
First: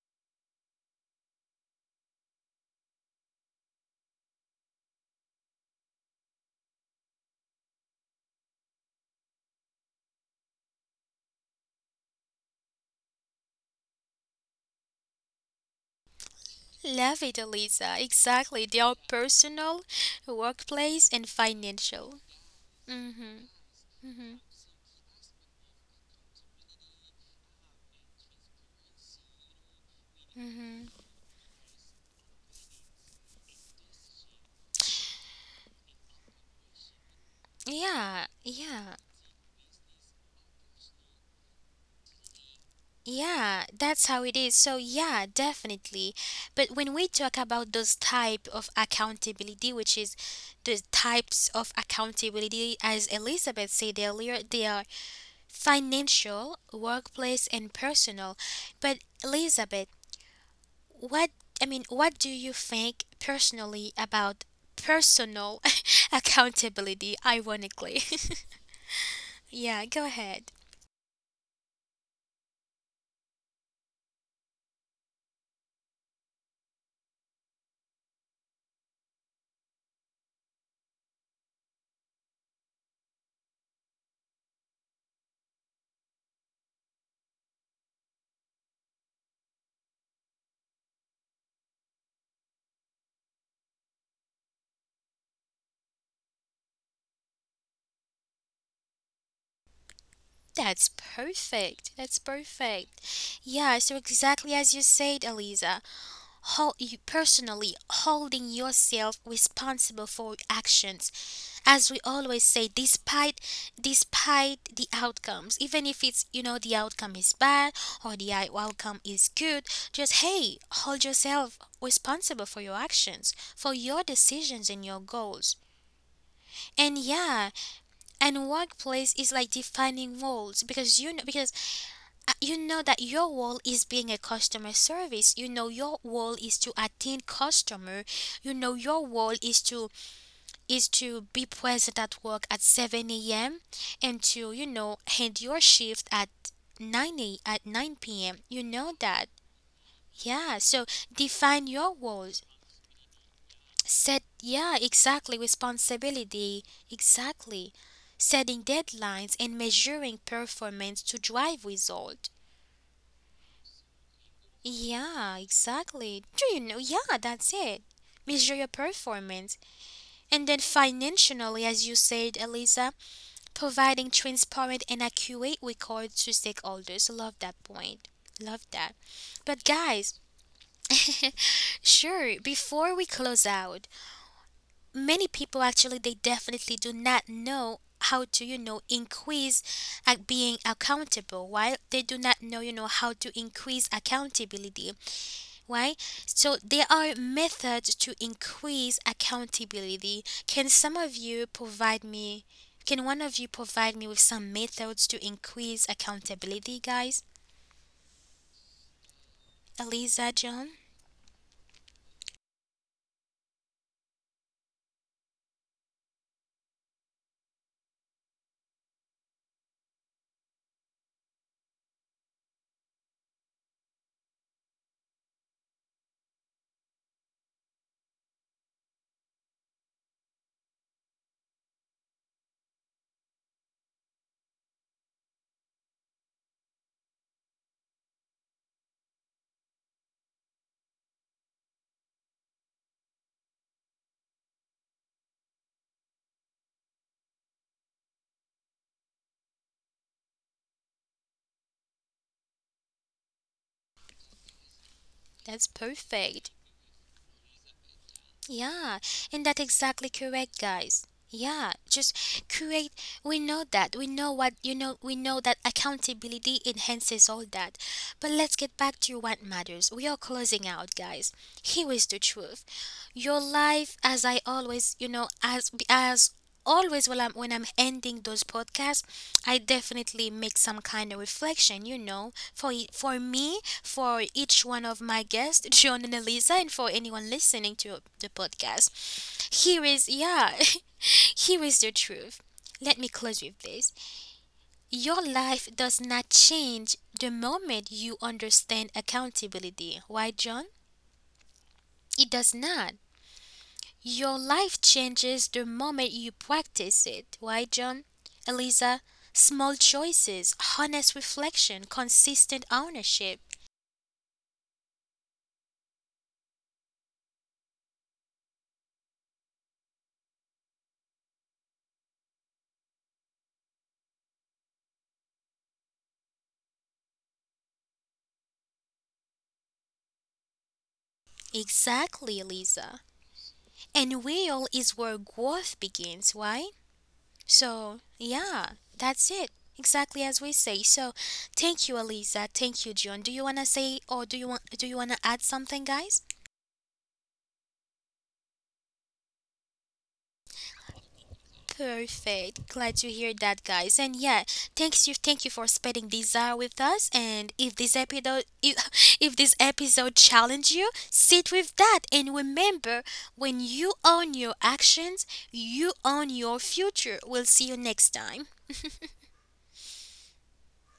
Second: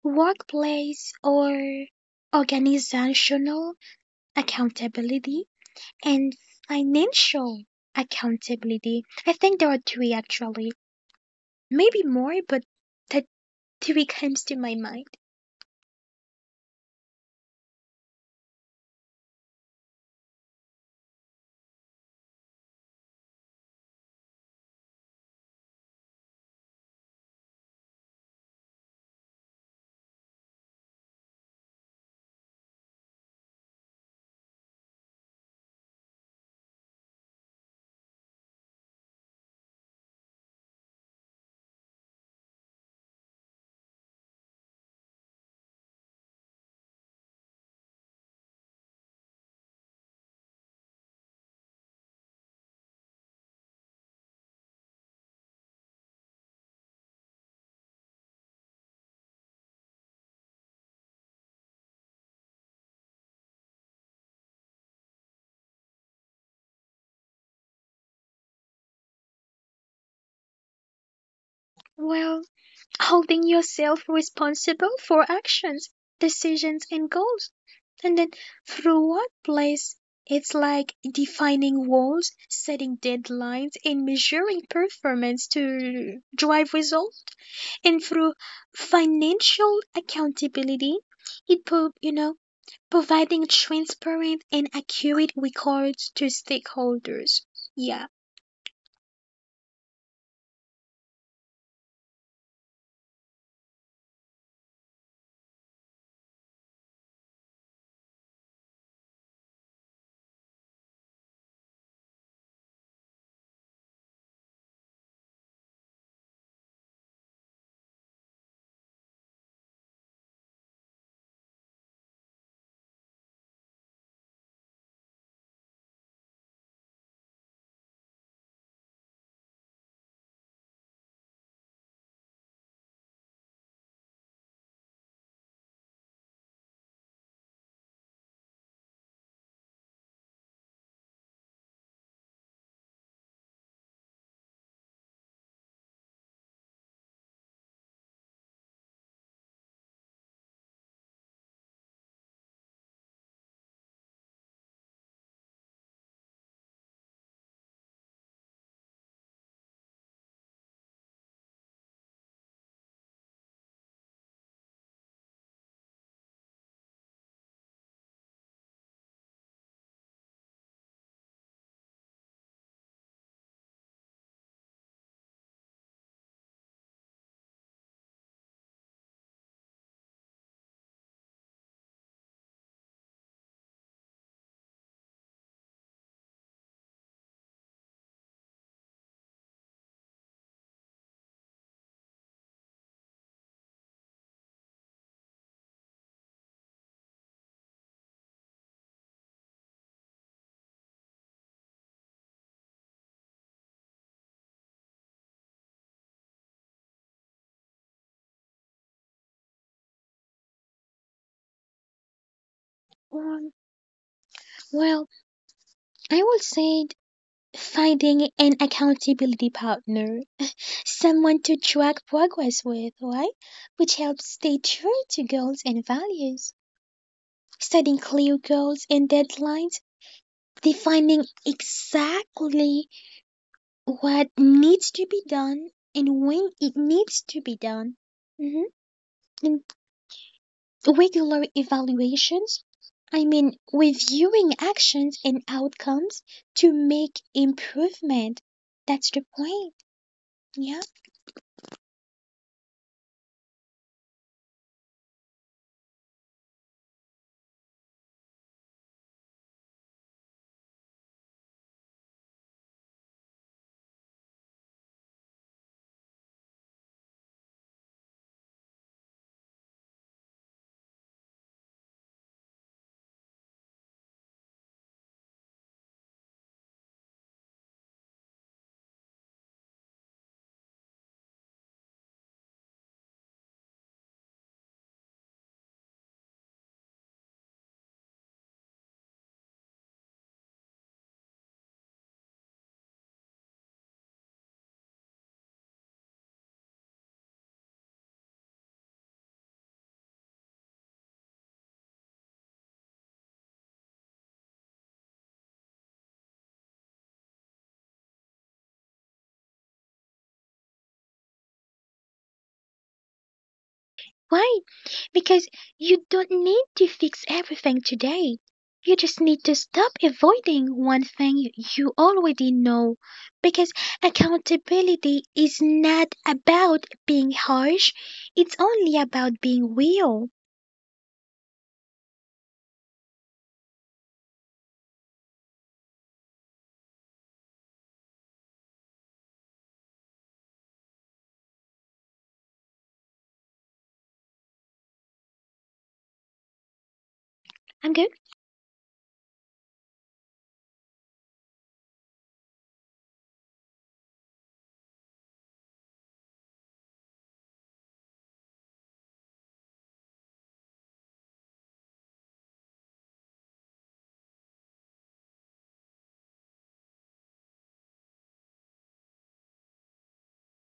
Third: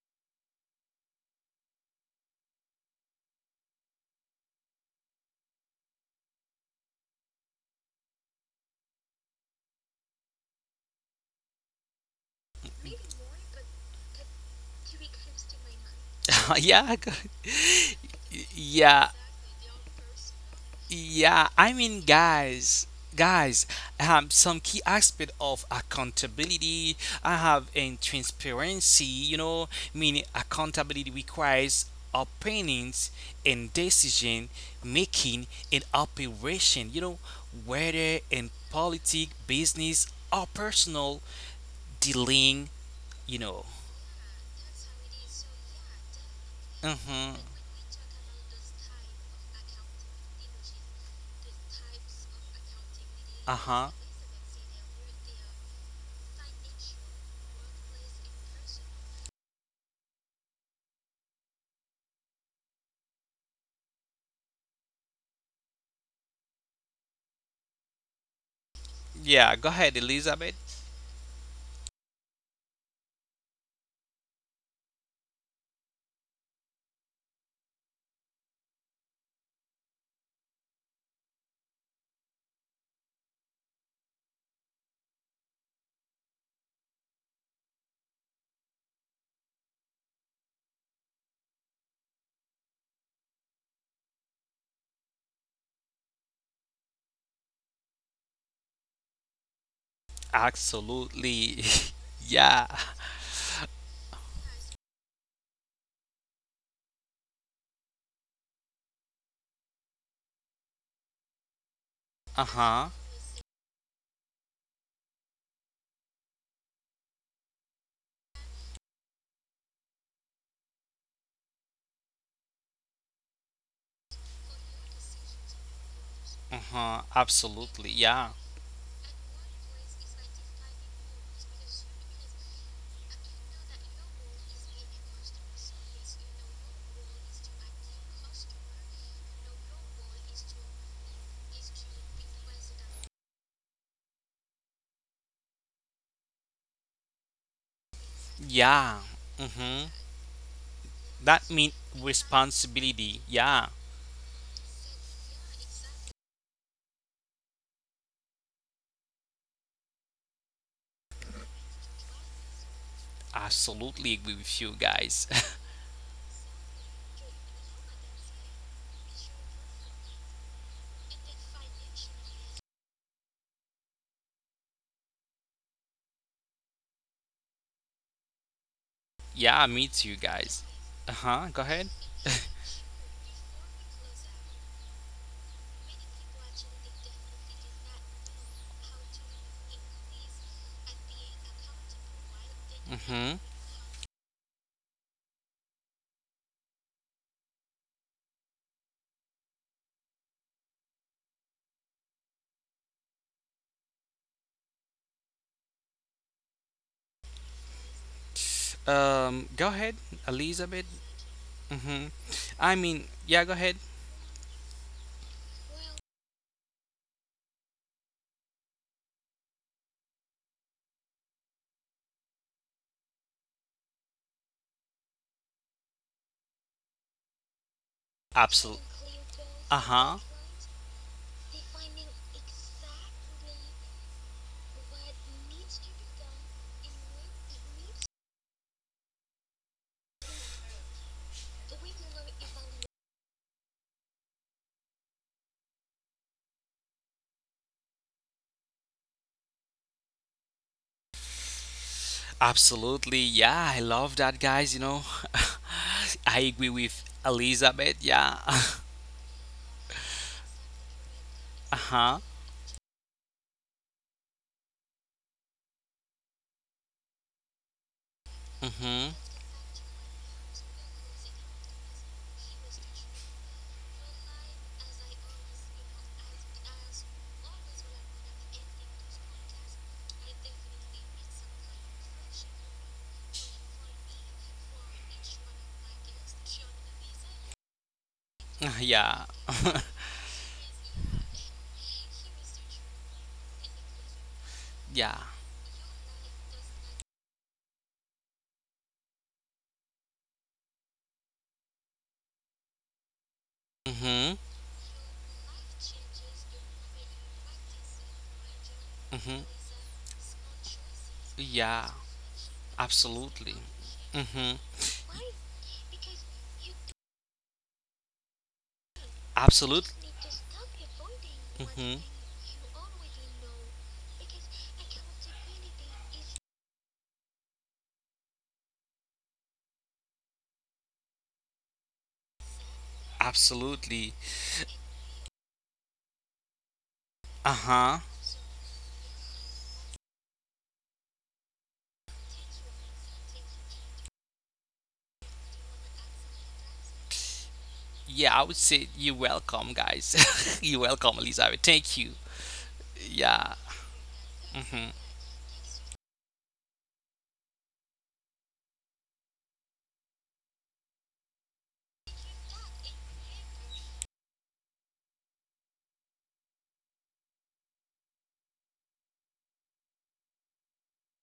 S3: workplace or organizational accountability, and financial accountability. I think there are three actually, maybe more, but that three comes to my mind.
S2: Yeah, go
S1: Love it, Elisa, exactly. They are
S2: yeah.
S1: personal, workplace and
S2: Yeah, I mean,
S1: financial.
S2: guys,
S1: Mhm.
S2: guys,
S1: Mhm.
S2: some key aspect of accountability I have in transparency. You know, meaning
S1: Mhm.
S2: accountability requires opinions and decision making in operation. You know, whether
S1: Yeah.
S2: in
S1: Yeah.
S2: politics, business, or personal dealing, you
S1: Yeah,
S2: know.
S1: that's how it is. So yeah, definitely. But when we talk
S2: Mm-hmm.
S1: about those type of accountability, which is the types of accountability as Elizabeth
S2: Uh-huh.
S1: said earlier, they are financial, workplace and personal. But Elizabeth, what, I mean, what do you think personally about personal accountability, ironically?
S2: Yeah, go
S1: yeah,
S2: ahead,
S1: go ahead.
S2: Elizabeth.
S3: Well, holding yourself responsible for actions, decisions, and goals. And then through workplace, it's like defining goals, setting deadlines, and measuring performance to drive results. And through financial accountability, you know, providing transparent and accurate records to stakeholders. Yeah.
S1: That's
S2: Absolutely.
S1: perfect. That's
S2: Yeah.
S1: perfect. Yeah, so exactly as you said, Eliza, hold you personally holding yourself responsible for actions. As we always say,
S2: Uh-huh.
S1: despite despite the outcomes, even if it's, you know, the outcome is bad or outcome is good, just hey, hold yourself responsible for your actions, for your decisions and your goals. And
S2: Uh-huh.
S1: yeah,
S2: Absolutely. Yeah.
S1: and workplace is like defining roles because you know that your role is being a customer service, you know your role is to attend customer, you know your role is to be present at work at 7 a.m. and to, you know, end your shift at 9 p.m., you
S2: Yeah.
S1: know that.
S2: Mm-hmm.
S1: Yeah, so
S2: That
S1: define
S2: means
S1: your roles.
S2: responsibility. Yeah.
S1: Set, yeah exactly, responsibility. Exactly, setting deadlines and measuring performance to drive result.
S2: Absolutely agree with you guys.
S1: Yeah, exactly. Do you know? Yeah, that's it. Measure your performance. And then financially, as you said, Elisa, providing transparent and accurate records to stakeholders. Love that point. Love that.
S2: Yeah,
S1: But
S2: me too,
S1: guys,
S2: guys. Uh huh. Go ahead.
S1: sure, before we close out, many people actually they definitely do not know how to, you know, increase at being accountable, while they do not know, you know, how
S2: Mm
S1: to increase accountability. Why? So there are methods to increase accountability. Can some of you provide me, can one of you provide me with some methods to increase accountability, guys?
S2: hmm. Go ahead,
S1: Eliza? John?
S2: Elizabeth. Mm hmm. I mean, yeah,
S3: Um,
S2: go ahead.
S3: well, I would say finding an accountability partner, someone to track progress with, right? Which helps stay true to goals and values. Setting clear
S2: Absolutely.
S3: goals and
S2: Uh
S3: deadlines,
S2: huh.
S3: defining exactly what needs to be done and when it needs to be done. Mhm. Regular evaluations, I mean reviewing actions and outcomes to make improvement. That's the point. Yeah.
S2: Absolutely. Yeah, I love that, guys. You know,
S1: That's
S2: I
S1: perfect.
S2: agree with Elizabeth. Yeah.
S1: Yeah, and that's exactly correct, guys.
S2: Uh
S1: Yeah,
S2: huh.
S1: just create. We know that. We know what you know. We know that accountability enhances all that. But let's get back
S2: Mhm.
S1: to what matters. We are closing out, guys. Here is the truth. Your life, as I always, you know, as always when I'm ending those podcasts, I definitely make some kind of reflection, you know, for me, for each one of my guests, John and Elisa, and for anyone listening to the podcast.
S2: Yeah.
S1: Here is, yeah, here is the truth. Let me close with this.
S2: Yeah.
S1: Your life does not change the moment you understand accountability. Why, John? It does not.
S2: Mhm.
S1: Your life changes the moment you practice it. Why, John? Eliza,
S2: Mhm.
S1: small choices, honest
S2: Yeah.
S1: reflection, consistent ownership.
S2: Absolutely. Mhm.
S3: Right, because you don't need to fix everything today. You just need to
S2: Absolutely.
S3: stop avoiding one thing you
S2: Mhm.
S3: already know. Because accountability is not about being harsh, it's only about being real.
S1: Exactly, Eliza.
S2: Absolutely.
S1: And will is where growth begins, right?
S2: Uh huh.
S1: So, yeah, that's it. Exactly as we say. So, thank you, Eliza. Thank you, John. Do you wanna say, or do you want, do you wanna add something, guys?
S3: I'm good.
S2: Yeah, I would say you're welcome, guys. You're welcome, Elizabeth. Thank you.
S1: Perfect. Glad to hear
S2: Yeah.
S1: that, guys. And yeah,
S2: Mhm.
S1: thanks you, thank you for spending this hour with us. And if this episode, if, if this episode challenged you, sit with that and remember, when you own your actions, you own your future. We'll see you next time.